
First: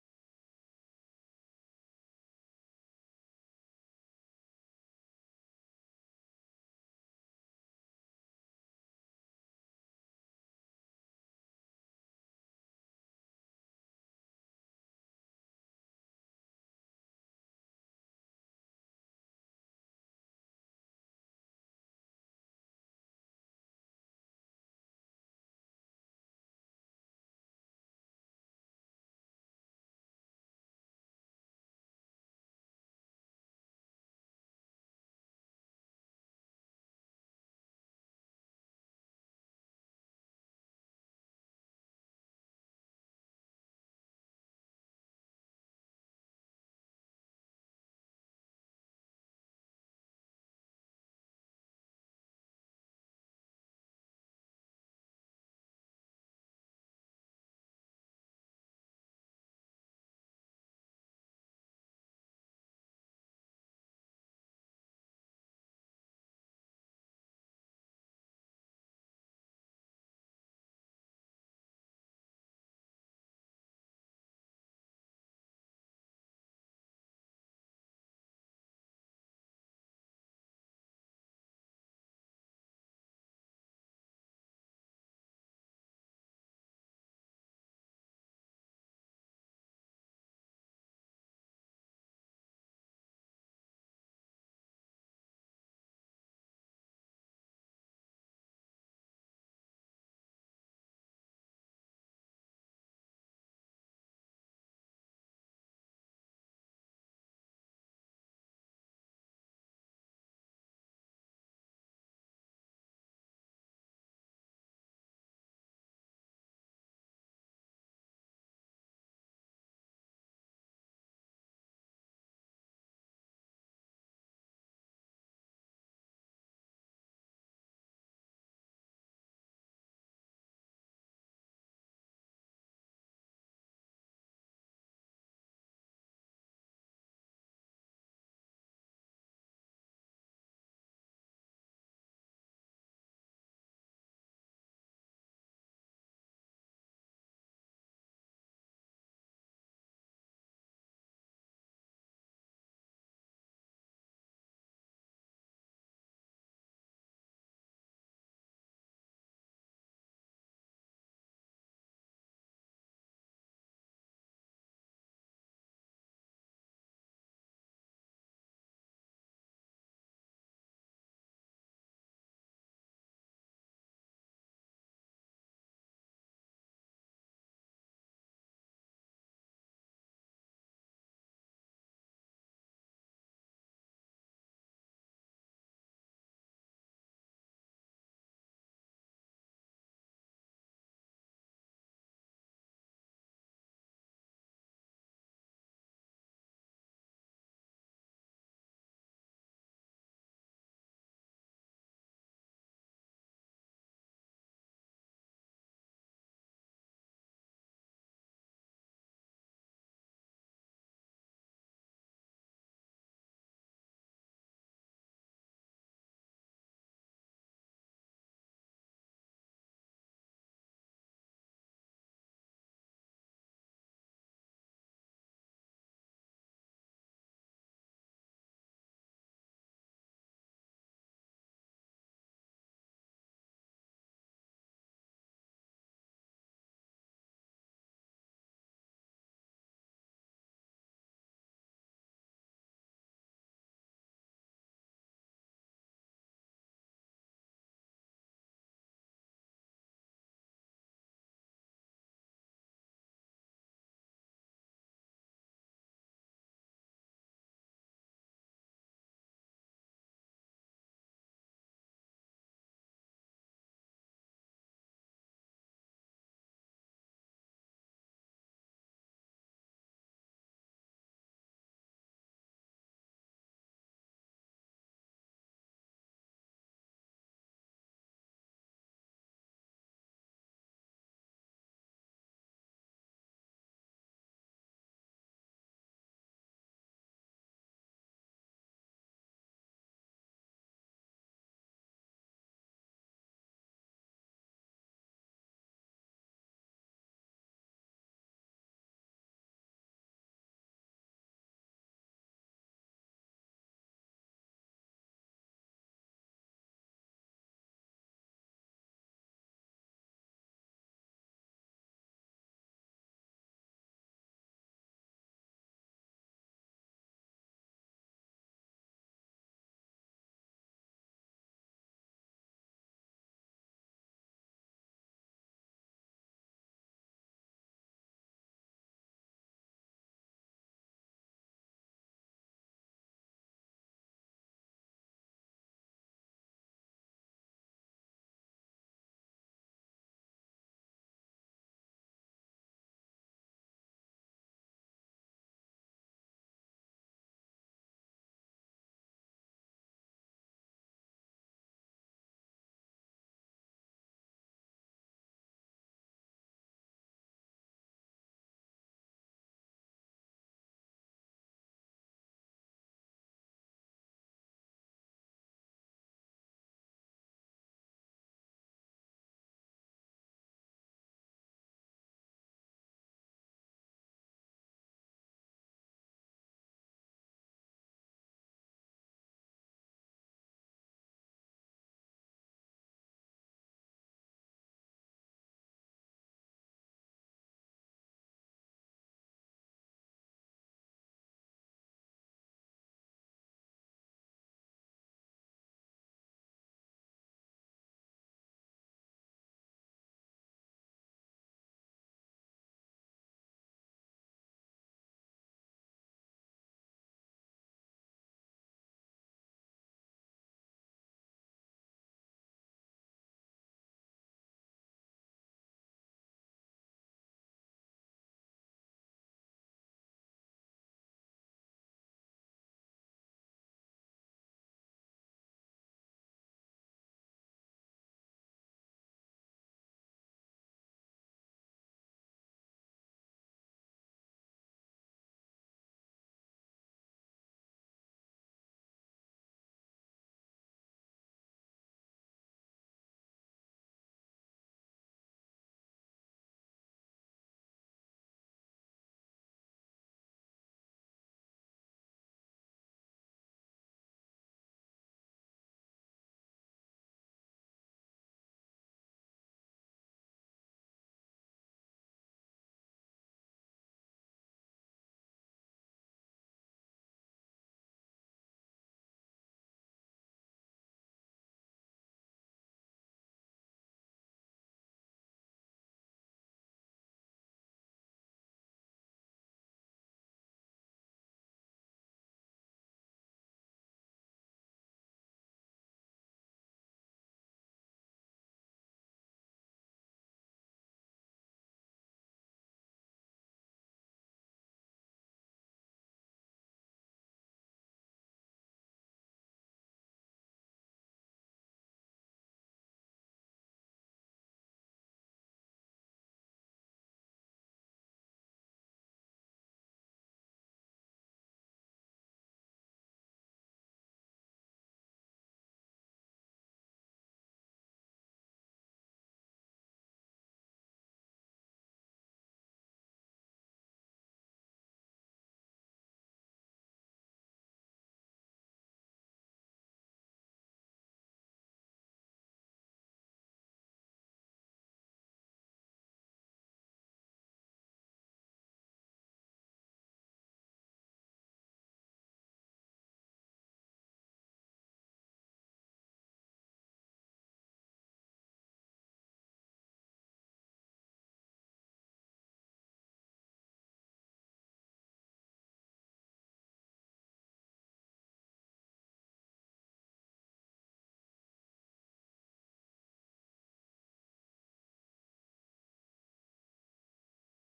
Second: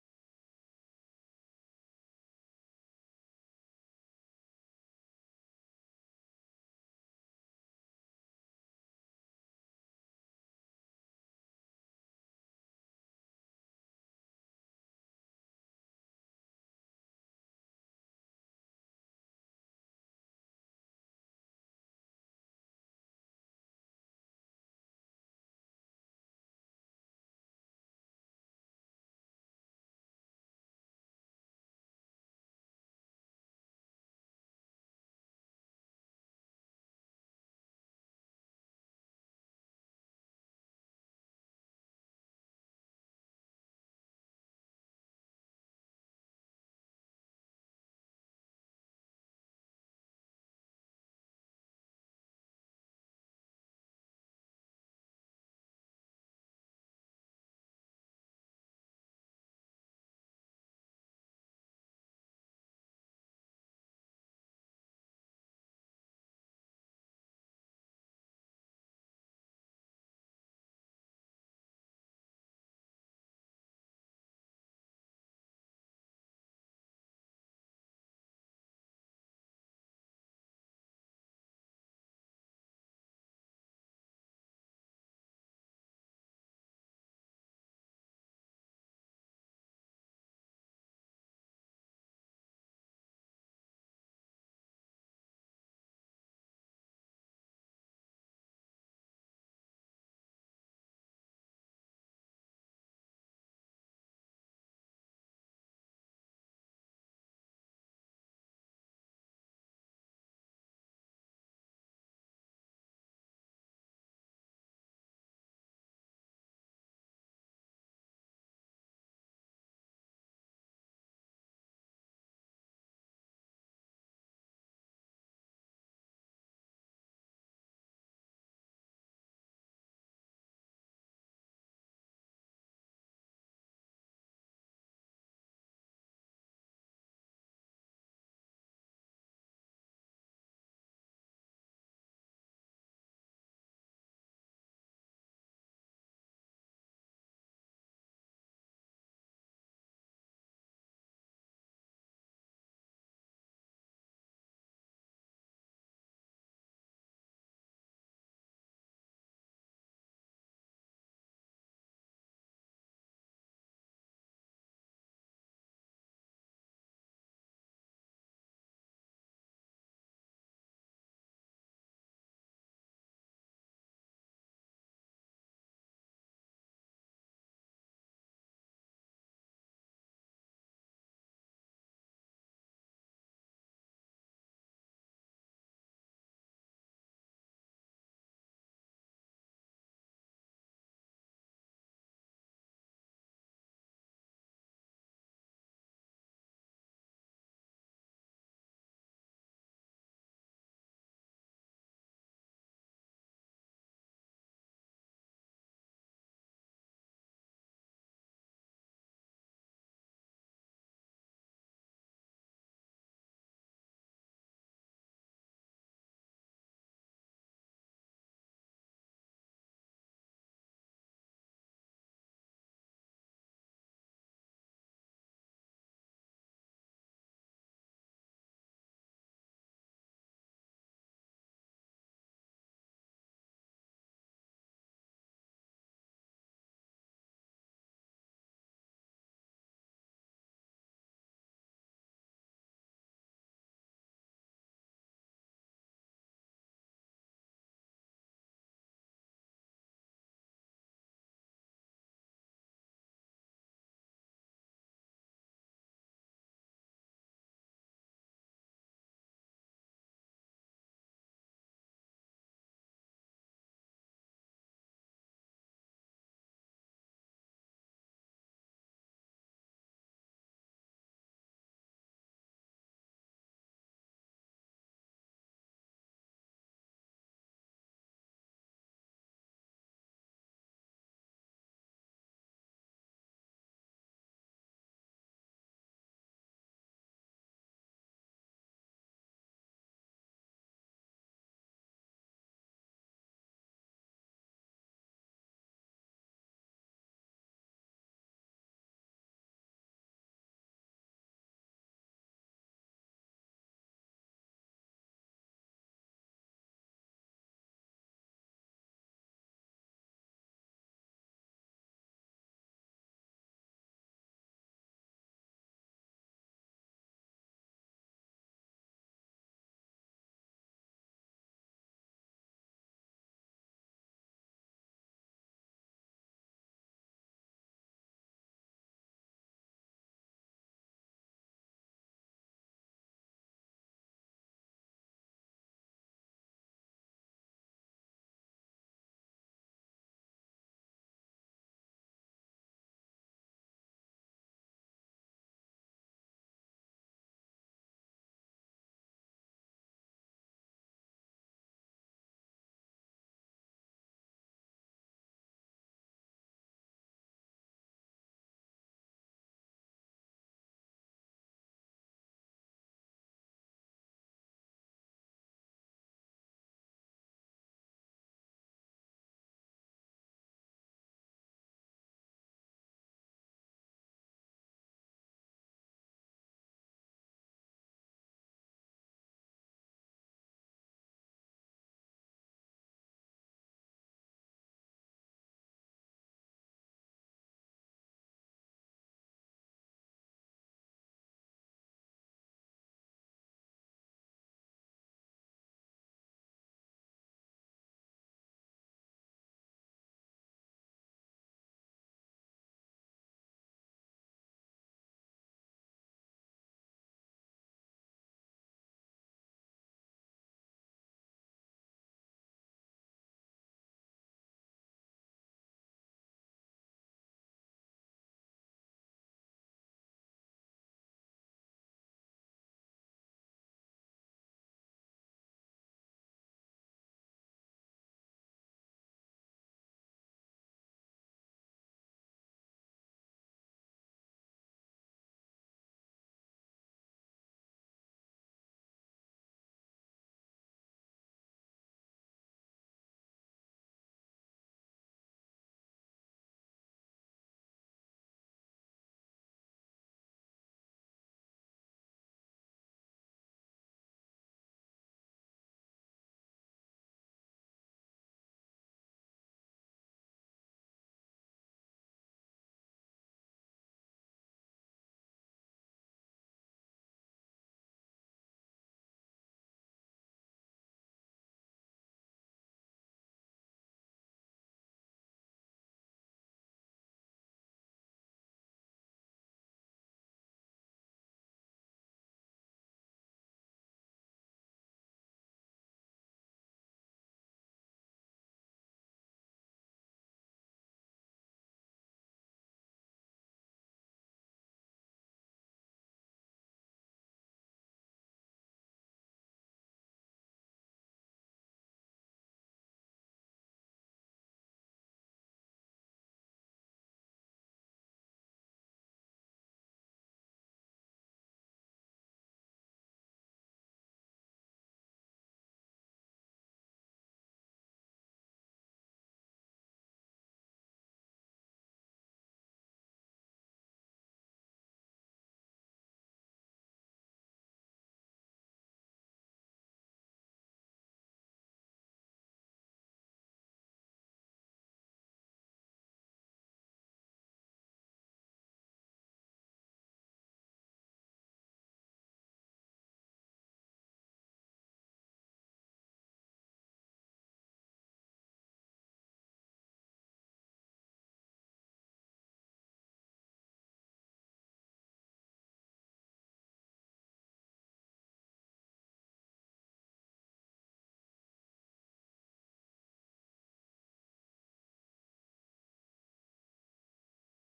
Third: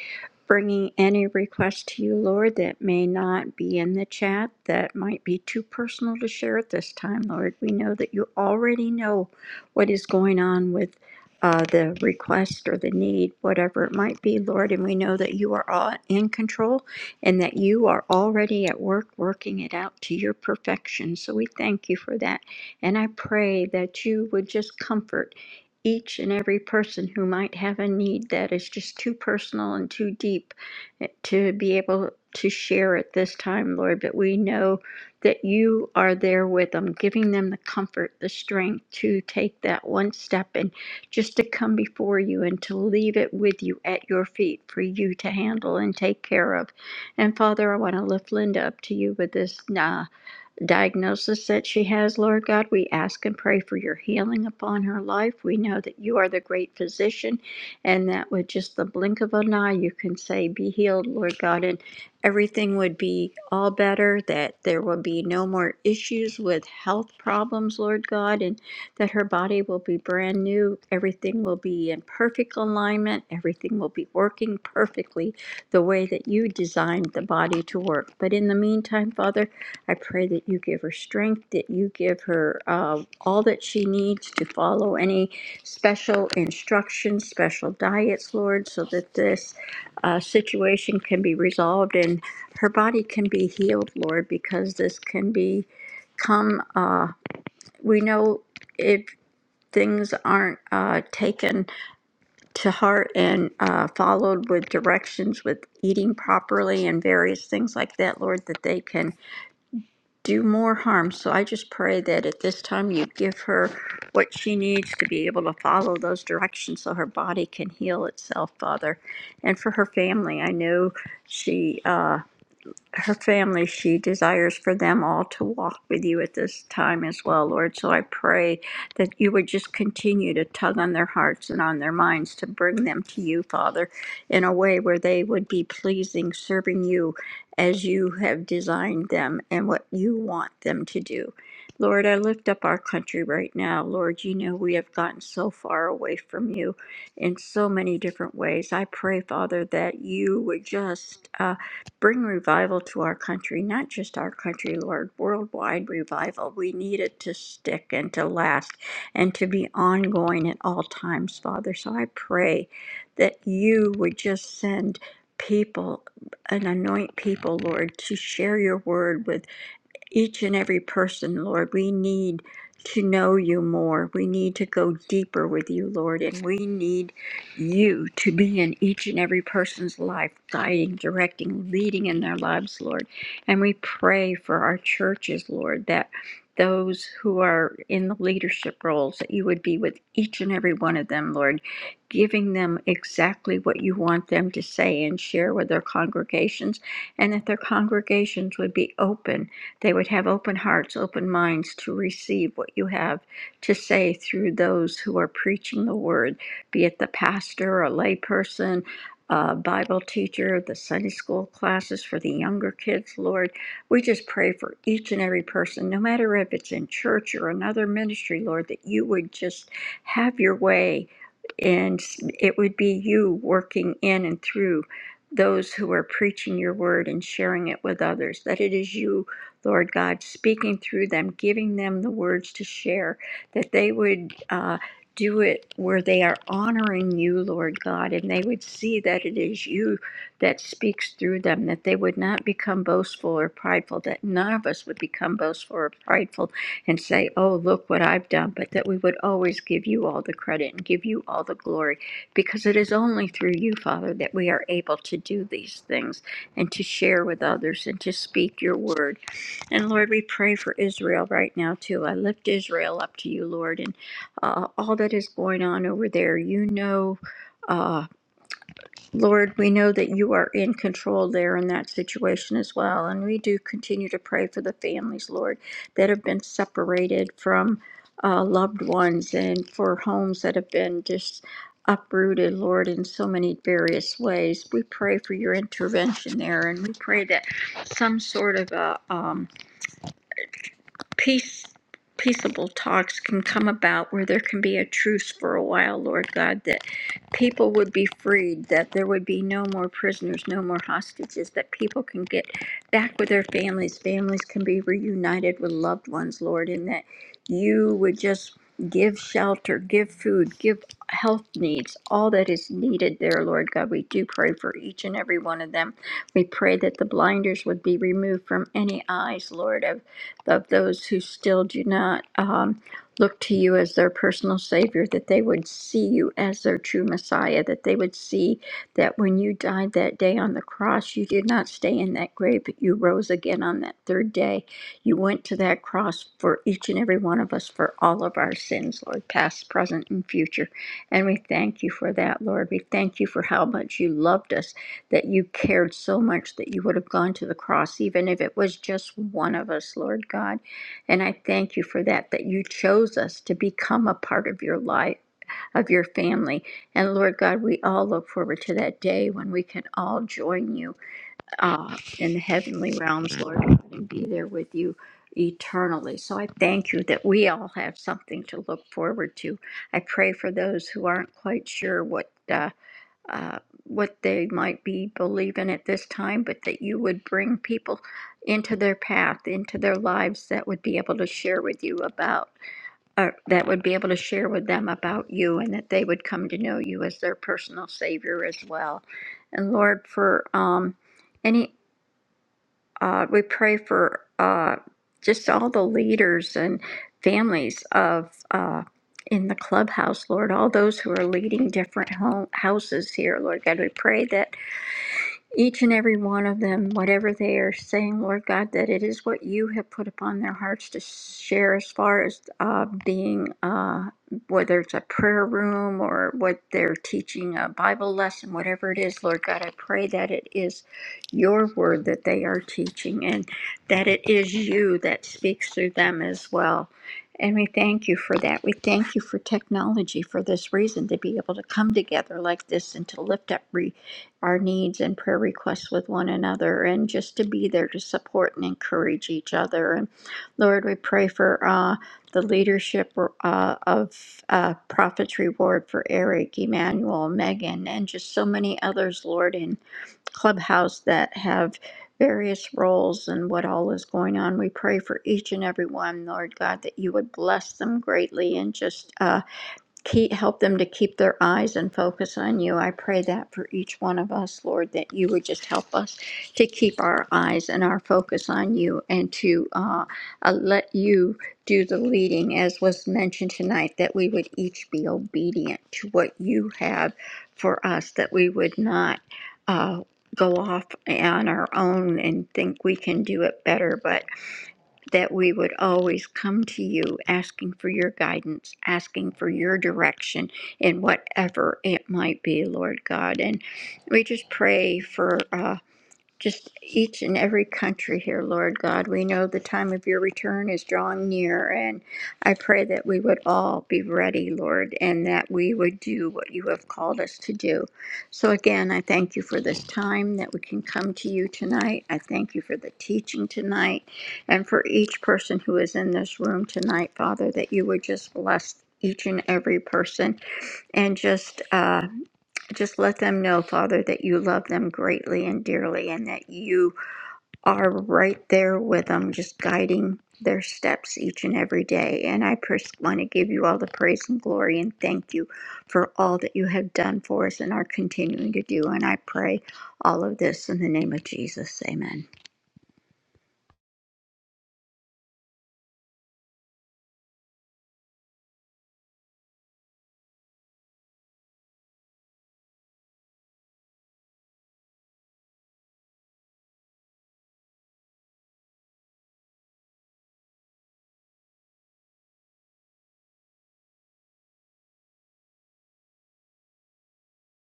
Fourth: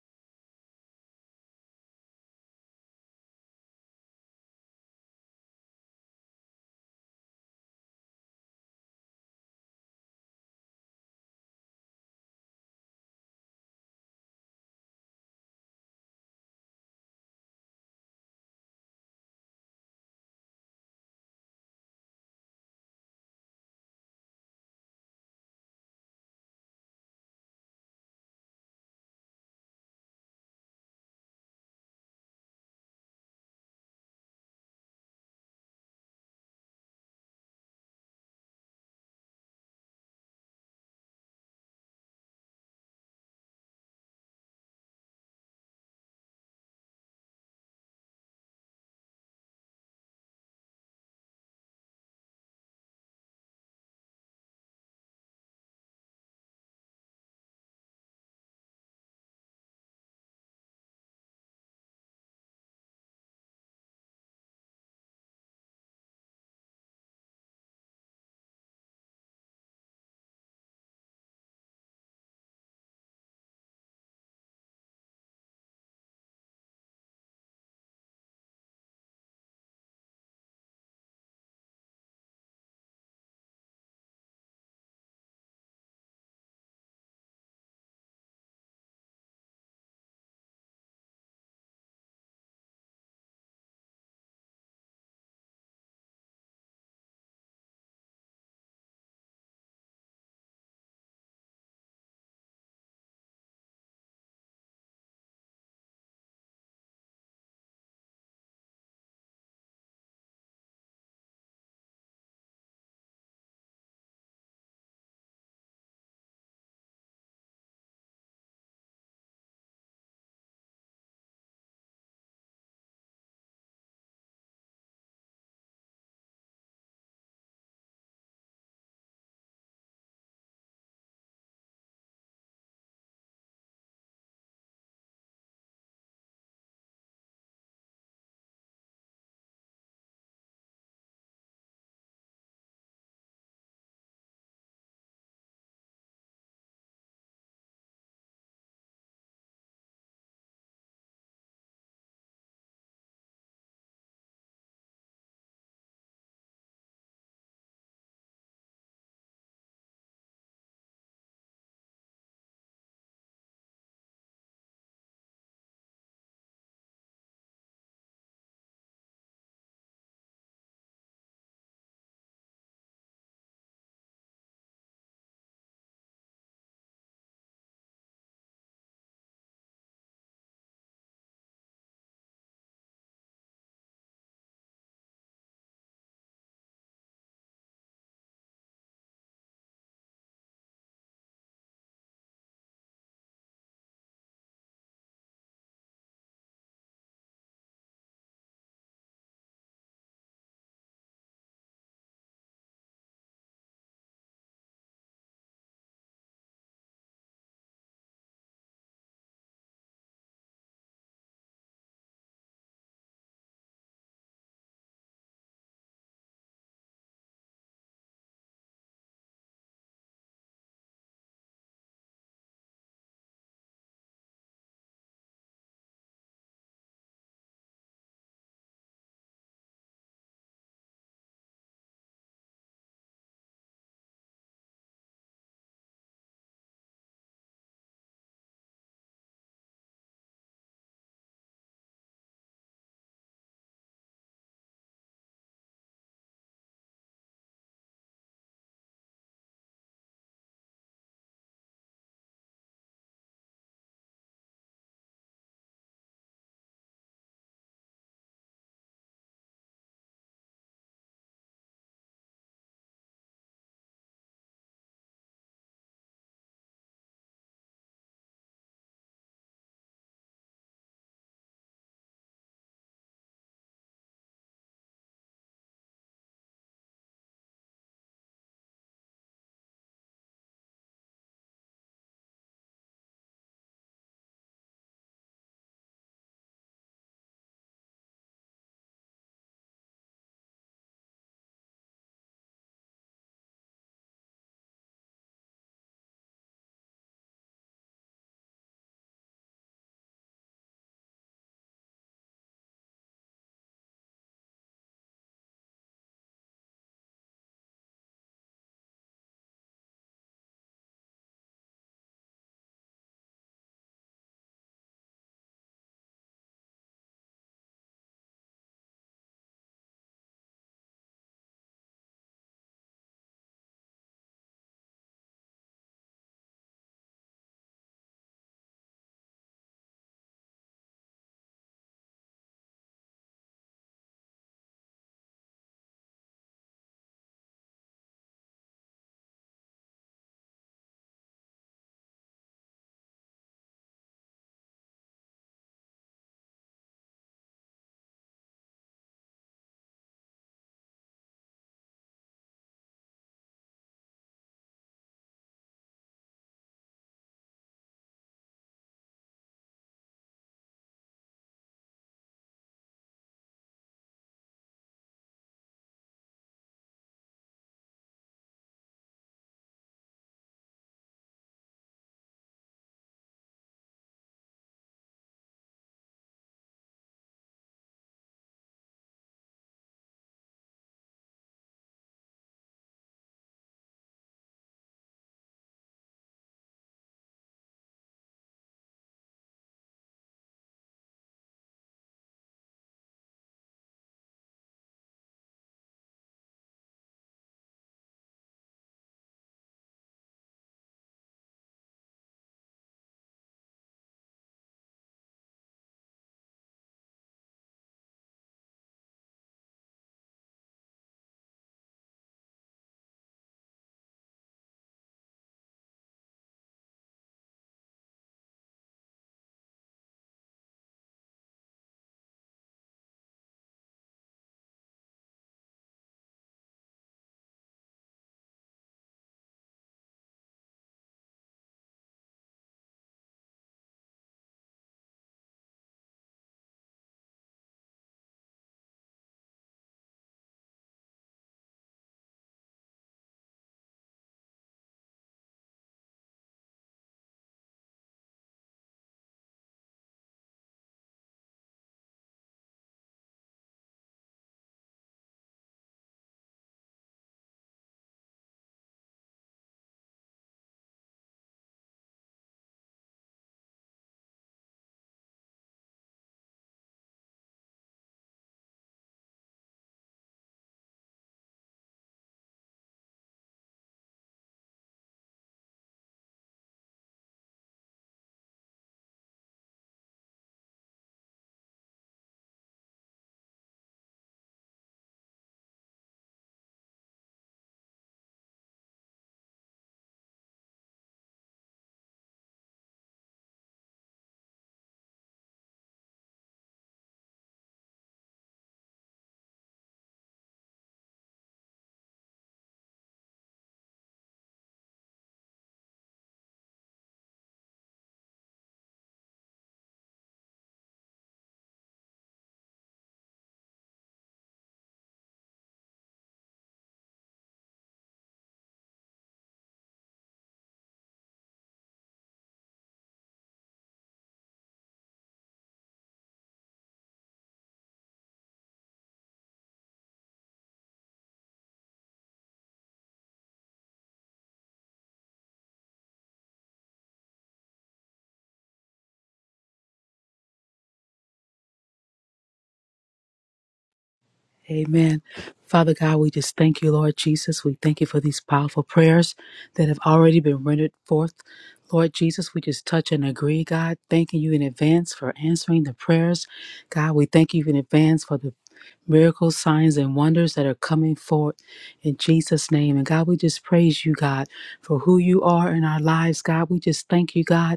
bringing any request to you, Lord, that may not be in the chat, that might be too personal to share at this time, Lord. We know that you already know what is going on with uh, the request or the need, whatever it might be, Lord. And we know that you are all in control and that you are already at work working it out to your perfection. So we thank you for that. And I pray that you would just comfort each and every person who might have a need that is just too personal and too deep eh, to be able to share at this time, Lord. But we know that you are there with them, giving them the comfort, the strength to take that one step and just to come before you and to leave it with you at your feet for you to handle and take care of. And Father, I want to lift Linda up to you with this. uh, diagnosis that she has, Lord God. We ask and pray for your healing upon her life. We know that you are the great physician, and that with just the blink of an eye, you can say, Be healed, Lord God, and everything would be all better, that there will be no more issues with health problems, Lord God, and that her body will be brand new. Everything will be in perfect alignment, everything will be working perfectly the way that you designed the body to work. But in the meantime, Father, I pray that you give her strength, that you give her uh, all that she needs to follow any special instructions, special diets, Lord, so that this uh, situation can be resolved and her body can be healed, Lord, because this can be come. Uh, we know if things aren't uh, taken to heart and uh, followed with directions with eating properly and various things like that, Lord, that they can do more harm. So I just pray that at this time you give her what she needs to be able to follow those directions so her body can heal itself, Father. And for her family, I know she. Uh, her family, she desires for them all to walk with you at this time as well, Lord. So I pray that you would just continue to tug on their hearts and on their minds to bring them to you, Father, in a way where they would be pleasing, serving you as you have designed them and what you want them to do. Lord, I lift up our country right now. Lord, you know we have gotten so far away from you in so many different ways. I pray, Father, that you would just. Bring revival to our country, not just our country, Lord, worldwide revival. We need it to stick and to last and to be ongoing at all times, Father. So I pray that you would just send people and anoint people, Lord, to share your word with each and every person, Lord. We need to know you more. We need to go deeper with you, Lord. And we need you to be in each and every person's life, guiding, directing, leading in their lives, Lord. And we pray for our churches, Lord, that those who are in the leadership roles, that you would be with each and every one of them, Lord, giving them exactly what you want them to say and share with their congregations, and that their congregations would be open they would have open hearts, open minds to receive what you have to say through those who are preaching the word, be it the pastor, a layperson, a Bible teacher, the Sunday school classes for the younger kids, Lord. We just pray for each and every person, no matter if it's in church or another ministry, Lord, that you would just have your way and it would be you working in and through those who are preaching your word and sharing it with others, that it is you Lord God, speaking through them, giving them the words to share, that they would uh, do it where they are honoring you, Lord God, and they would see that it is you that speaks through them, that they would not become boastful or prideful, that none of us would become boastful or prideful and say, Oh, look what I've done, but that we would always give you all the credit and give you all the glory, because it is only through you, Father, that we are able to do these things and to share with others and to speak your word. And Lord, we pray for Israel right now too. I lift Israel up to you, Lord, and uh, all that is going on over there. You know, uh, Lord, we know that you are in control there in that situation as well. And we do continue to pray for the families, Lord, that have been separated from uh, loved ones and for homes that have been just uprooted, Lord, in so many various ways. We pray for your intervention there, and we pray that some sort of a um, peace peaceable talks can come about where there can be a truce for a while lord god that people would be freed that there would be no more prisoners no more hostages that people can get back with their families families can be reunited with loved ones lord and that you would just give shelter give food give health needs all that is needed there lord god we do pray for each and every one of them we pray that the blinders would be removed from any eyes lord of of those who still do not um, look to you as their personal Savior, that they would see you as their true Messiah, that they would see that when you died that day on the cross, you did not stay in that grave, but you rose again on that third day. You went to that cross for each and every one of us for all of our sins, Lord, past, present, and future. And we thank you for that, Lord. We thank you for how much you loved us that you cared so much that you would have gone to the cross, even if it was just one of us, Lord God. And I thank you for that, that you chose us to become a part of your life, of your family. And Lord God, we all look forward to that day when we can all join you uh, in the heavenly realms, Lord God, and be there with you eternally. So I thank you that we all have something to look forward to. I pray for those who aren't quite sure what. Uh, uh, what they might be believing at this time, but that you would bring people into their path, into their lives that would be able to share with you about, or that would be able to share with them about you, and that they would come to know you as their personal Savior as well. And Lord, for um, any, uh, we pray for uh, just all the leaders and families of. Uh, in the clubhouse, Lord, all those who are leading different home, houses here, Lord God, we pray that each and every one of them, whatever they are saying, Lord God, that it is what you have put upon their hearts to share as far as uh, being, uh, whether it's a prayer room or what they're teaching, a Bible lesson, whatever it is, Lord God, I pray that it is your word that they are teaching and that it is you that speaks through them as well. And we thank you for that. We thank you for technology for this reason to be able to come together like this and to lift up our needs and prayer requests with one another and just to be there to support and encourage each other. And Lord, we pray for uh, the leadership uh, of uh, Prophet's Reward for Eric, Emmanuel, Megan, and just so many others, Lord, in Clubhouse that have various roles and what all is going on. We pray for each and every one, Lord God, that you would bless them greatly and just. Uh, keep, help them to keep their eyes and focus on you. I pray that for each one of us, Lord, that you would just help us to keep our eyes and our focus on you and to uh, uh, let you do the leading, as was mentioned tonight, that we would each be obedient to what you have for us, that we would not. Uh, Go off on our own and think we can do it better, but that we would always come to you asking for your guidance, asking for your direction in whatever it might be, Lord God. And we just pray for. Uh, just each and every country here, Lord God. We know the time of your return is drawing near, and I pray that we would all be ready, Lord, and that we would do what you have called us to do. So, again, I thank you for this time that we can come to you tonight. I thank you for the teaching tonight, and for each person who is in this room tonight, Father, that you would just bless each and every person and just. uh, just let them know, Father, that you love them greatly and dearly and that you are right there with them, just guiding their steps each and every day. And I just want to give you all the praise and glory and thank you for all that you have done for us and are continuing to do. And I pray all of this in the name of Jesus. Amen. Amen. Father God, we just thank you, Lord Jesus. We thank you for these powerful prayers that have already been rendered forth. Lord Jesus, we just touch and agree, God, thanking you in advance for answering the prayers. God, we thank you in advance for the miracles, signs, and wonders that are coming forth in Jesus' name. And God, we just praise you, God, for who you are in our lives, God. We just thank you, God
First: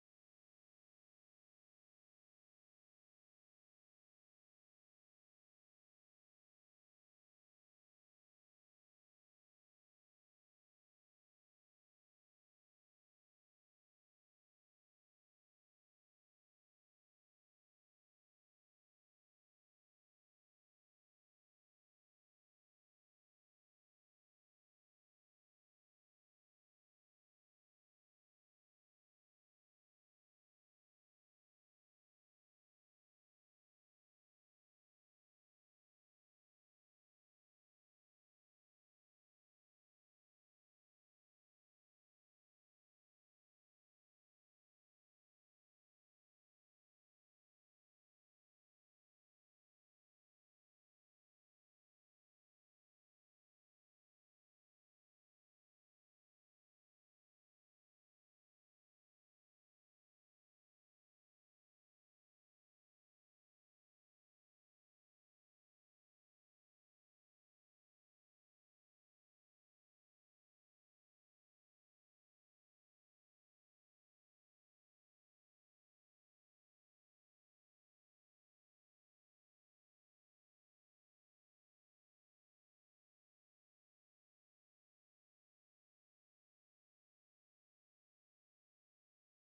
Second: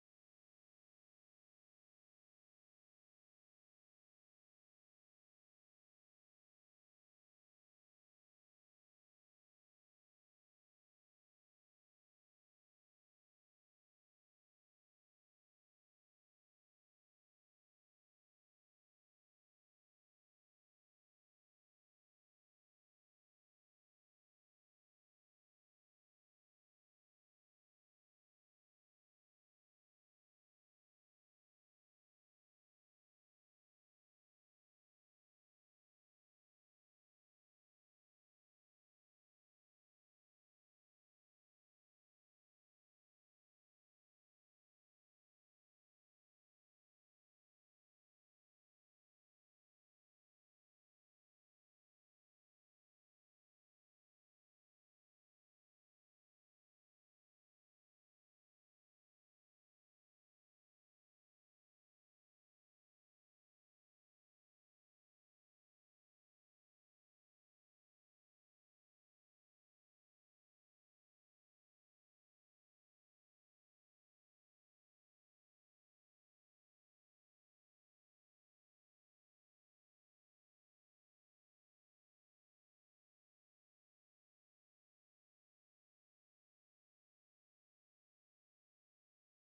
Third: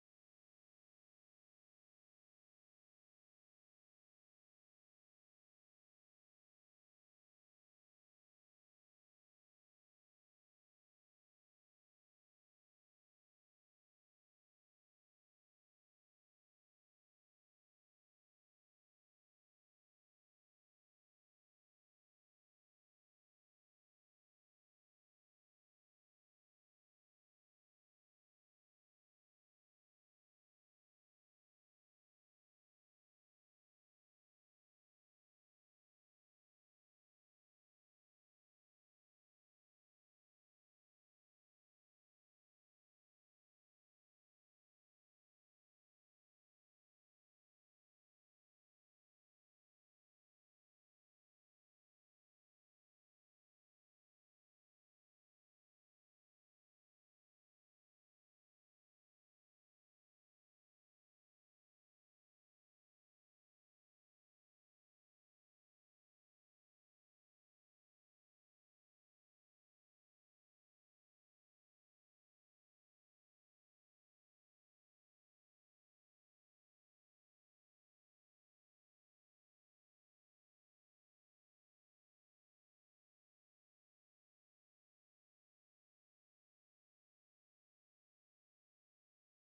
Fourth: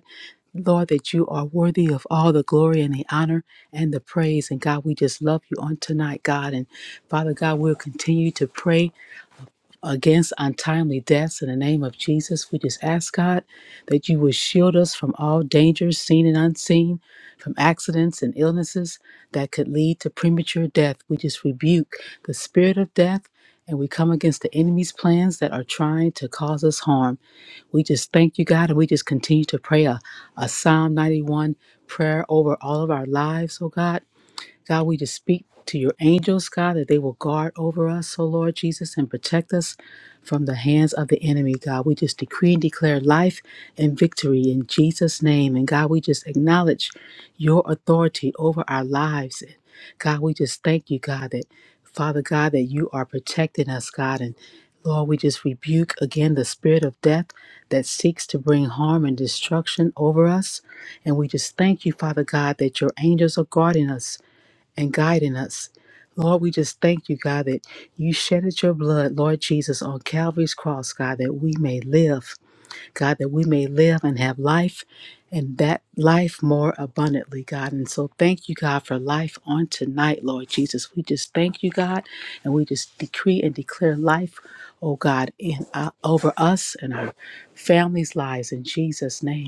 Lord, that you are worthy of all the glory and the honor and the praise. And God, we just love you on tonight, God. And Father God, we'll continue to pray against untimely deaths in the name of Jesus. We just ask, God, that you will shield us from all dangers, seen and unseen, from accidents and illnesses that could lead to premature death. We just rebuke the spirit of death and we come against the enemy's plans that are trying to cause us harm. We just thank you, God, and we just continue to pray a, a Psalm 91 prayer over all of our lives, oh God. God, we just speak to your angels, God, that they will guard over us, O Lord Jesus, and protect us from the hands of the enemy, God. We just decree and declare life and victory in Jesus' name. And God, we just acknowledge your authority over our lives. And God, we just thank you, God, that Father God, that you are protecting us, God. And Lord, we just rebuke again the spirit of death that seeks to bring harm and destruction over us. And we just thank you, Father God, that your angels are guarding us and guiding us. Lord, we just thank you, God, that you shedded your blood, Lord Jesus, on Calvary's cross, God, that we may live, God, that we may live and have life and that life more abundantly, God. And so thank you, God, for life on tonight, Lord Jesus. We just thank you, God, and we just decree and declare life, oh God, in, uh, over us and our families' lives in Jesus' name.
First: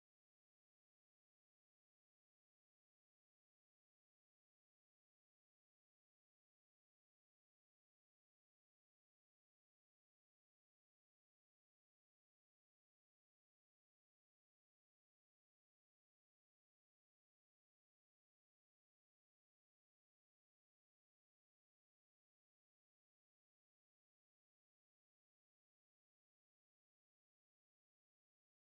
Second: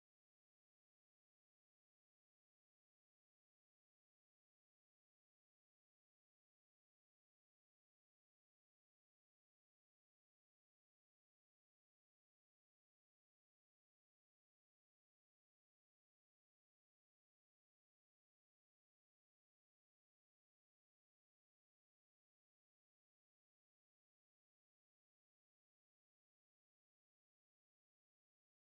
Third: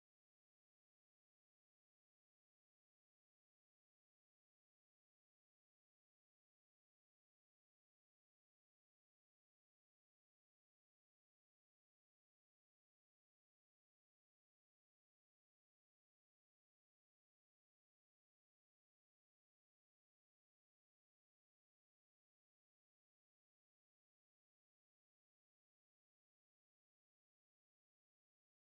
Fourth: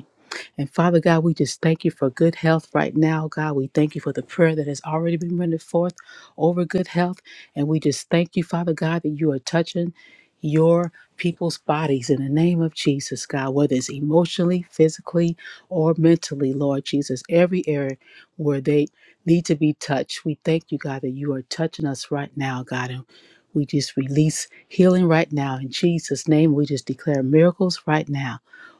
And Father God, we just thank you for good health right now, God. We thank you for the prayer that has already been rendered forth over good health. And we just thank you, Father God, that you are touching your people's bodies in the name of Jesus, God, whether it's emotionally, physically, or mentally, Lord Jesus, every area where they need to be touched. We thank you, God, that you are touching us right now, God. And we just release healing right now in Jesus' name. We just declare miracles right now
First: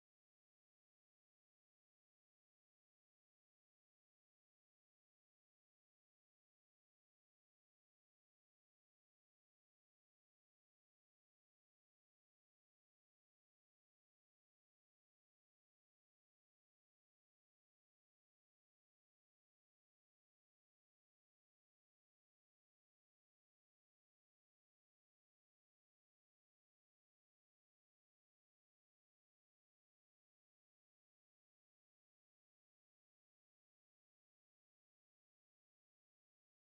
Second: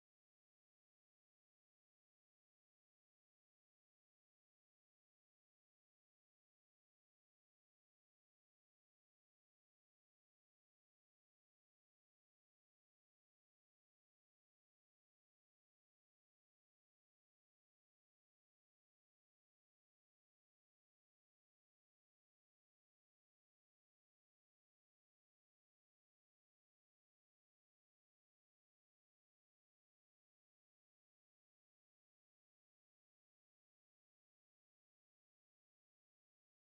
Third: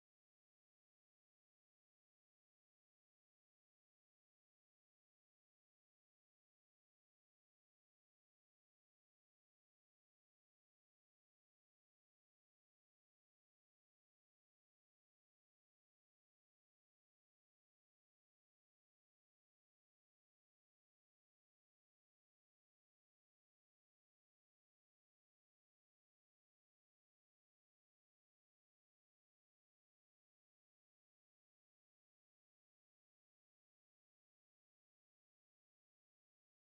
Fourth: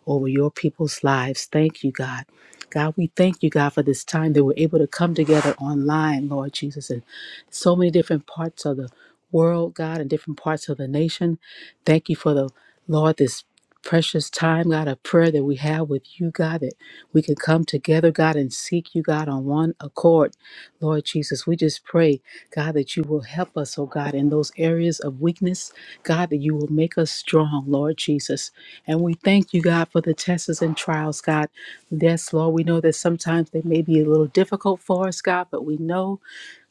over your people's lives. Thank you, God. God, we thank you, God, for this time that we're able to come together online, Lord Jesus, in so many different parts of the world, God, and different parts of the nation. Thank you for the Lord, this precious time, God, of prayer that we have with you, God, that we can come together, God, and seek you, God, on one accord. Lord Jesus, we just pray, God, that you will help us, oh God, in those areas of weakness, God, that you will make us strong, Lord Jesus. And we thank you, God, for the tests and trials, God. Yes, Lord, we know that sometimes they may be a little difficult for us, God, but we know,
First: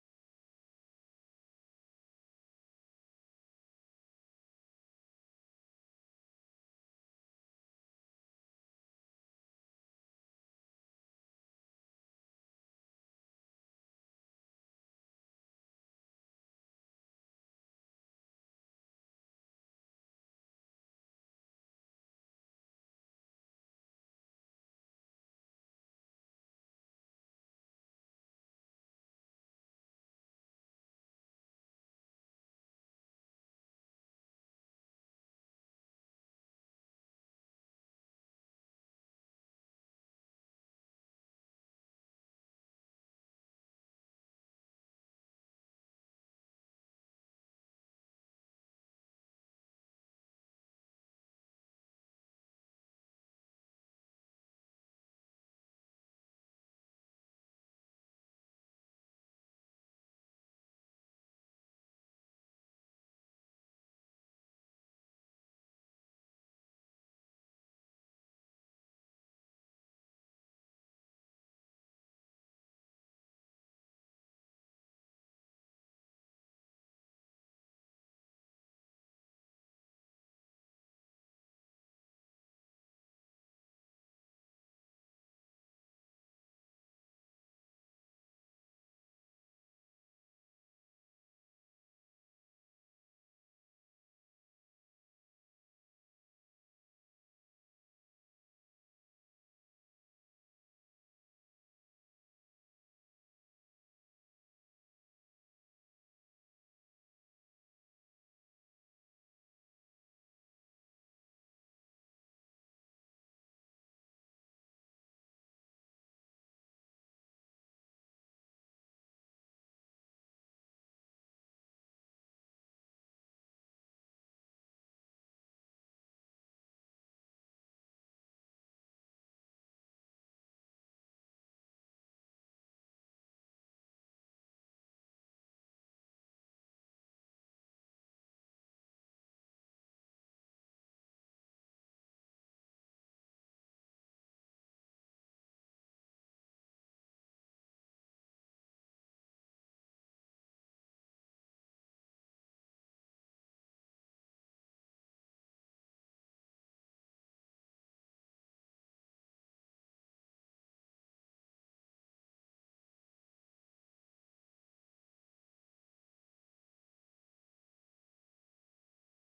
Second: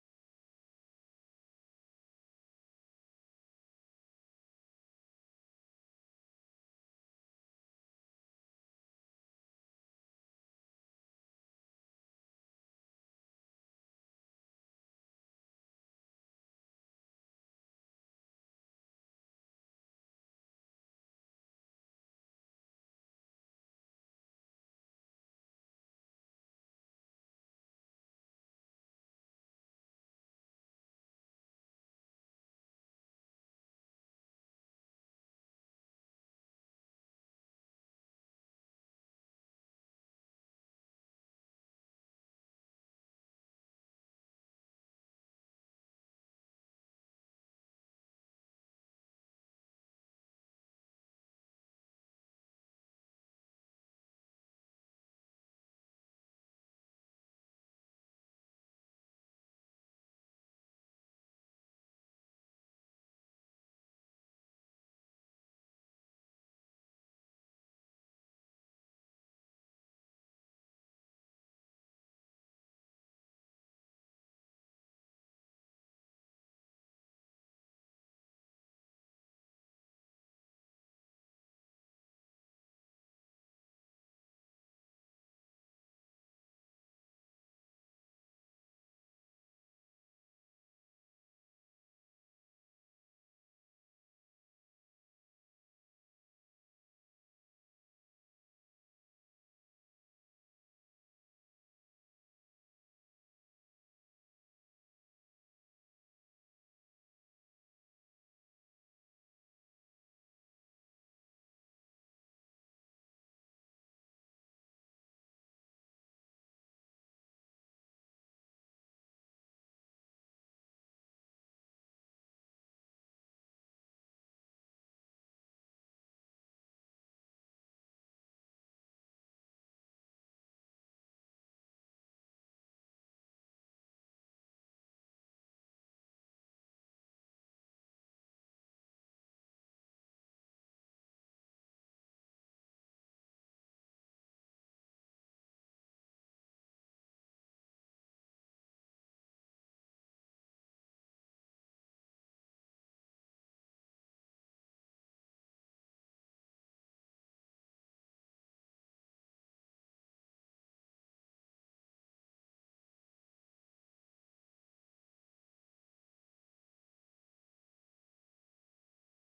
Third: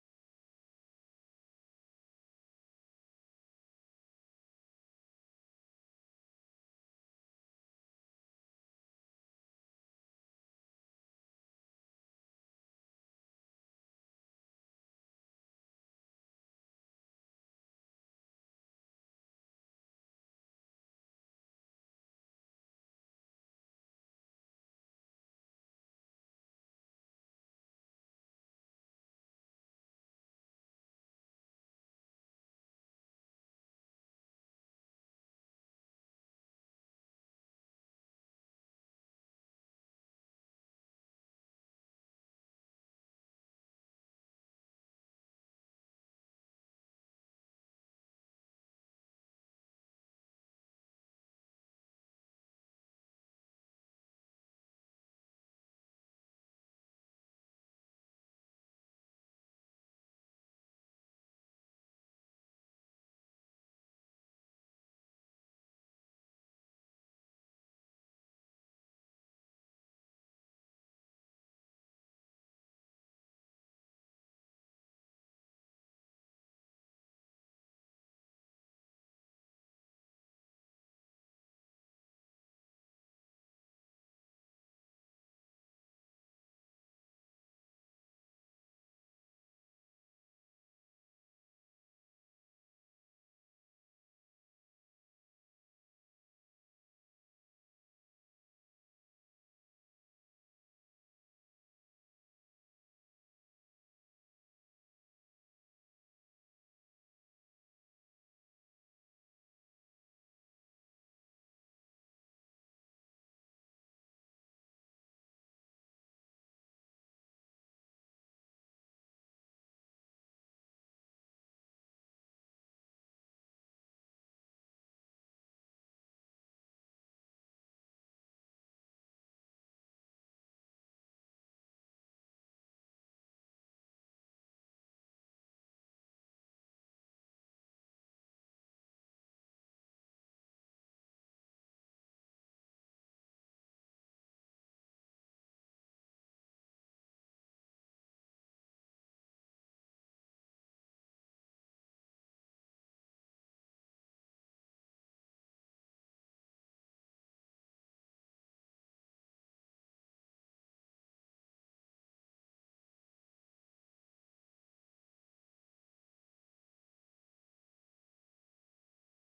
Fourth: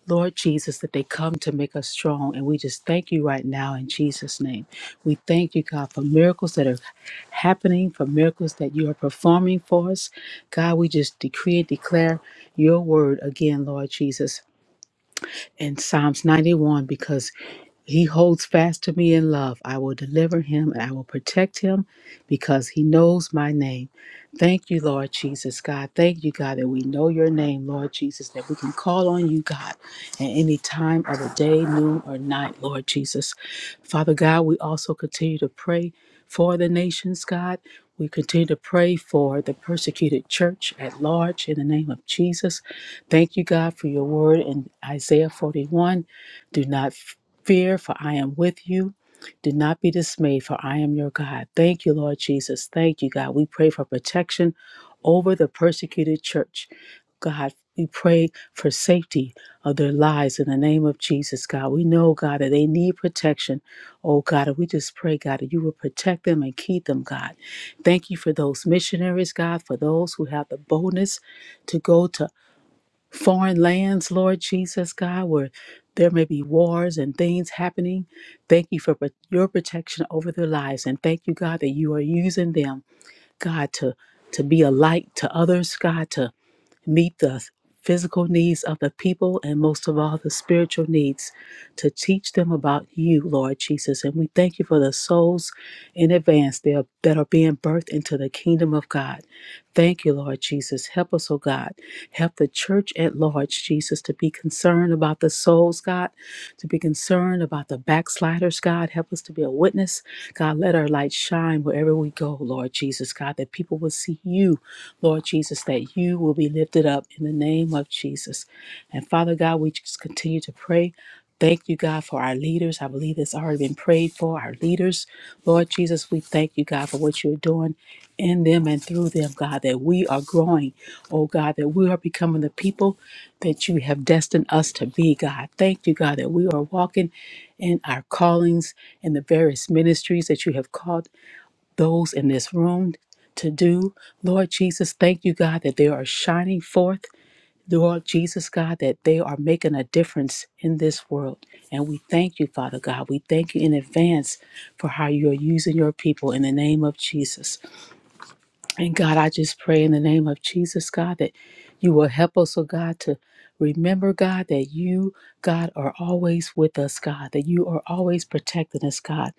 Lord Jesus, that they come to make us strong. And we just thank you right now in Jesus' name. We thank you, God, for miracles that are happening, for miracles that you are performing for us. God, we just decree and declare your word again, Lord Jesus, in Psalms 91, because he holds fast to me in love. I will deliver him and I will protect him because he knows my name. Thank you, Lord Jesus, God. Thank you, God, that we know your name, Lord Jesus, that we can call on you, God, at any time of the day, noon, or night, Lord Jesus. Father God, we also continue to pray for the nations, God. We continue to pray for the persecuted church at large in the name of Jesus. Thank you, God, for your word in Isaiah 41. Do not fear, for I am with you. Do not be dismayed, for I am your God. Thank you, Lord Jesus. Thank you, God. We pray for protection over the persecuted church. God, we pray for safety of their lives in the name of Jesus, God. We know, God, that they need protection. Oh, God, and we just pray, God, that you will protect them and keep them, God. Thank you for those missionaries, God, for those who have the boldness to go to foreign lands, Lord Jesus, God, where there may be wars and things happening. Thank you for pro- your protection over their lives. And thank you, God, that you are using them, God, to, to be a light to others, God, to meet the physical needs of the people and most of all the spiritual needs to teach them about you, Lord Jesus. And we thank you for the souls in advance that are, that are being birthed into the kingdom of God. Thank you, Lord Jesus. Help us, oh God. Help the church at large, Jesus, to be concerned about the souls, God, to be concerned about the backsliders, God. Help us to be a witness. God, let our light shine wherever we go, Lord Jesus, God, that people will see you Lord Jesus, that you will be lifted up in the name of Jesus. And Father God, we just continue to pray. Thank you, God, for our leaders. I believe it's already been prayed for our leaders. Lord Jesus, we thank you, God, for what you're doing in them and through them, God, that we are growing, oh God, that we are becoming the people that you have destined us to be, God. Thank you, God, that we are walking in our callings and the various ministries that you have called those in this room to do. Lord Jesus, thank you, God, that they are shining forth. Lord Jesus, God, that they are making a difference in this world. And we thank you, Father God. We thank you in advance for how you're using your people in the name of Jesus. And God, I just pray in the name of Jesus, God, that you will help us, oh God, to remember, God, that you, God, are always with us, God, that you are always protecting us, God.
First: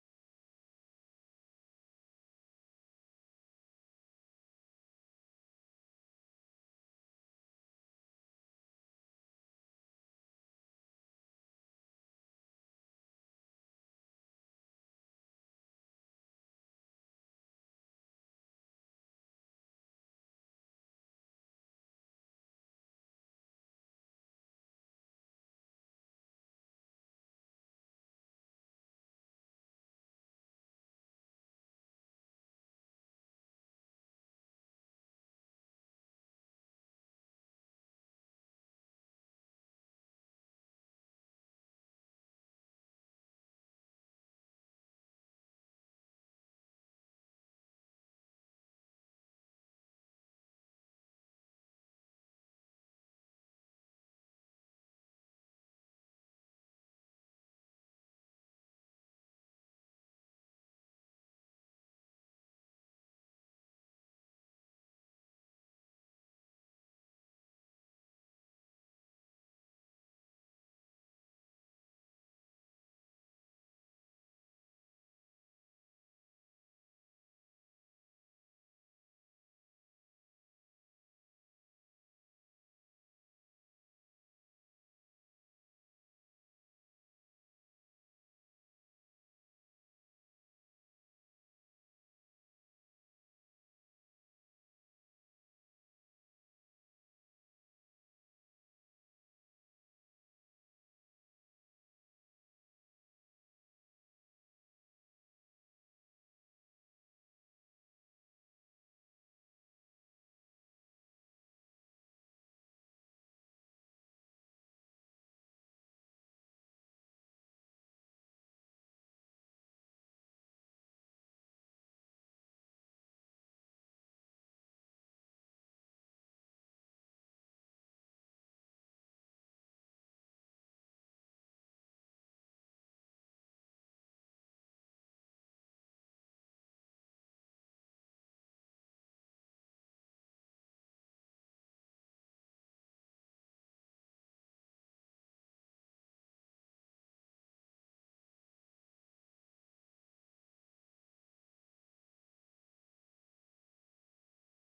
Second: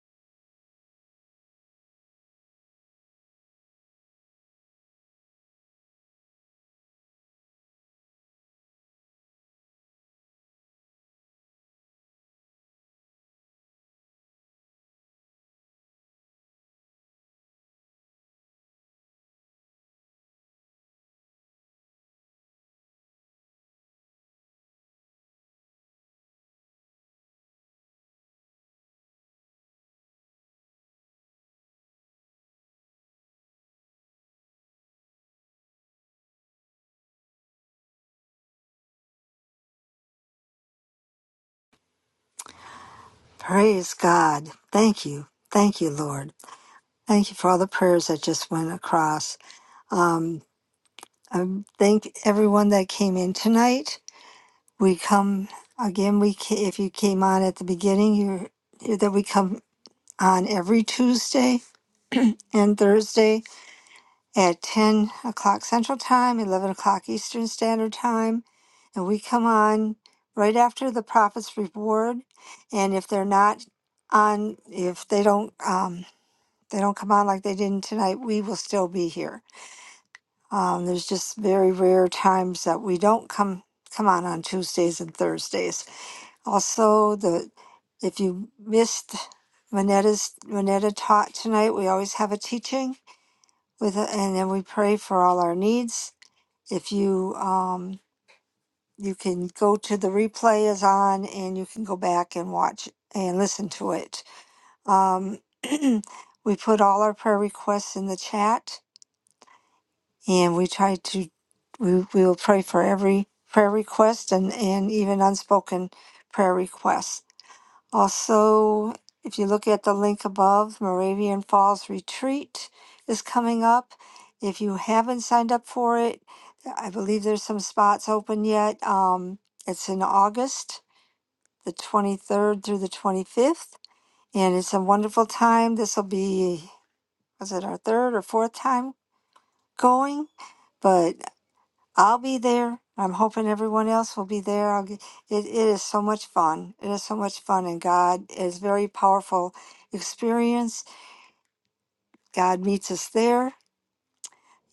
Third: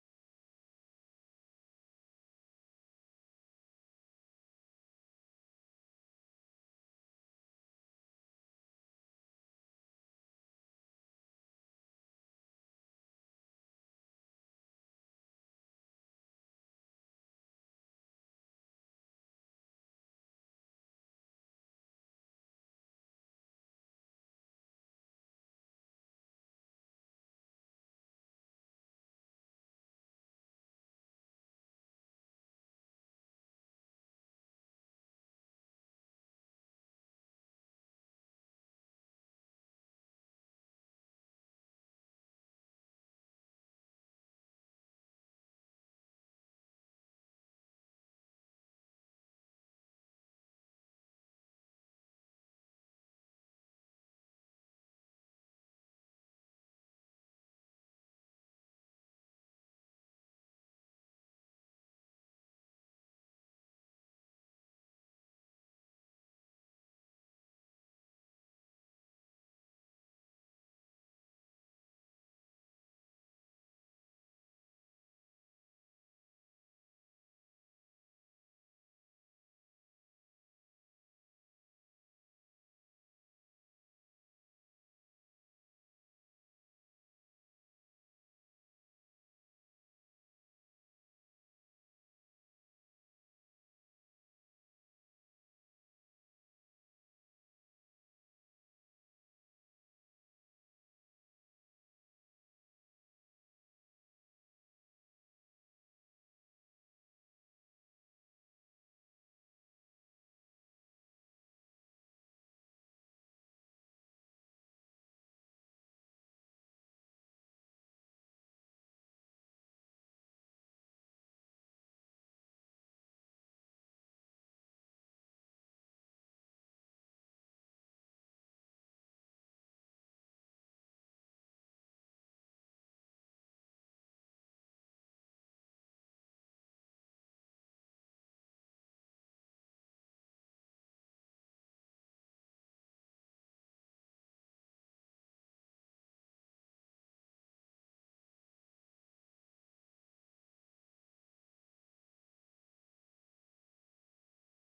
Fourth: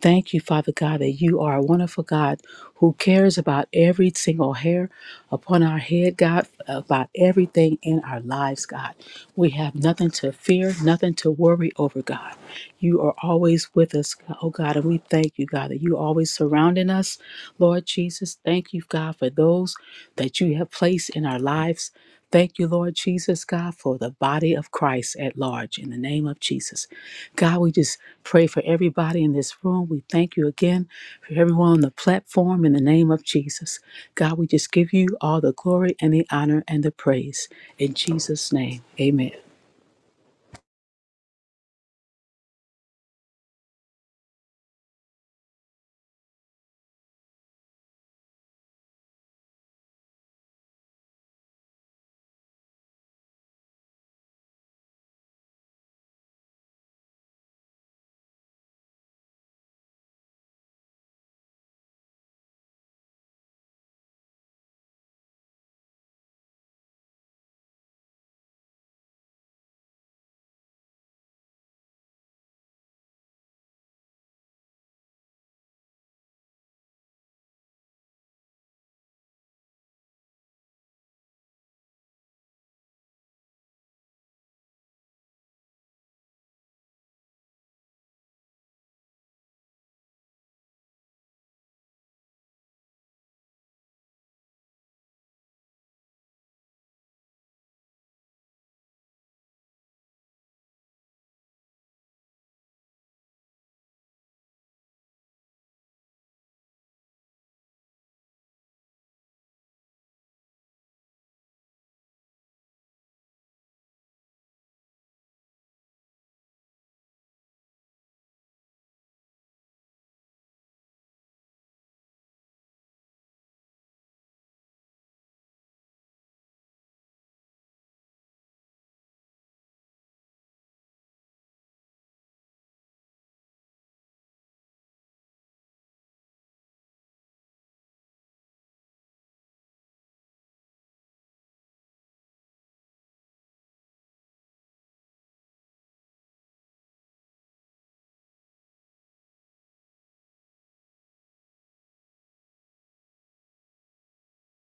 Thank you, Father God, that you are a wonderful God who cares about every single hair upon our head, God, about everything in our lives, God. We have nothing to fear, nothing to worry over, God. You are always with us, oh God, and we thank you, God, that you are always surrounding us, Lord Jesus. Thank you, God, for those that you have placed in our lives. Thank you, Lord Jesus, God, for the body of Christ at large in the name of Jesus. God, we just pray for everybody in this room. We thank you again for everyone on the platform in the name of Jesus. God, we just give you all the glory and the honor and the praise. In Jesus' name, amen. Praise God. Thank you. Thank you, Lord. Thank you for all the prayers that just went across. Um, I thank everyone that came in tonight. We come again. We ca- if you came on at the beginning, you are that we come on every Tuesday and Thursday at ten o'clock Central Time, eleven o'clock Eastern Standard Time. And we come on right after the prophet's reward. And if they're not on, if they don't, um, they don't come on like they didn't tonight, we will still be here. Um, there's just very rare times that we don't come come on on Tuesdays and Thursdays. Also, the if you missed Manetta's Manetta taught tonight, we always have a teaching with, a, and then we pray for all our needs. If you um, you can go to the replay is on and you can go back and watch and listen to it um, we put all our prayer requests in the chat and we try to we, we will pray for every prayer request and and even unspoken prayer requests also if you look at the link above moravian falls retreat is coming up if you haven't signed up for it i believe there's some spots open yet um, it's in august the 23rd through the 25th. And it's a wonderful time. This will be, was it our third or fourth time going? But I'll be there. I'm hoping everyone else will be there. I'll get, it, it is so much fun. It is so much fun. And God is very powerful experience. God meets us there.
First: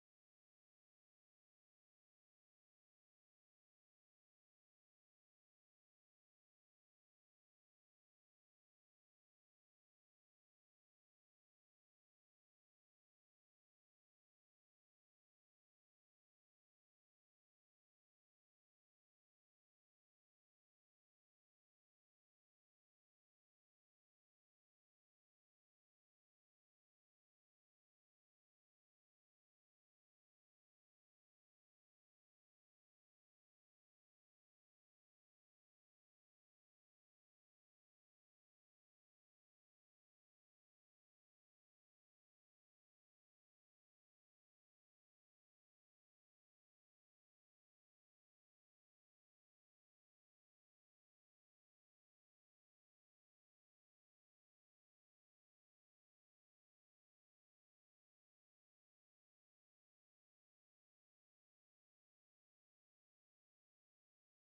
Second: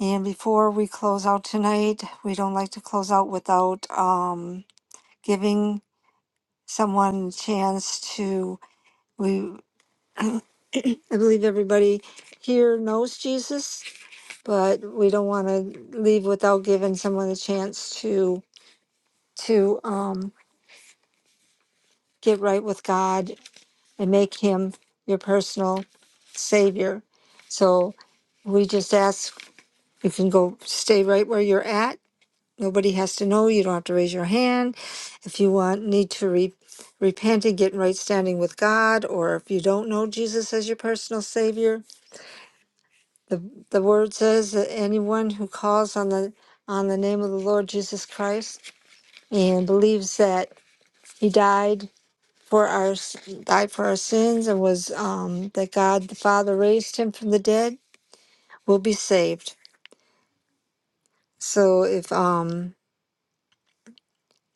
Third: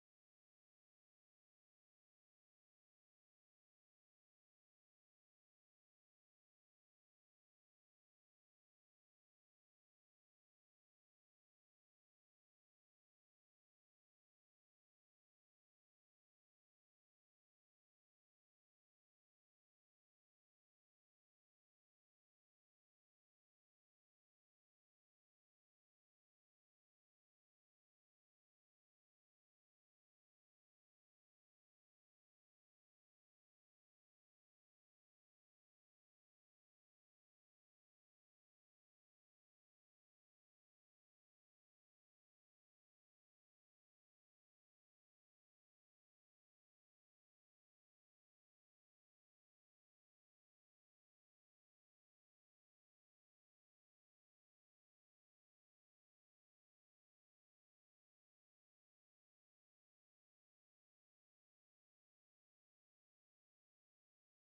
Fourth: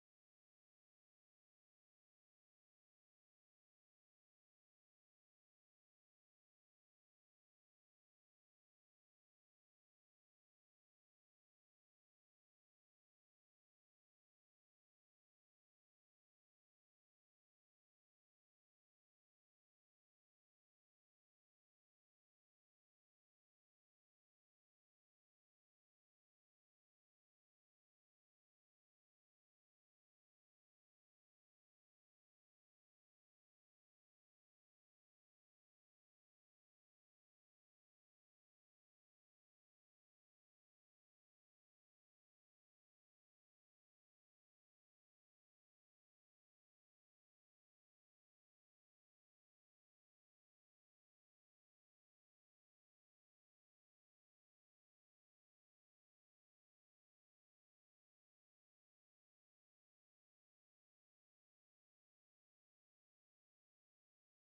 And before we close out tonight, we don't like to close out without um, giving someone a chance to we I believe everybody here knows Jesus, but we don't want to leave without giving someone a chance to to um, get right with God and make Him your personal Savior. So we just ask you can go stay right where you're at. Nobody has to know. You don't have to raise your hand. If you want need to re- repent and get in right standing with God, or if you don't know Jesus as your personal Savior, The, the word says that anyone who calls on the on the name of the Lord Jesus Christ and believes that He died for our s- died for our sins and was um, that God the Father raised Him from the dead will be saved. So if um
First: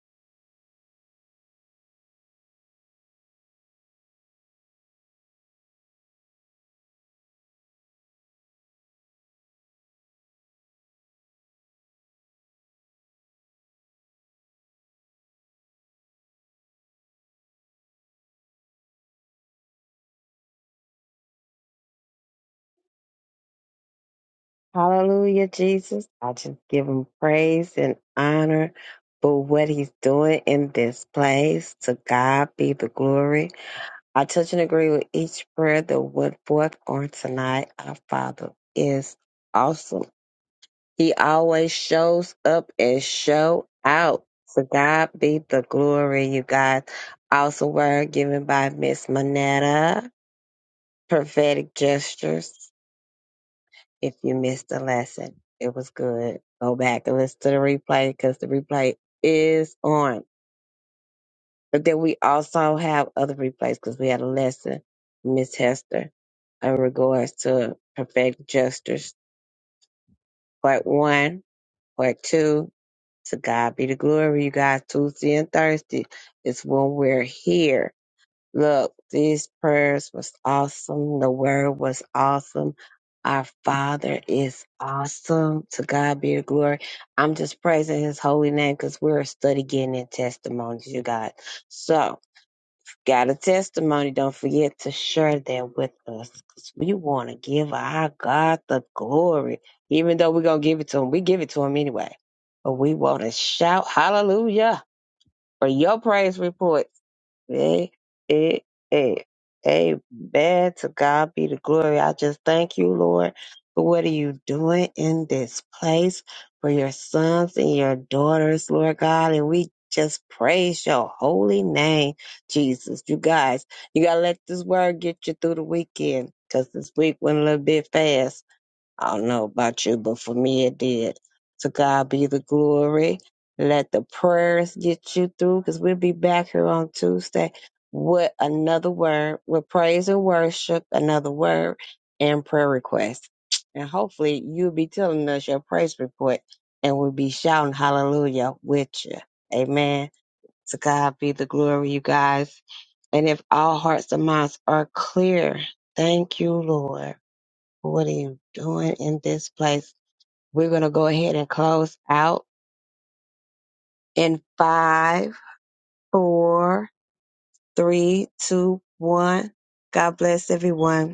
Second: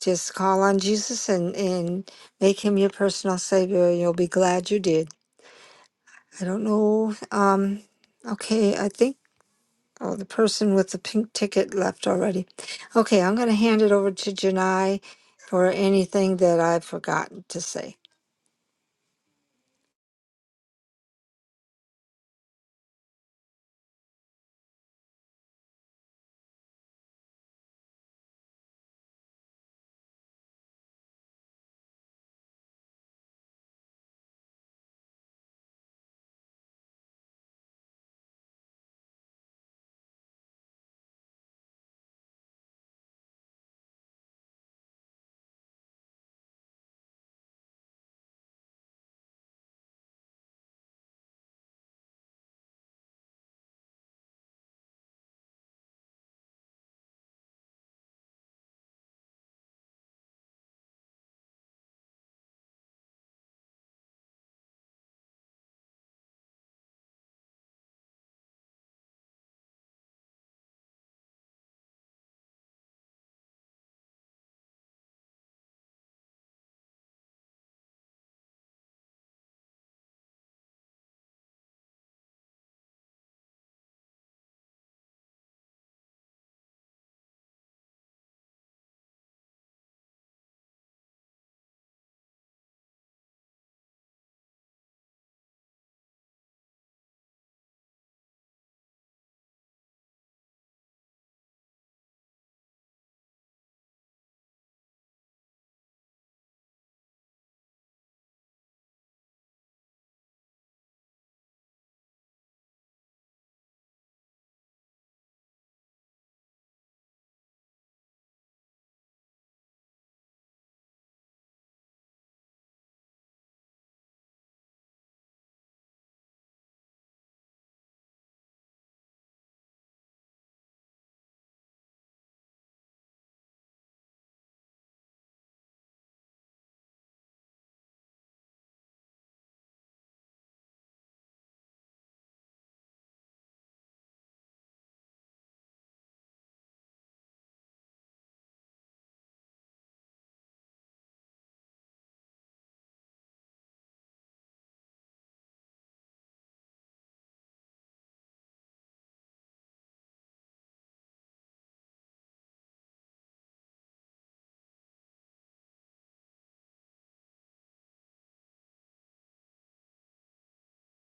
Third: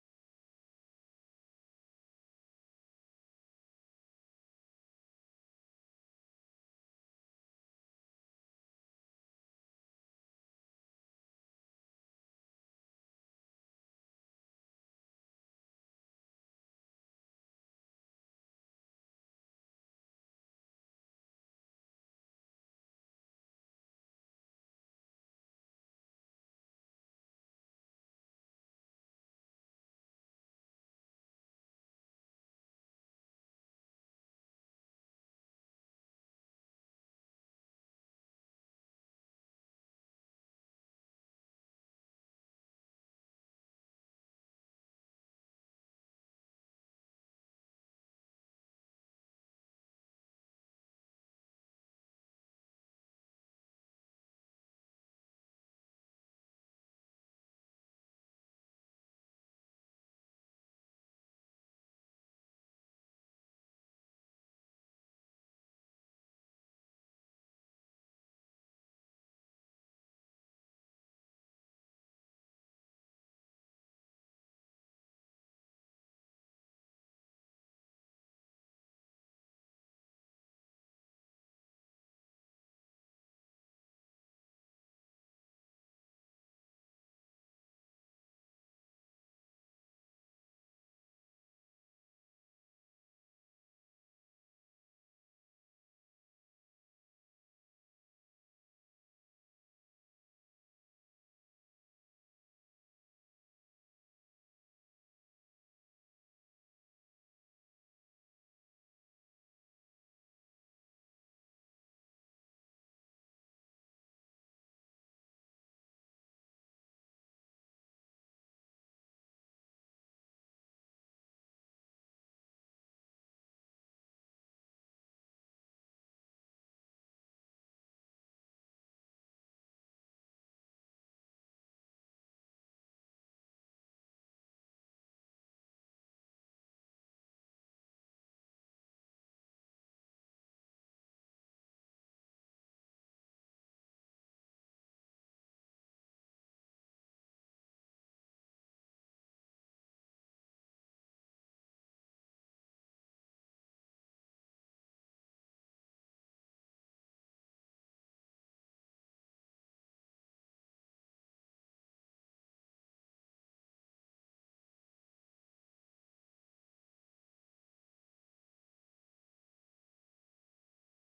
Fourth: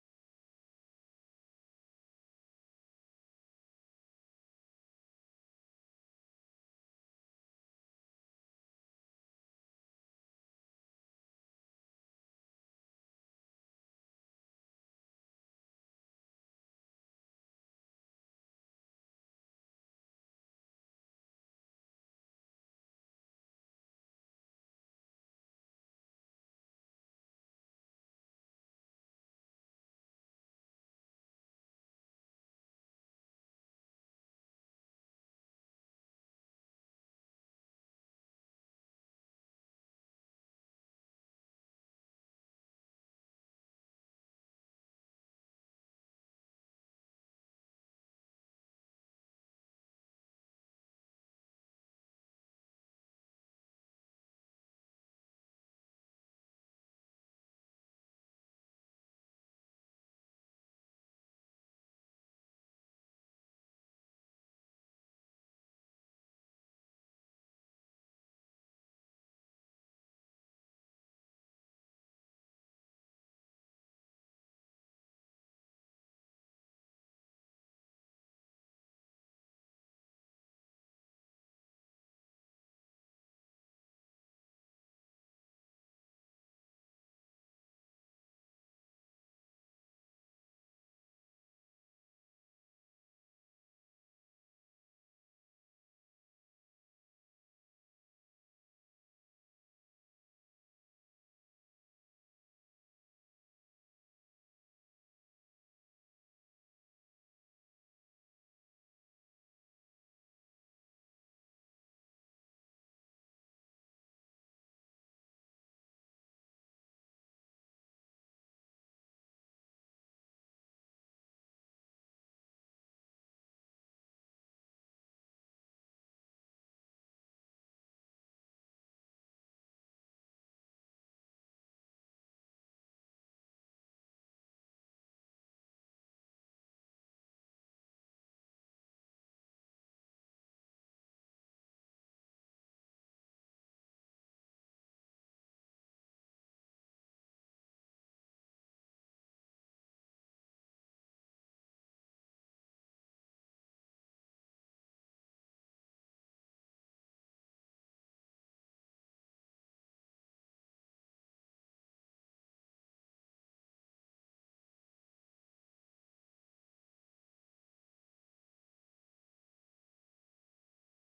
just call on Jesus and and make Him your personal Savior, you'll be glad you did. I don't know. Um, okay, I think. Oh, the person with the pink ticket left already. Okay, I'm going to hand it over to Janai for anything that I've forgotten to say. Hallelujah, Jesus. I just give him praise and honor for what he's doing in this place. To God be the glory. I touch and agree with each prayer that went forth on tonight. Our Father is awesome. He always shows up and show out. So God be the glory, you guys. Also, word given by Miss Manetta. Prophetic gestures. If you missed the lesson, it was good. Go back and listen to the replay because the replay is on. But then we also have other replays because we had a lesson, Miss Hester, in regards to perfect justice. Part one, part two, to God be the glory, you guys, Tuesday and Thursday is when we're here. Look, these prayers was awesome. The word was awesome. Our Father is awesome. To God be the glory. I'm just praising His holy name because we're studying in testimonies, you guys. So, Got a testimony. Don't forget to share that with us 'cause we want to give our God the glory. Even though we're going to give it to him, we give it to him anyway. But we want to shout hallelujah for your praise report. Hey, hey, hey, hey, man, to God be the glory. I just thank you, Lord, for what are you doing in this place for your sons and your daughters, Lord God. And we just praise your holy name, Jesus. You guys, you got to let this word get you through the weekend because this week went a little bit fast. I don't know about you, but for me it did. To God be the glory. Let the prayers get you through because we'll be back here on Tuesday with another word, with praise and worship, another word, and prayer request. And hopefully you'll be telling us your praise report and we'll be shouting hallelujah with you. Amen. To God be the glory, you guys. And if all hearts and minds are clear, thank you, Lord. What are you doing in this place? We're going to go ahead and close out in five, four, three, two, one. God bless everyone.